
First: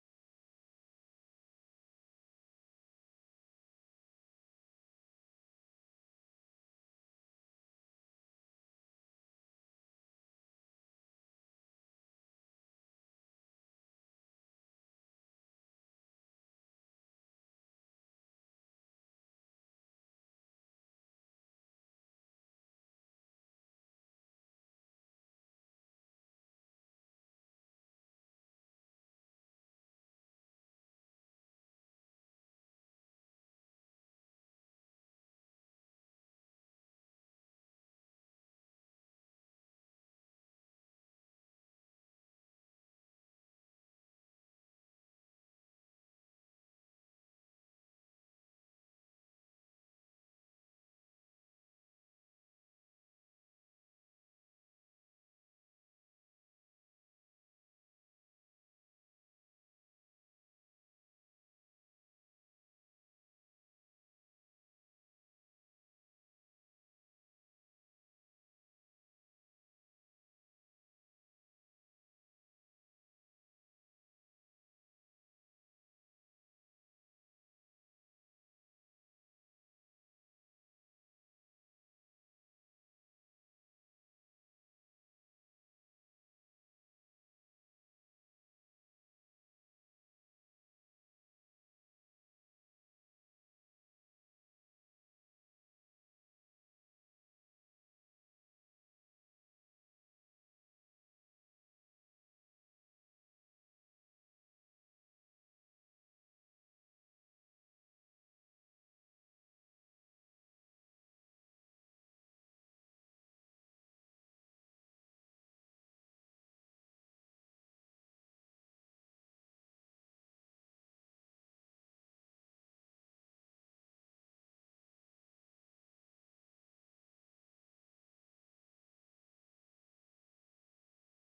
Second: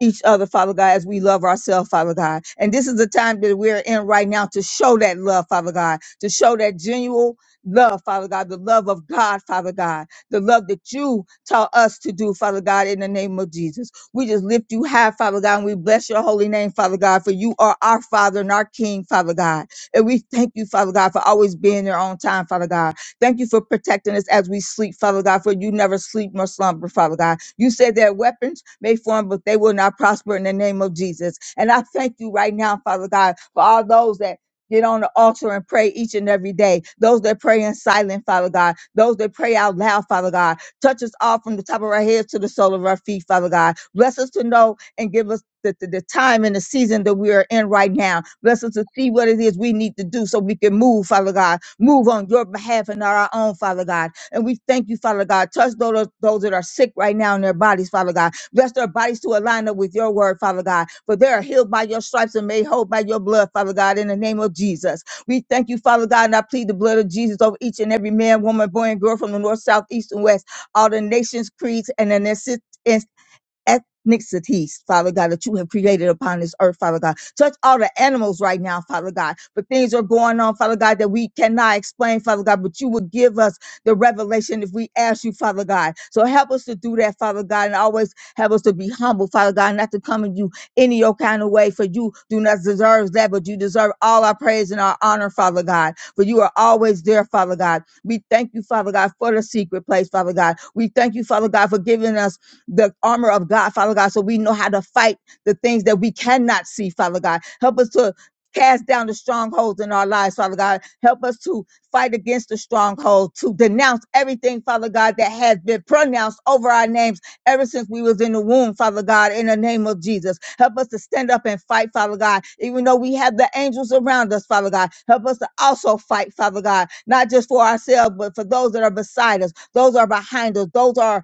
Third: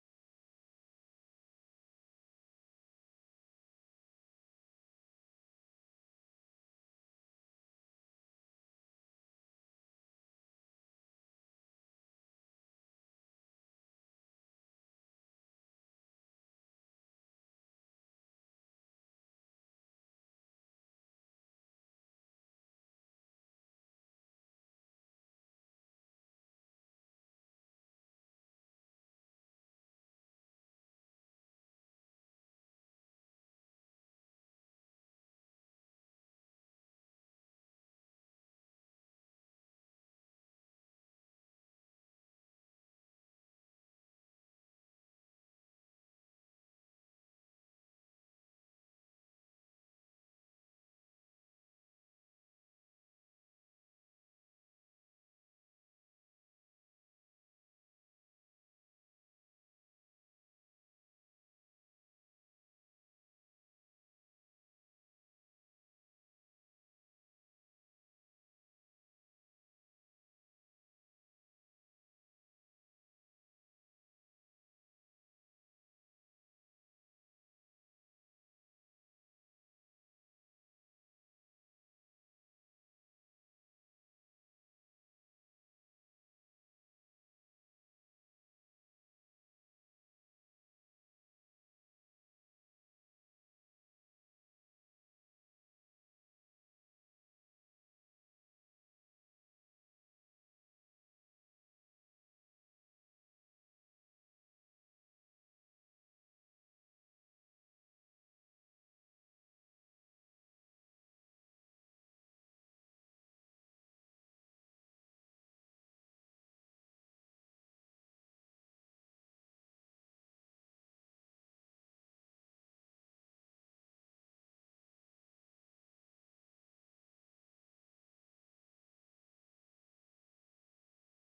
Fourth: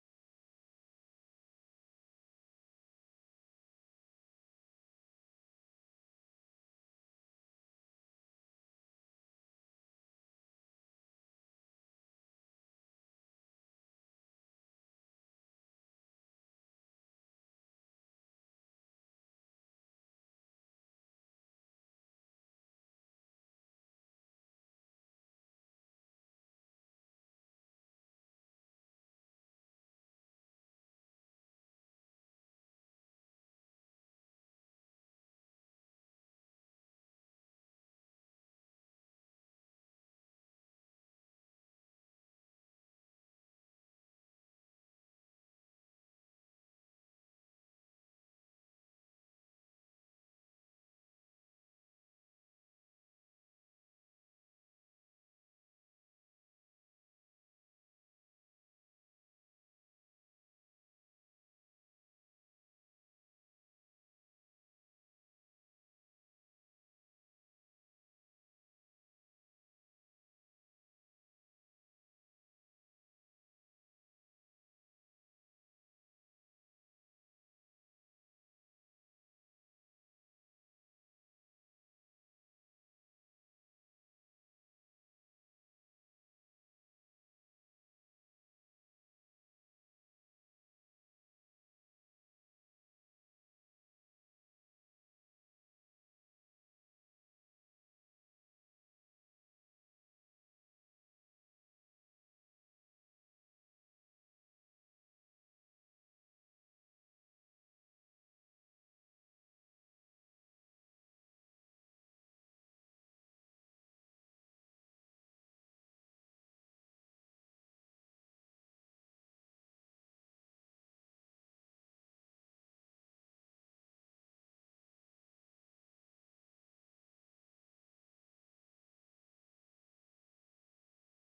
each other, Father God, as we love ourselves, Father God. And this is the time that we're in right now to show that love, Father God, to show that genuine love, Father God, the love of God, Father God, the love that you taught us to do, Father God, in the name of Jesus. We just lift you high, Father God, and we bless your holy name, Father God, for you are our Father and our King, Father God. And we thank you, Father God, for always being there on time, Father God. Thank you for protecting us as we sleep, Father God, for you never sleep nor slumber, Father God. You said that weapons may form, but they will not prosper in the name of Jesus. And I thank you right now, Father God, for all those that get on the altar and pray each and every day. Those that pray in silent, Father God. Those that pray out loud, Father God. Touch us all from the top of our heads to the sole of our feet, Father God. Bless us to know and give us the, the, the time and the season that we are in right now. Bless us to see what it is we need to do so we can move, Father God. Move on your behalf and not our own, Father God. And we thank you, Father God. Touch those, those that are sick right now in their bodies, Father God. Bless their bodies to align up with your word, Father God. For they are healed by your stripes and made whole by your blood, Father God, in the name of Jesus. We thank you, Father God, and I plead the blood of Jesus over each and every man, woman, boy, and girl from the north, south, east, and west, all the nations, creeds, and the necessities ethnicities, Father God, that you have created upon this earth, Father God. Touch all the animals right now, Father God. But things are going on, Father God, that we cannot explain, Father God, but you would give us the revelation if we ask you, Father God. So help us to do that, Father God, and always help us to be humble, Father God, not to come at you any old kind of way, for you do not deserve that, but you deserve all our praise and our honor, Father God. For you are always there, Father God. We thank you, Father God, for the secret place, Father God. We thank you, Father God, for giving us the armor of God, Father God, so we know how to fight the things that we cannot see, Father God. Help us to cast down the strongholds in our lives, Father God. Help us to fight against the stronghold, to denounce everything, Father God, that has been pronounced over our names ever since we was in the womb, Father God, in the name of Jesus. Help us to stand up and fight, Father God, even though we have the angels around us, Father God. Help us to also fight, Father God, not just for ourselves, but for those that are beside us, those are behind us, those are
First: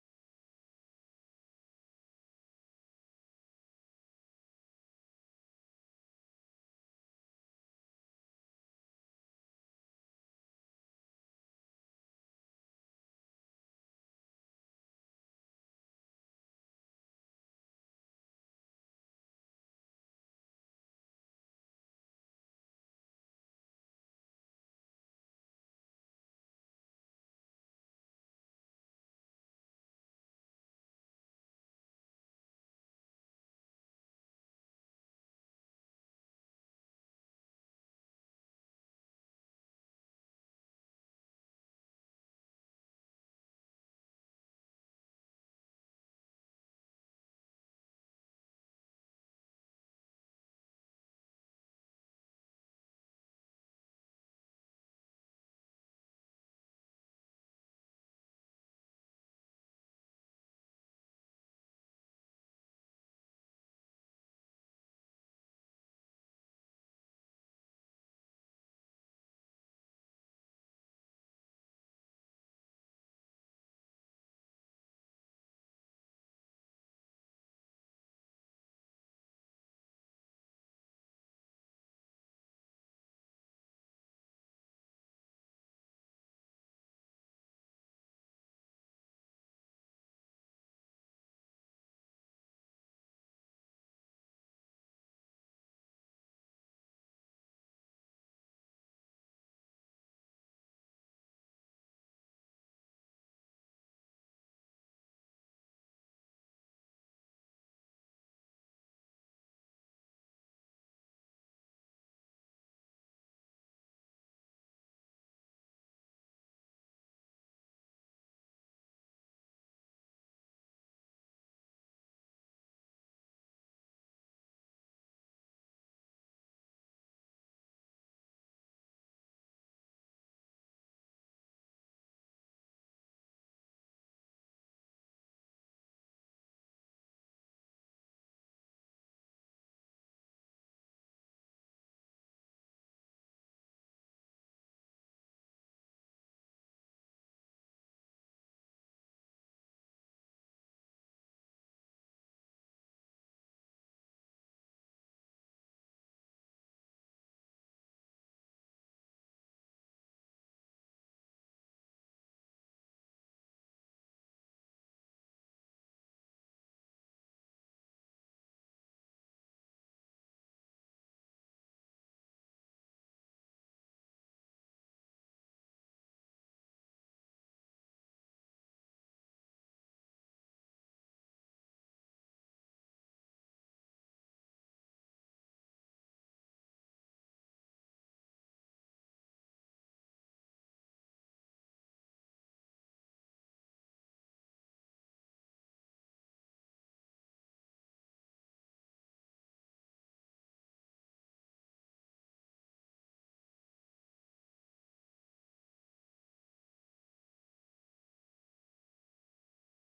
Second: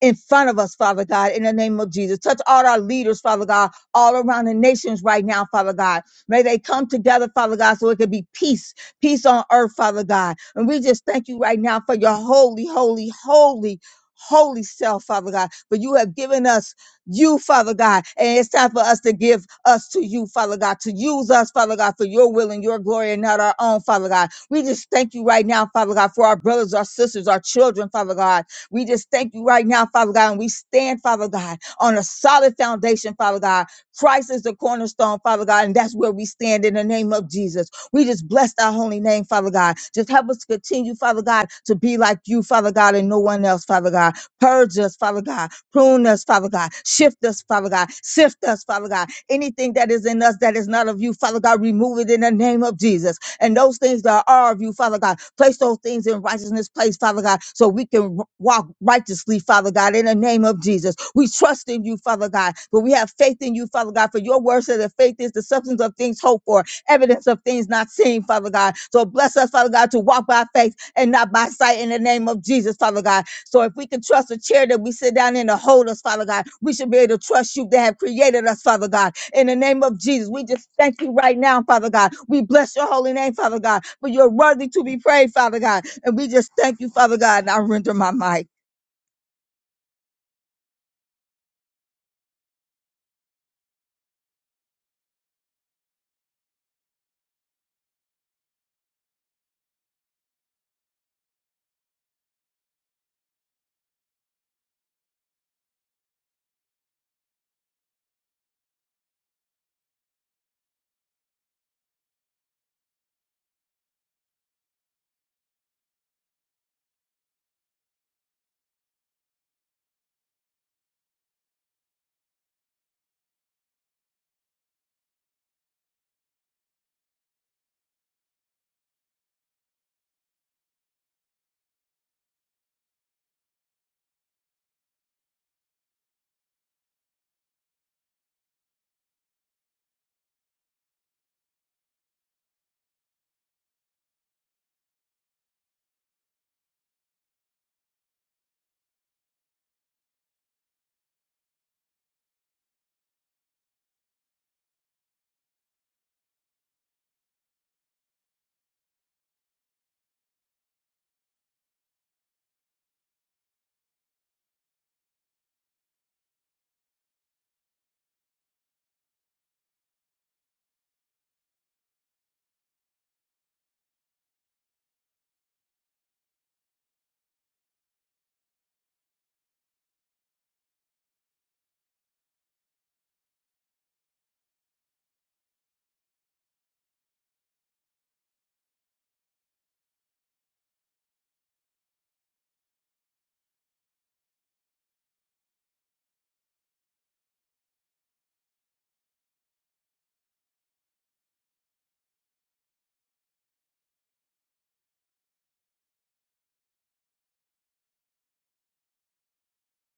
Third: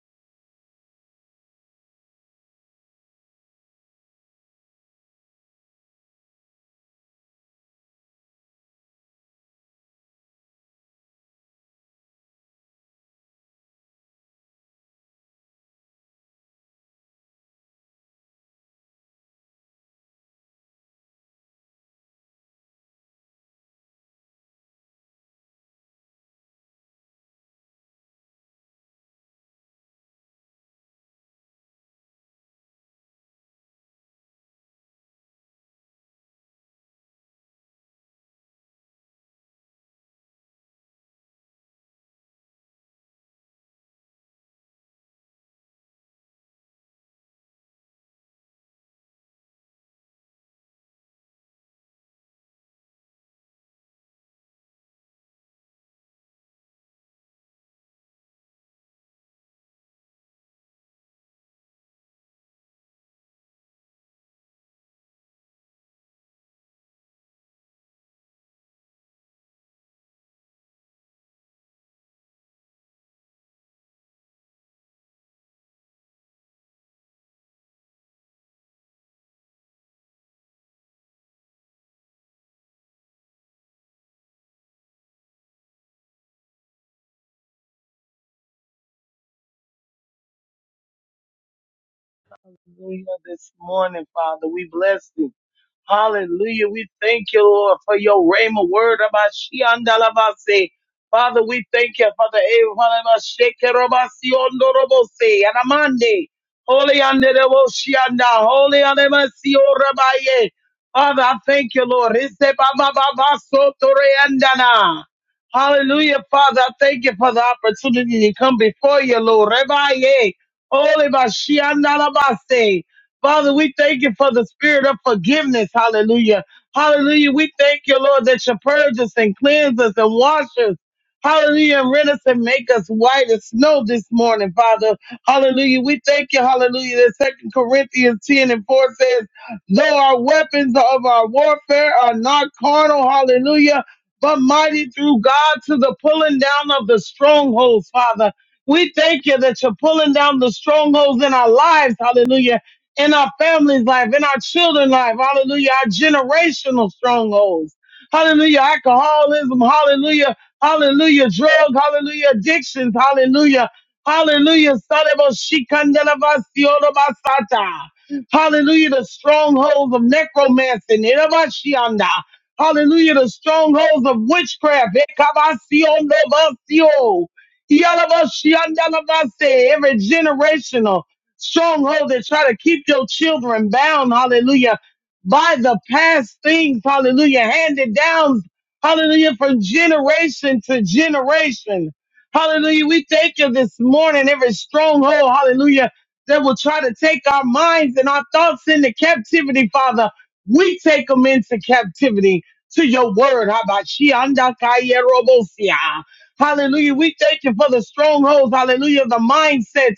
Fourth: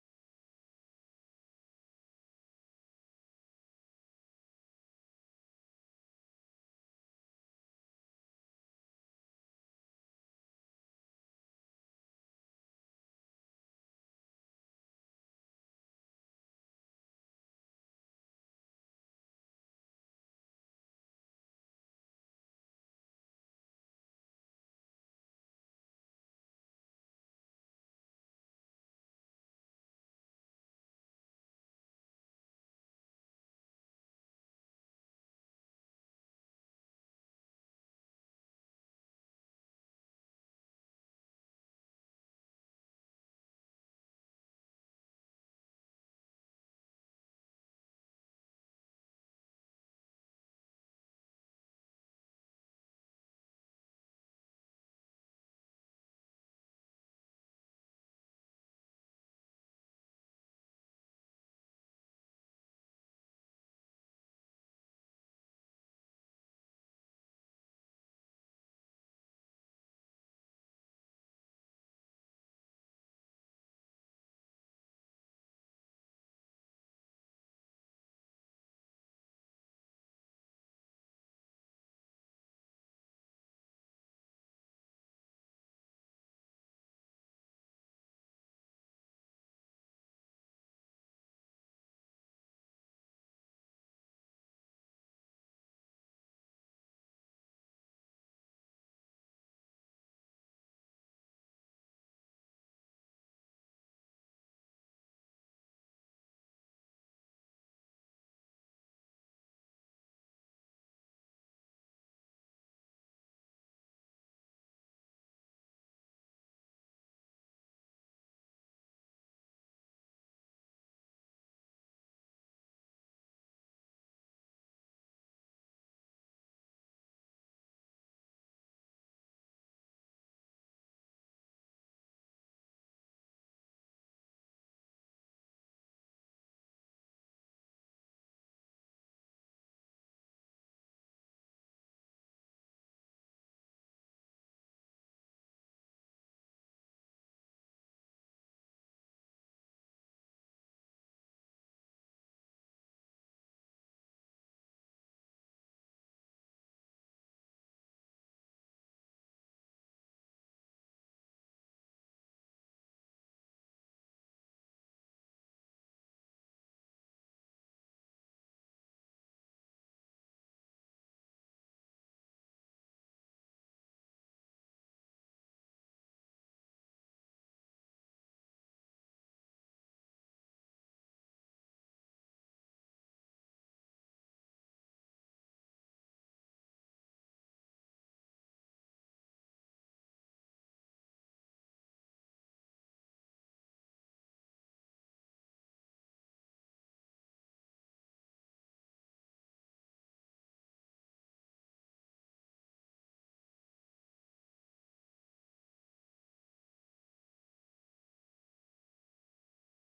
in front of us, Father God, in the name of Jesus. Touch all our leaders, Father God, all around the nations right now, Father God. May they come together, Father God, so it could be peace, peace on earth, Father God. And we just thank you right now for your holy, holy, holy, holy self, Father God. For you have given us you, Father God. And it's time for us to give us to you, Father God, to use us, Father God, for your will and your glory and not our own, Father God. We just thank you right now, Father God, for our brothers, our sisters, our children, Father God we just thank you right now, Father God, and we stand, Father God, on a solid foundation, Father God. Christ is the cornerstone, Father God, and that's where we stand in the name of Jesus. We just bless our holy name, Father God. Just help us continue, Father God, to be like you, Father God, and no one else, Father God. Purge us, Father God. Prune us, Father God. Shift us, Father God. Sift us, Father God. Anything that is in us that is not of you, Father God, remove it in the name of Jesus and those things that are of you, Father God. Place those things in righteousness, place, Father God, so we can w- walk righteously, Father God, in the name of Jesus. We trust in you, Father God, but we have faith in you, Father God, for your word says that faith is the substance of things hoped for, evidence of things not seen, Father God. So bless us, Father God, to walk by faith and not by sight in the name of Jesus, Father God. So if we can trust a chair that we sit down in to hold us, Father God, we should be able to trust you that have created us, Father God in the name of Jesus. We just thank you right now, Father God. We bless your holy name, Father God, for you're worthy to be praised, Father God. And we just thank you, Father God. And I render my mic. Hallelujah this morning, Father. We bless you. Hallelujah. We thank you, Lord, for your rhema word about Shiandalabase. Father, we thank you for the Evanabashekerabasiondorobose and Amande. Holy Andereboshianda. Holy Andemasioramaye. Father, I thank you, Lord. Isebabababasotoreandana. Hallelujah, Father. I thank you for the opportunity to come before you, Lord. Rebaye. Holy Bashiandalabase. Father, we thank you for the spirit of forgiveness. Hallelujah. Hallelujah. We thank you, Lord, that you purge us and cleanse us and wash us. Hallelujah. And rent us and make us white as snow this morning, Father. Hallelujah. We thank you. Hallelujah. That Second Corinthians 10 and 4 says, though our weapons of our warfare are not carnal. Hallelujah. But mighty through God to the pulling down of the strongholds, Father. We thank you that you're pulling down the strongholds in our lives. Hallelujah in our family's life, in our children's life. Hallelujah. Our generational strongholds. Hallelujah. Alcoholism. Hallelujah. Hallelujah. Drug. Hallelujah. Addictions. Hallelujah. Hallelujah. Sarebo-shikandalavasiorobasata. Hallelujah. The strongholds of necromancy. Nerabashianda. Hallelujah. The strongholds of witchcraft. Ekabasionobasio. Yalabashiandalavase. Every generational stronghold that try to keep your children bound, hallelujah, by the past things, hallelujah, handed down, hallelujah, from generation to generation. Hallelujah. We thank you this morning, every stronghold, hallelujah, that will try to take our minds and our thoughts into captivity, Father. We take them into captivity to your word. Habashiandakayerobosia. Hallelujah. We thank you for the strongholds. Hallelujah. The mindsets.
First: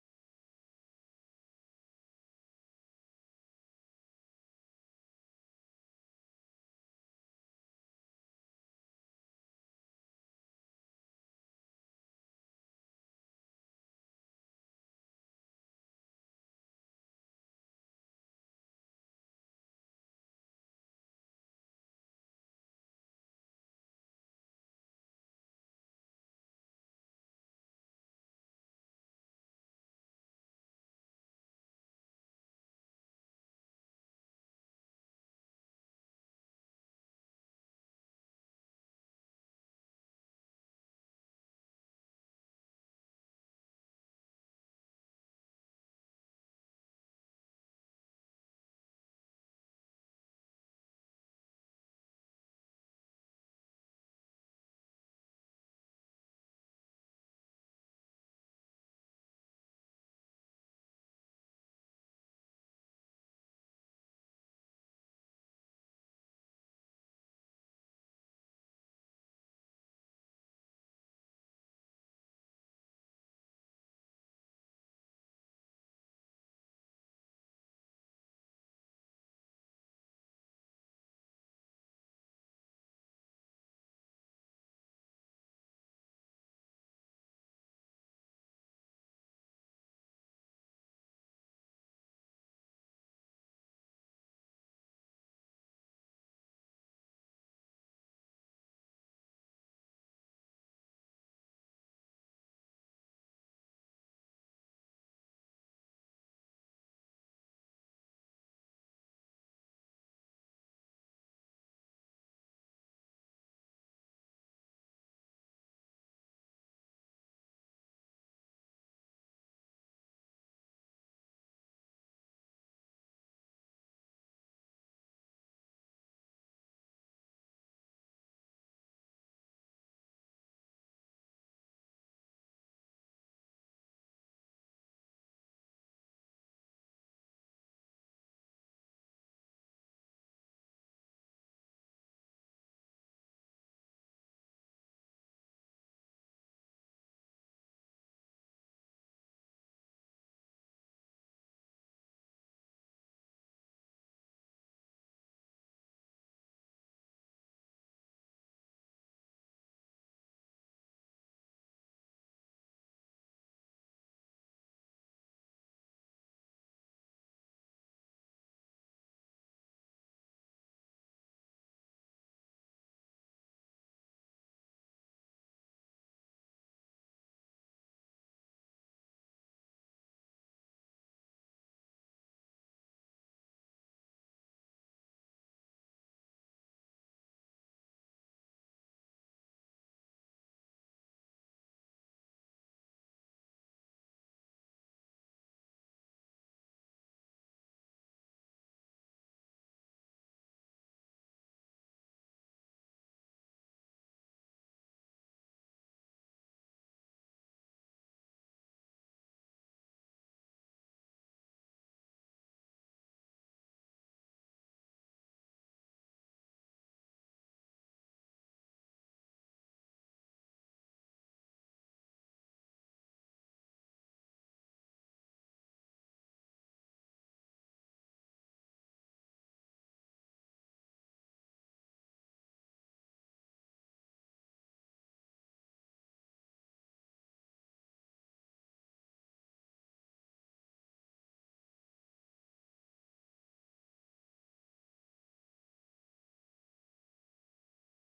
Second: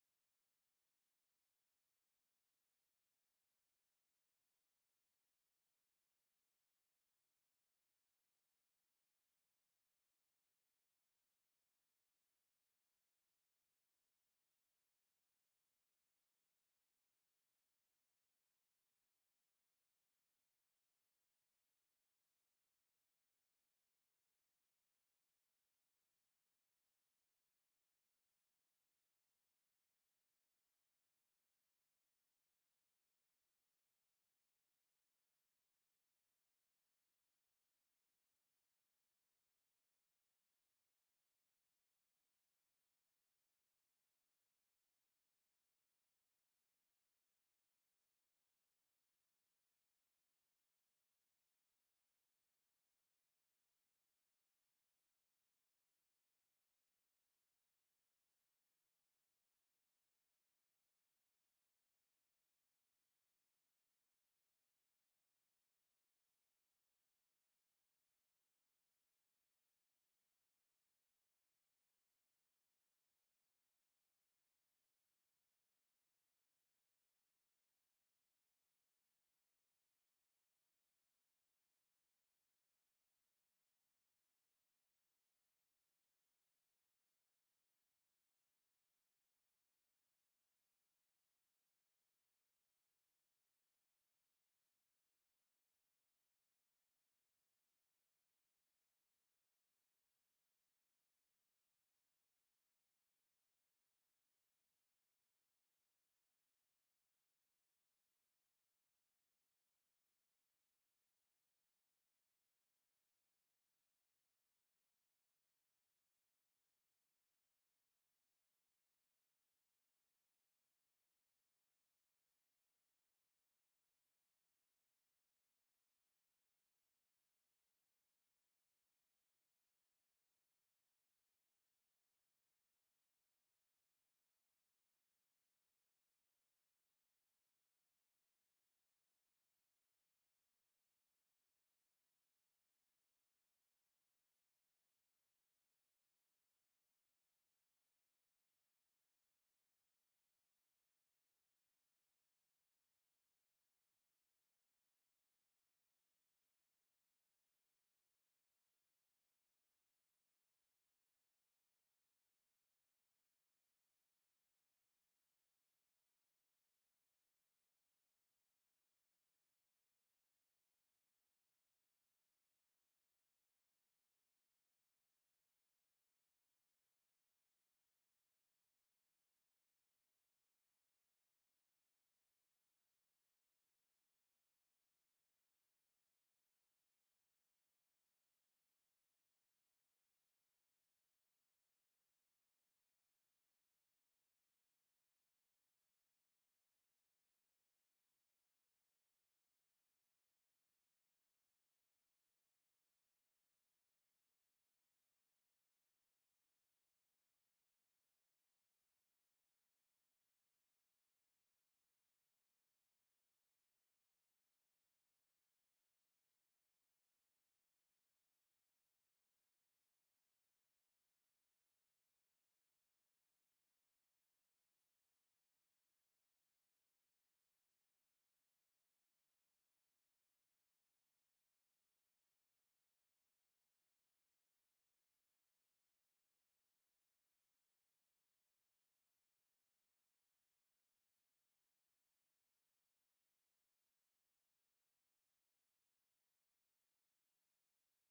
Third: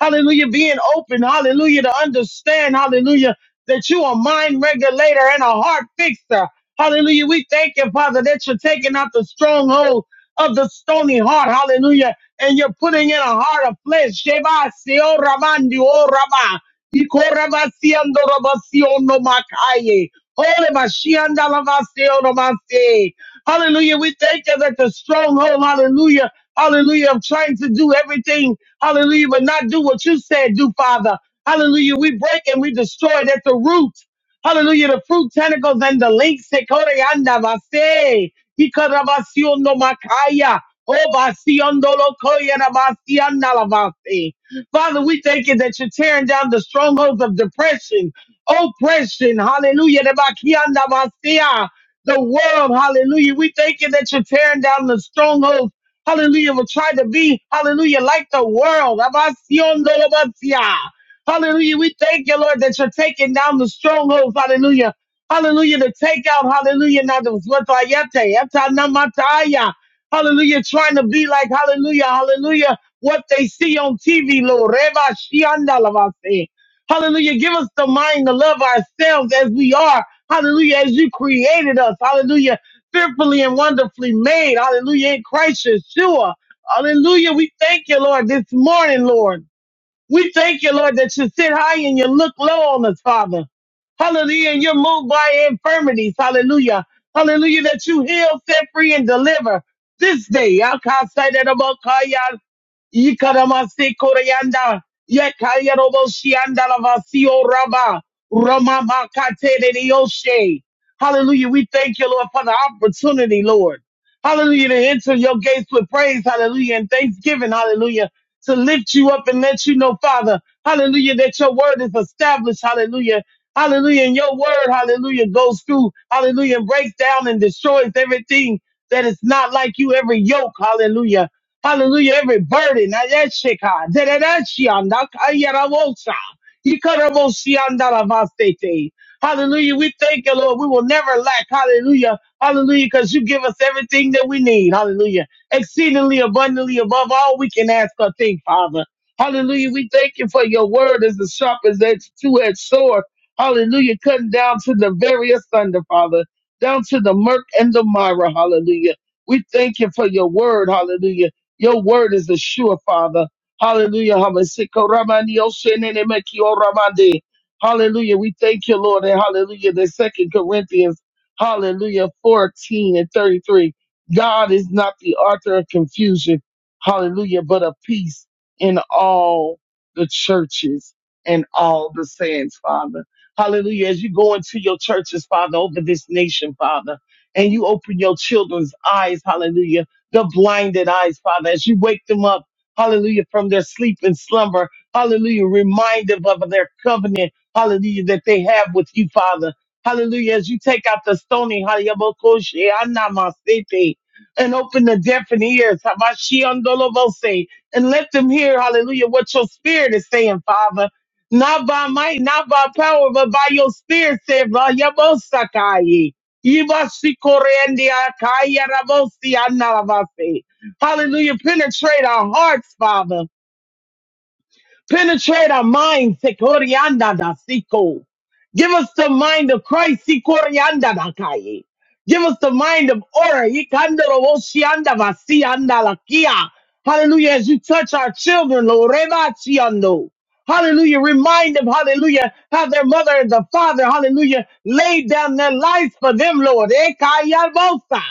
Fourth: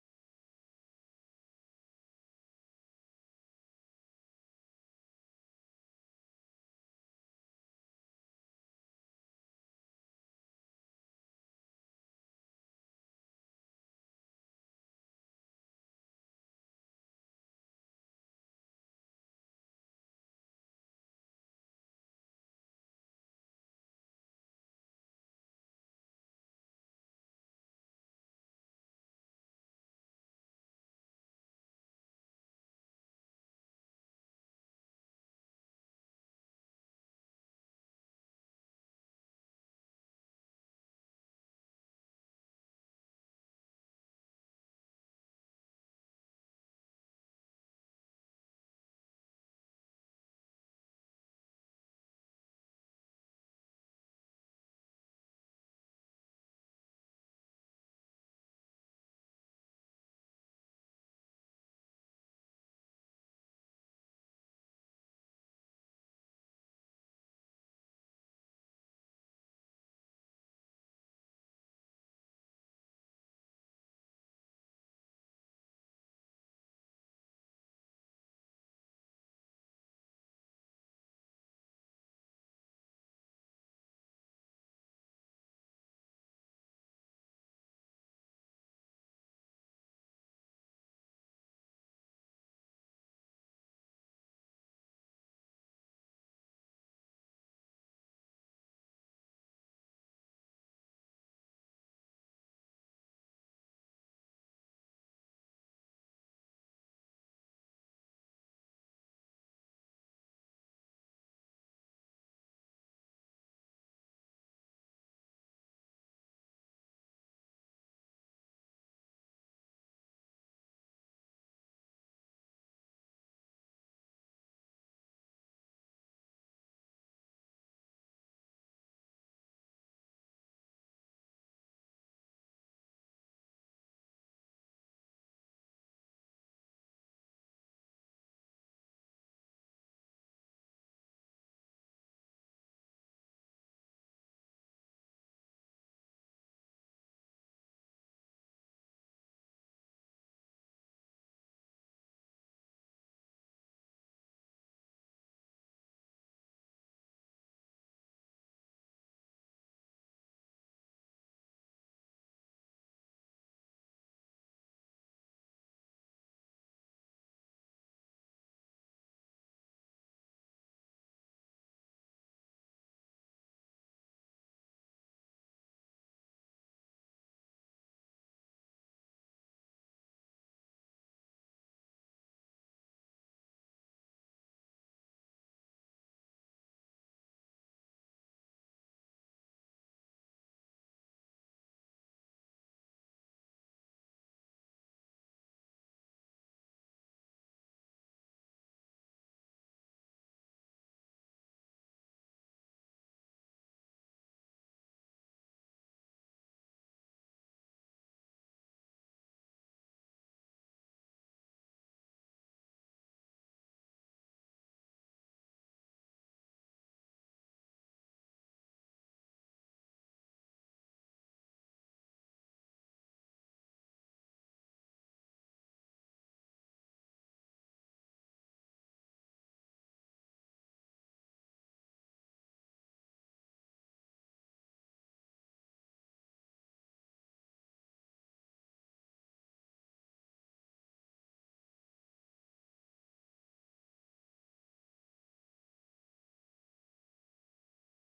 Hallelujah. Being open. Hallelujah. To understand. Hallelujah. That you are a mind regulator and a heart fixer. Hallelujah. We thank you, Father, that you're taking out the stronghold of the stony heart. Hallelujah. And you're putting in a heart of flesh. Sheba, seo, ramandi, o, rama. Iko, rama, siando, rama, siono, makaye. Ole, mashianda, rama, siono, mase. Hallelujah. We thank you that the stronghold, hallelujah, hallelujah, of trying to do everything, hallelujah, but not do what you said, do, Father. Hallelujah. We break and we destroy it at the root. Hallelujah. The fruit tentacles and the links. Sekore anda vase. Ikarabasiando makaya. Obasiando lokoya rabasianda lavase. Father, we thank you that you're tearing down the strongholds of depression, oppression. Hallelujah. Rebakianda vasea the world. Hallelujah. We thank you that you're tearing down the strongholds. Hallelujah. We'll try to be, hallelujah, like the world. Abasiondolobasia. Hallelujah. We thank you, Lord, that you're taking down the strongholds. Hallelujah. Hallelujah. To take out, hallelujah, now those watayete, etanamataya. Hallelujah. Trying to be like, hallelujah, hallelujah, what they see on TV, Lord. Reba shiandalabasi. Hallelujah. Give us the mind to love ourselves as we are. Hallelujah. As you created us. Hallelujah. Fearfully and wonderfully made. Hallelujah. In Christ Yeshua. Hallelujah. We thank you, Lord, this morning, Lord. We thank you, Lord, that you sit high and you look low on us, Father. Hallelujah. And you're moved by infirmities. Hallelujah. Hallelujah. That you heal, set free, and deliver this day. Yakasaidabakaya, yikaramasikoryanda, yakayaroboshiyandalabasioraba, ramamakatereyoshe. Hallelujah. We thank you, Lord, for the opportunity, Lord. Hallelujah. To enter your gates with praise. Hallelujah. And thanksgiving. Hallelujah to lift you up and let you know, Father, hallelujah, that your word is established, hallelujah. Hallelujah. And your word, hallelujah, goes through, hallelujah, and breaks down and destroys everything that is not like you, every yoke, hallelujah. Hallelujah, every burden. Ayeshika, dededeshianda, kayarawosa, ikaraboshiandaravasete. Hallelujah. We thank you, Lord. We will never lack. Hallelujah. Hallelujah. Because you give us everything that we need. Hallelujah exceedingly abundantly above all we can ask or think, Father. Hallelujah. We thank you for your word as the sharp as that two-edged sword. Hallelujah. Cutting down to the various thunder, Father, down to the murk and the mire. Hallelujah. We thank you for your word. Hallelujah. Your word is the sure, Father. Hallelujah. Hallelujah. We thank you, Lord. And hallelujah. The second Corinthians, hallelujah, 14 and 33. God is not the author of confusion, hallelujah, but of peace in all the churches and all the saints, Father. Hallelujah. As you go into your churches, Father, over this nation, Father, and you open your children's eyes, hallelujah, the blinded eyes, Father, as you wake them up, hallelujah, from their sleep and slumber, hallelujah, remind them of their covenant, hallelujah, that they have with you, Father. Hallelujah. As you take out the stony, hallelujah, and open the deaf and ears, Hamashiandolobose, and let them hear, hallelujah, what your spirit is saying, Father. Not by might, not by power, but by your spirit, said Vayabosakaye. Hallelujah. Penetrate our hearts, Father. Penetrate our minds. Sekorianda da siko. Give us the mind of Christ. Sikorianda da kaye. Give us the mind of order. Ikandoro woshianda vasianda lakia. Hallelujah. As you touch our children, Lord. Rebachiando. Hallelujah. Remind them, hallelujah, how their mother and the father, hallelujah, laid down their lives for them, Lord. Ekayabosa.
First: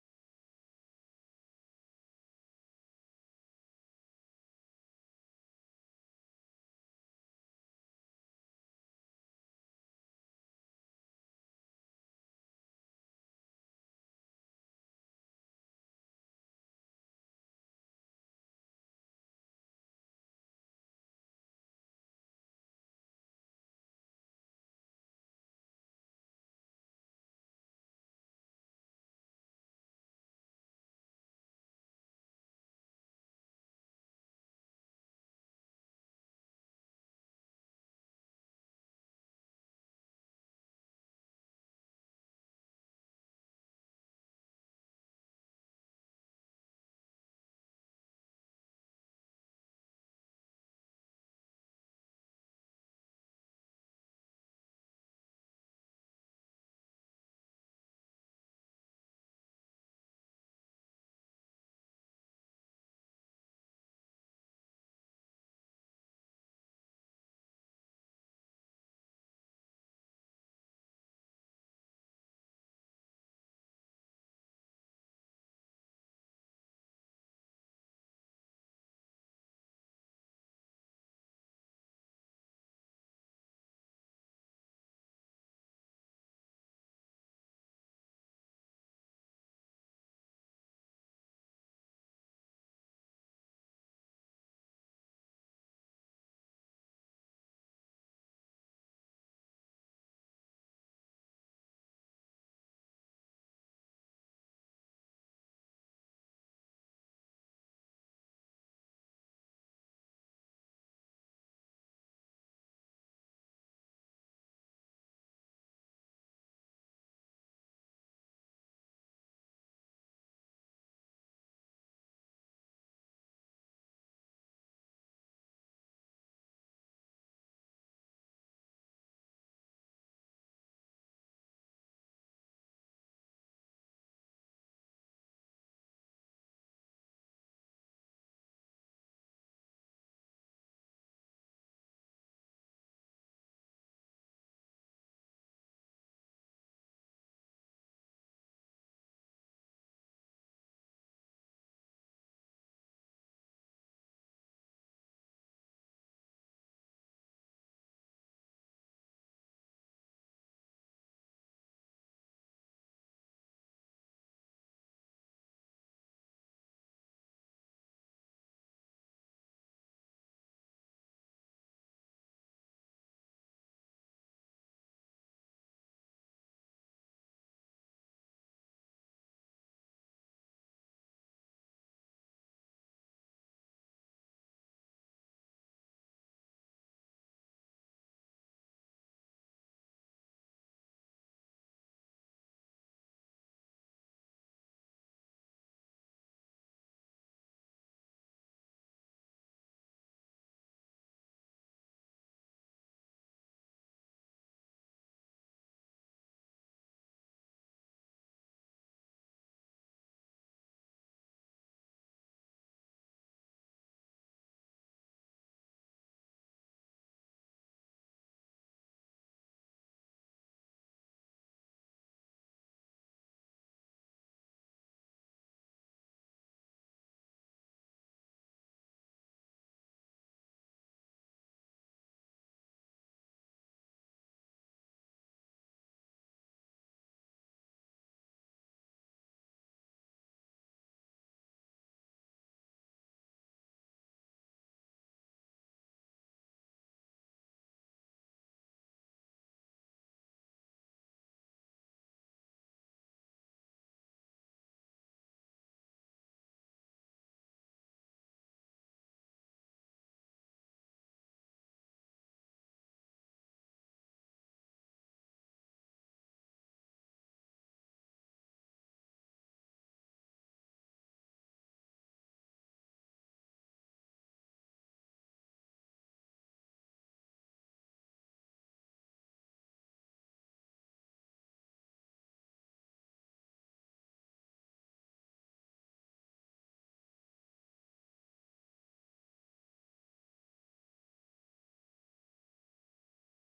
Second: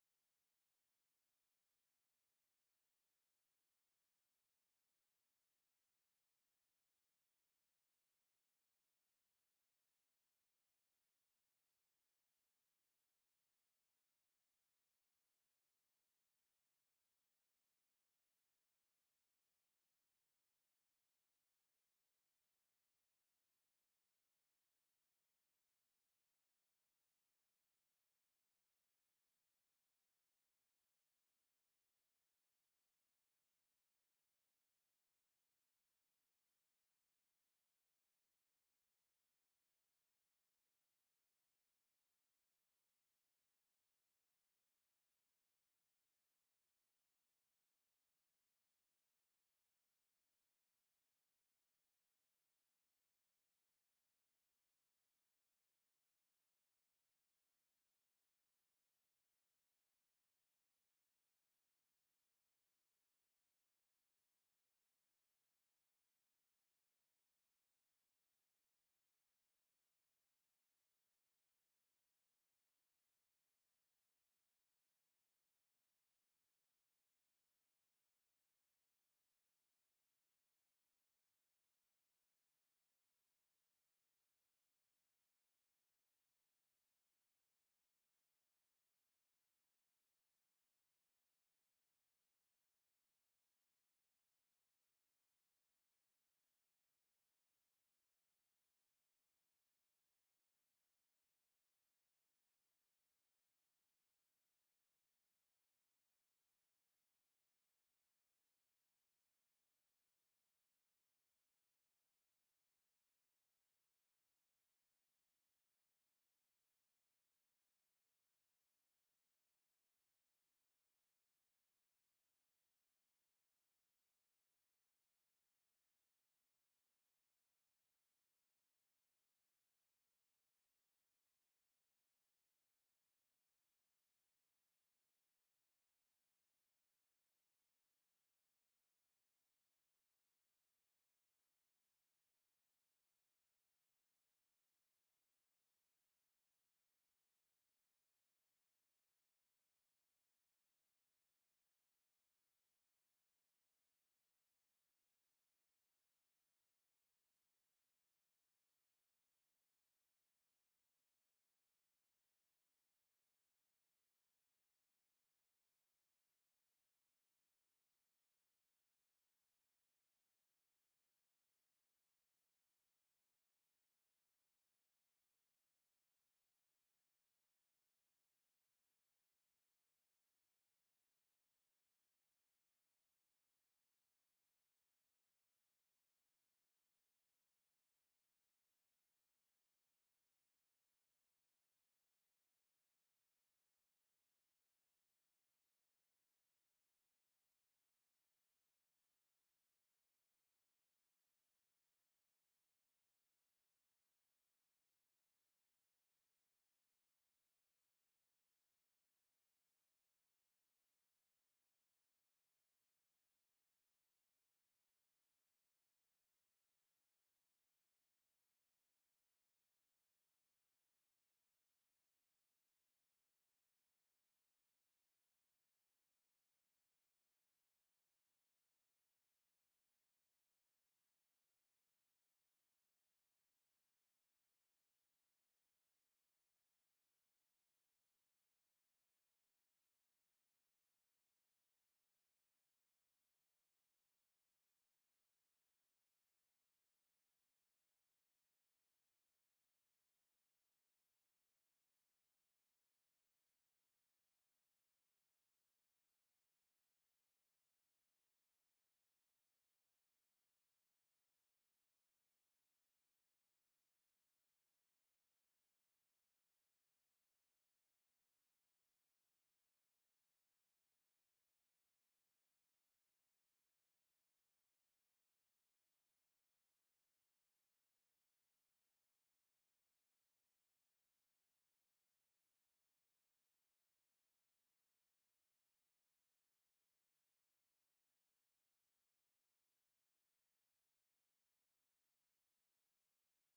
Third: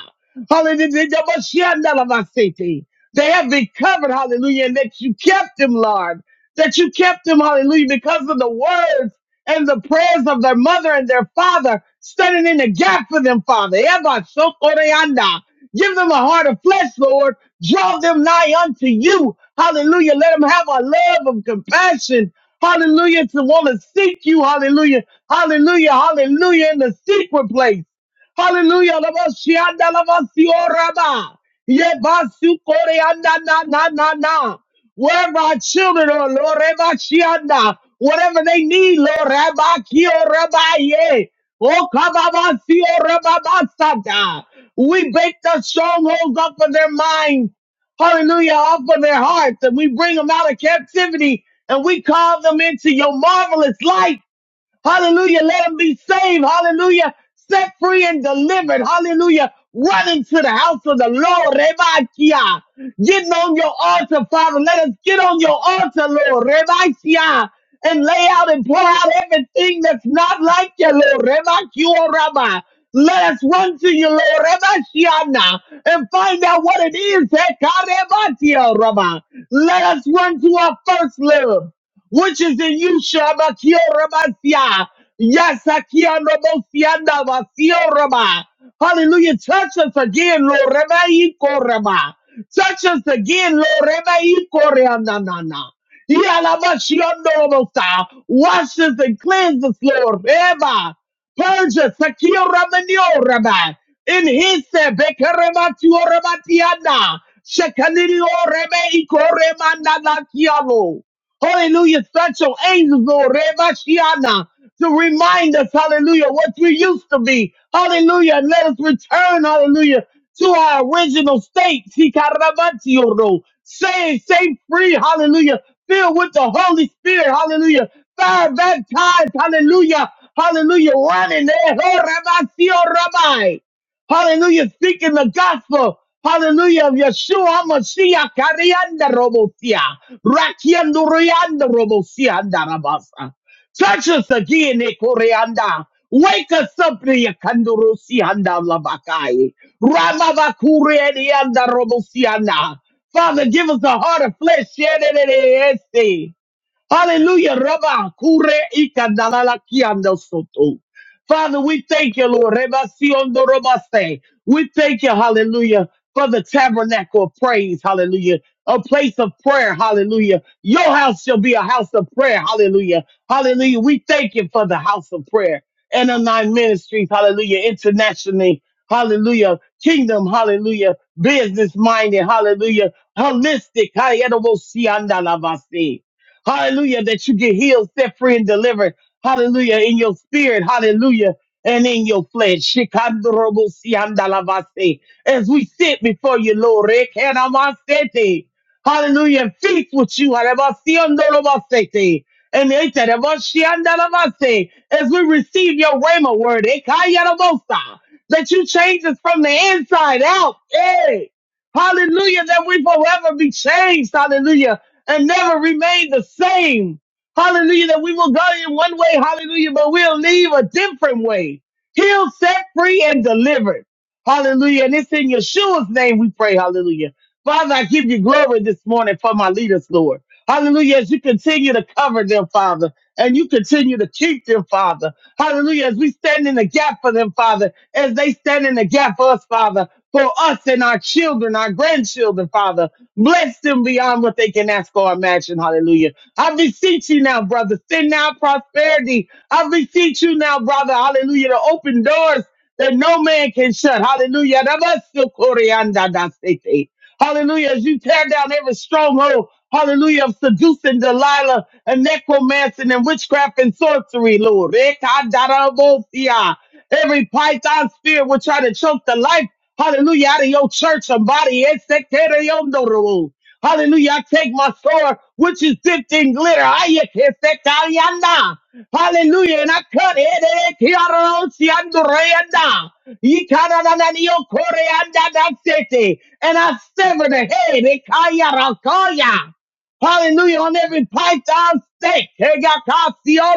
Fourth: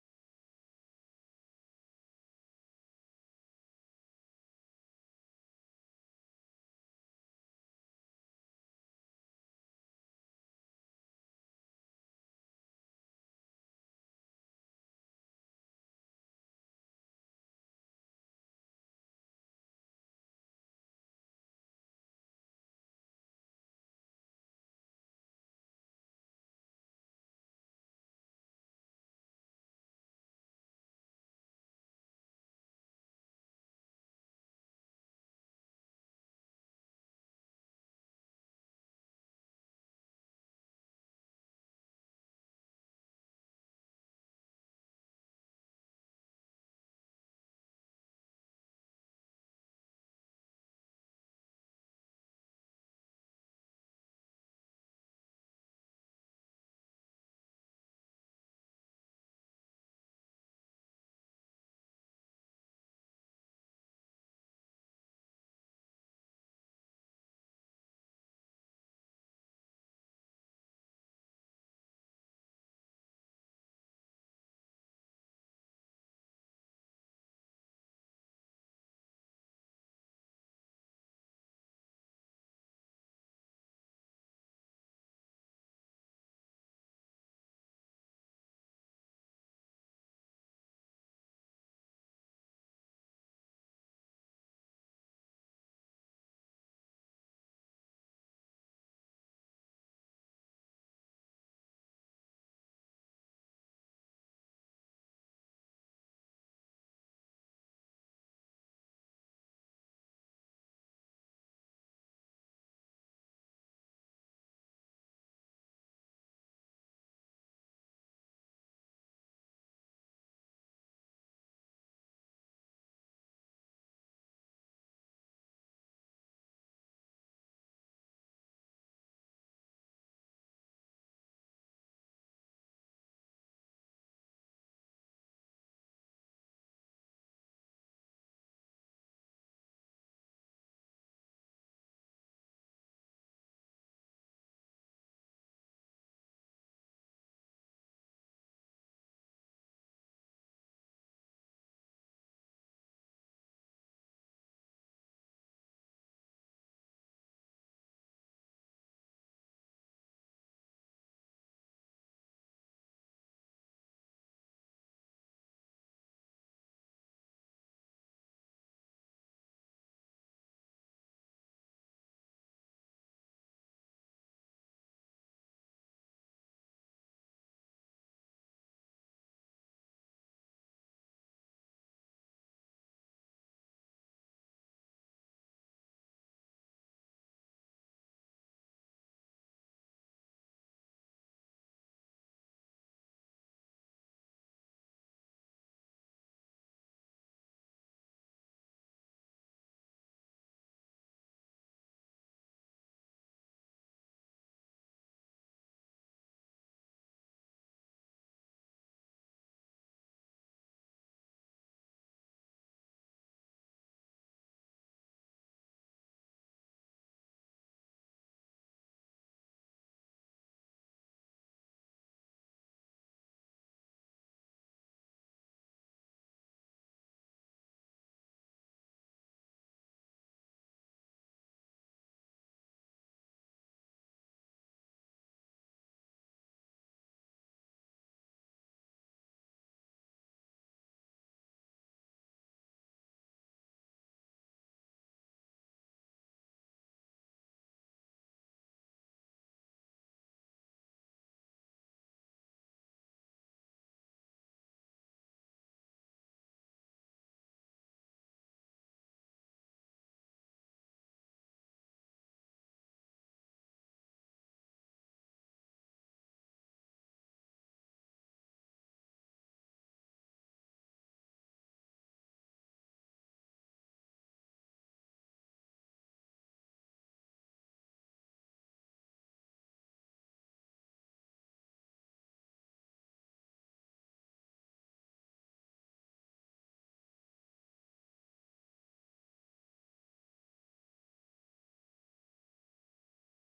Hallelujah. Dabashianda lavasiti. They have been covered, hallelujah, and that you kept them, Lord that you kept them, hallelujah, because of the words and the prayers of their mother and their father, standing in the gap for them, Father. Eba sokoreanda. Give them a heart of flesh, Lord. Draw them nigh unto you. Hallelujah. Let them have a love of compassion. Hallelujah. To want to seek you. Hallelujah. Hallelujah. Hallelujah. In the secret place. Hallelujah. Labashianda labasioraba. Yebasu koreanda na na na na. Wherever our children are, Lord, Rebashianda, whatever they need, Lord, Rabakio Rabaye. Oh, kababasio rababasada. We break the strongholds up of their minds. Hallelujah. Off of their hearts. And we bring them out of captivity and we call them into your marvelous light. Hallelujah. Let them be saved. Hallelujah. Set free and delivered. Hallelujah. Run into the house of the Lord. Rebakia. Getting on your altar, Father. Let us get on your altar, Lord. Rebakia. And lay out and pour out everything that's not like you, Lord. Rebakia Rabbi. Let us run to you, Lord. Rebakiana. And find out what it is. Ekarebatia Rabbi. Let us run to our first love which is in you, Shabakia Rabasia. Yes, Akia Nobosianda Basio Rama. Hallelujah. Touch us again, Lord Rema Rama. Touch us again, Lord Rema Ikoreanana. Yalamashiondorobosa. Wash us and cleanse us, Lord. Eba. Purge us, Akia Ramanio Rama. In his Bekarematio Ramatiana. Shekanirio Reme Ikorema Nanakiano. Hallelujah. Such your angels, Lord, Rebashiana, to remind us, hallelujah, what we used to be. Hallelujah. And let us return, hallelujah, to our original state. Sikarabatiyoro. Saved, saved free, hallelujah. Filled with the Holy Spirit, hallelujah. Fire baptized, hallelujah. Hallelujah. Running there. Ho, Rabasio, Rabbi. Hallelujah. Speaking the gospel. Hallelujah of Yeshua Mashiach Karianda Robosia. Rakiando Rianda Robosia Andarabasa. Touch us again, Ekorianda. Wake us up, Yakandurusi Andalabakai. Ramabakuri Robosia. Father, give us a heart of flesh. Yedididiyesi. Hallelujah. Rabba kure ikandalala kiando soto. Father, we thank you, Lord. Reba siondo roba se. We thank you, hallelujah, for the tabernacle of praise, hallelujah. A place of prayer, hallelujah. Your house shall be a house of prayer, hallelujah. Hallelujah. We thank you for the house of prayer and the nine ministries, hallelujah, internationally, hallelujah. Kingdom, hallelujah. Business minded, hallelujah. Holistic, hallelujah. Hallelujah. That you get healed, set free, and delivered. Hallelujah. In your spirit. Hallelujah. And in your flesh. Shikandorobosiandalabase. As we sit before you, Lord. Rekanamasete. Hallelujah. And feast with you. Harabasiandorobasete. And etarabashiandalabase. as we receive your rhema word, Ekayarabosa. that you change us from the inside out. Hey. Hallelujah, that we forever be changed. Hallelujah and never remain the same. Hallelujah, that we will go in one way, hallelujah, but we'll leave a different way. He'll set free, and delivered. Hallelujah. And it's in Yeshua's name we pray, hallelujah. Father, I give you glory this morning for my leaders, Lord. Hallelujah, as you continue to cover them, Father, and you continue to keep them, Father. Hallelujah, as we stand in the gap for them, Father, as they stand in the gap for us, Father, for us and our children, our grandchildren, Father. Bless them beyond what they can ask or imagine. Hallelujah. I beseech you now, brother. Send out prosperity. I beseech you now, brother. Hallelujah. To open doors that no man can shut. Hallelujah. Rabasokoriandadasete. Hallelujah. As you tear down every stronghold. Hallelujah. Of seducing Delilah and necromancing and witchcraft and sorcery, Lord. Rekadarabosia. Every python spirit will try to choke the life Hallelujah. Out of your church, somebody. Esekereyondoro. Hallelujah. I take my sword, which is dipped in glitter. Ayekesekayana. Hallelujah. And I cut it. Ekearosiandoreyanda. Yikarananiokoreandadasete. And I sever the head. Ekayarakaya. Hallelujah. On every python stake. Hey, God, God, see all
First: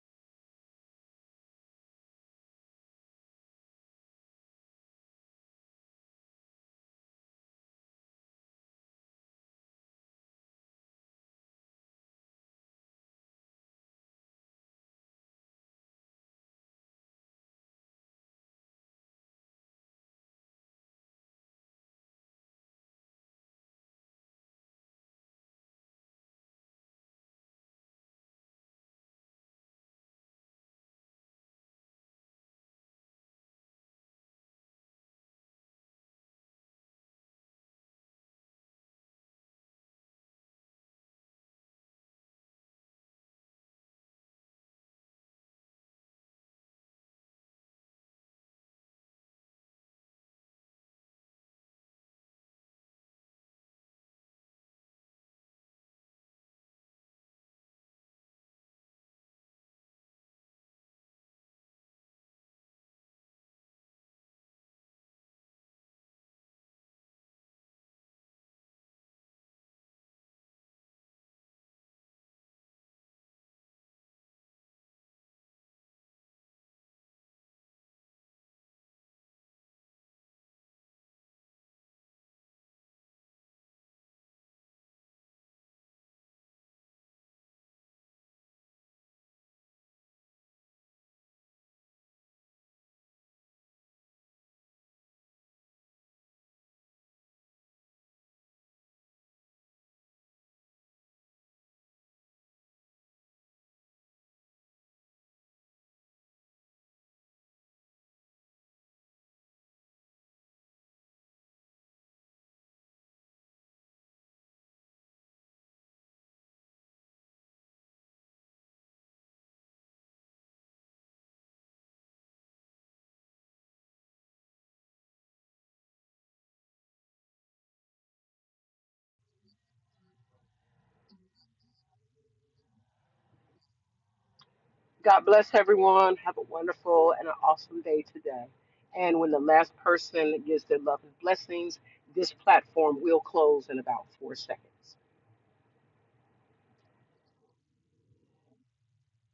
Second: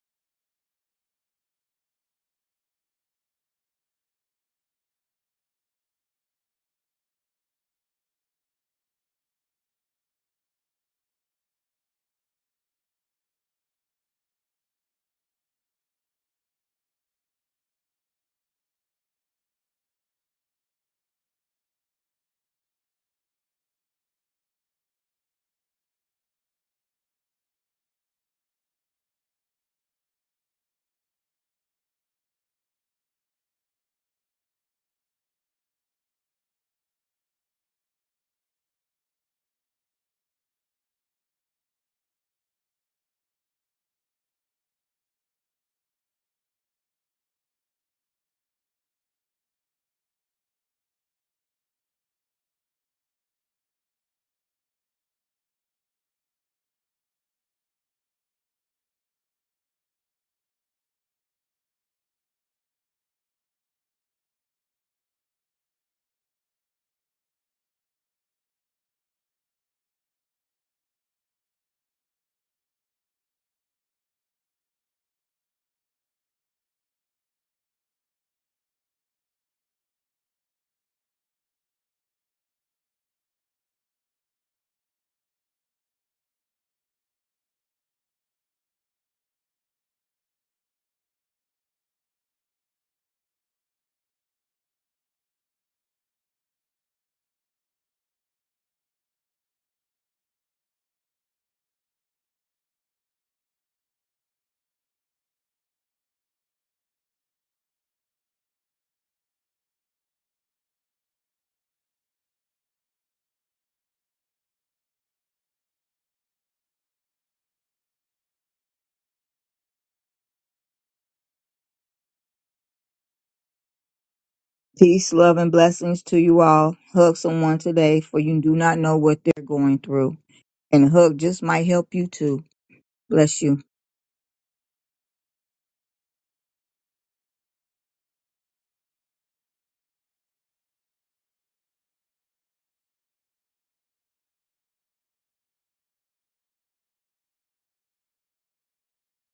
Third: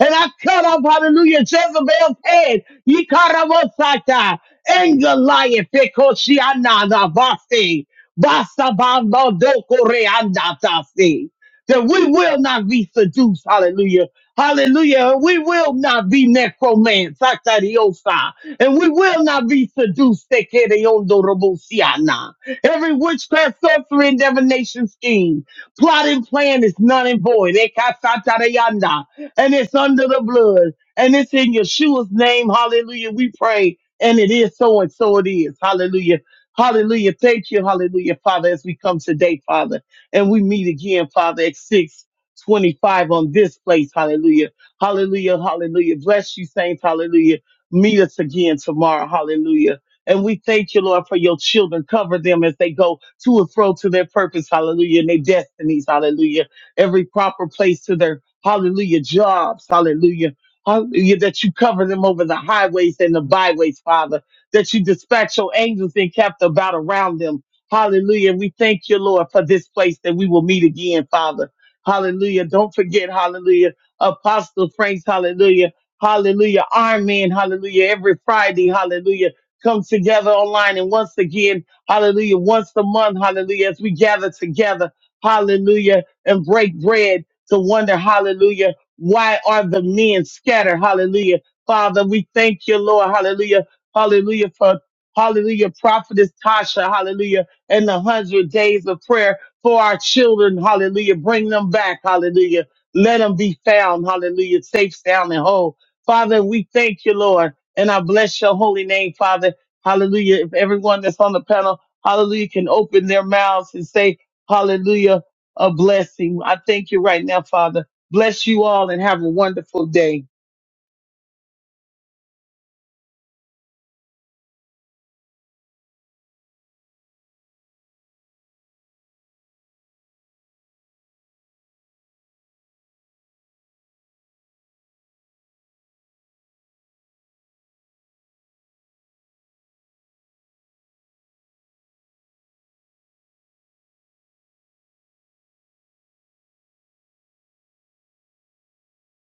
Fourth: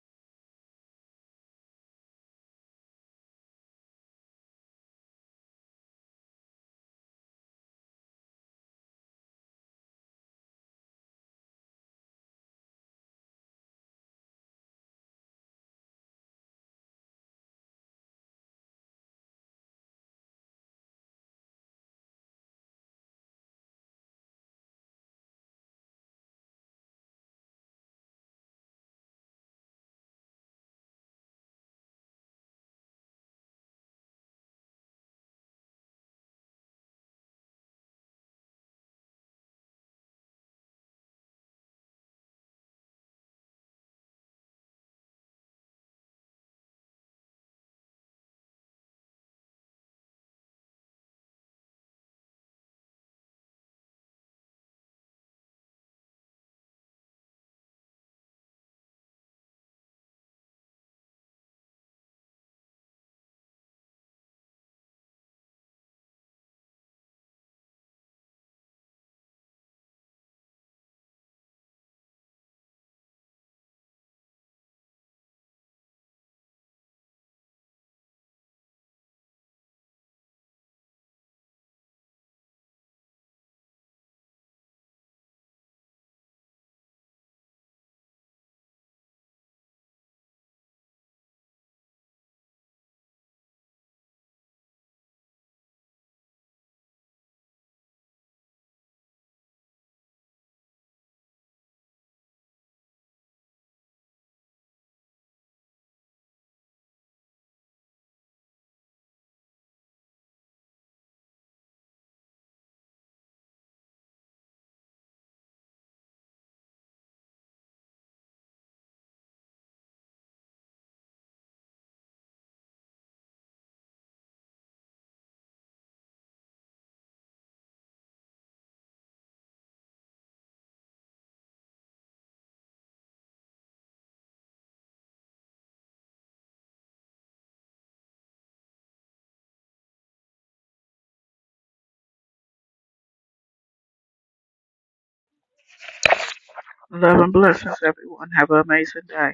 And I cut off, hallelujah, Jezebel's head. Ye cut off Osaka. And Goliath. Ekoshiana da Basi. Basta bamba doko reanda tasi. That we will not be seduced. Hallelujah. Hallelujah. And We will not be necromants. Sakariosa. And we will not be seduced. Tekeriondo robosiana. Every witchcraft, sorcery, and divination scheme, plot and plan is none and void. Ekasatarayanda. And it's under the blood. And it's in Yeshua's name. Hallelujah. We pray. And it is so and so it is. Hallelujah. Hallelujah. Thank you. Hallelujah, Father, as we come today, Father. And we meet again, Father, at 6 25 on this place. Hallelujah. Hallelujah. Hallelujah. Bless you, saints. Hallelujah. Meet us again tomorrow. Hallelujah. And we thank you, Lord, for your children. Cover them as they go to and fro to their purpose, hallelujah, and their destinies, hallelujah. Every proper place to their, hallelujah, jobs, hallelujah. Hallelujah, that you cover them over the highways and the byways, Father, that you dispatch your angels and kept about around them. Hallelujah. We thank you, Lord, for this place that we will meet again, Father. Hallelujah. Don't forget, hallelujah, Apostle Franks, hallelujah. Hallelujah. Iron Man, hallelujah. Every Friday, hallelujah Come together online. And once again, hallelujah, once a month, hallelujah, as we gather together, hallelujah, and break bread to wonder, hallelujah, why are the men scattered? Hallelujah. Father, we thank you, Lord. Hallelujah. Hallelujah for Hallelujah, Prophetess Tasha, hallelujah, and the hundred days of prayer for our children, hallelujah. Bring them back, hallelujah. Let them be found, hallelujah, safe, sound, and whole. Father, we thank you, Lord. And I bless your holy name, Father. Hallelujah. If everyone that's on the panel, hallelujah, can open their mouths and say, hallelujah, a blessing. I thank you right now, Father. Bless you all and have a wonderful day. Peace, love, and blessings to you all. Hug someone today, for you do not know what they're going through. And a hug just might help you too. Bless you. God bless everyone. Have a wonderful and an awesome day today. And when the last person gives their love and blessings, this platform will close in about four seconds. Love and blessings, everyone. Have an amazing day.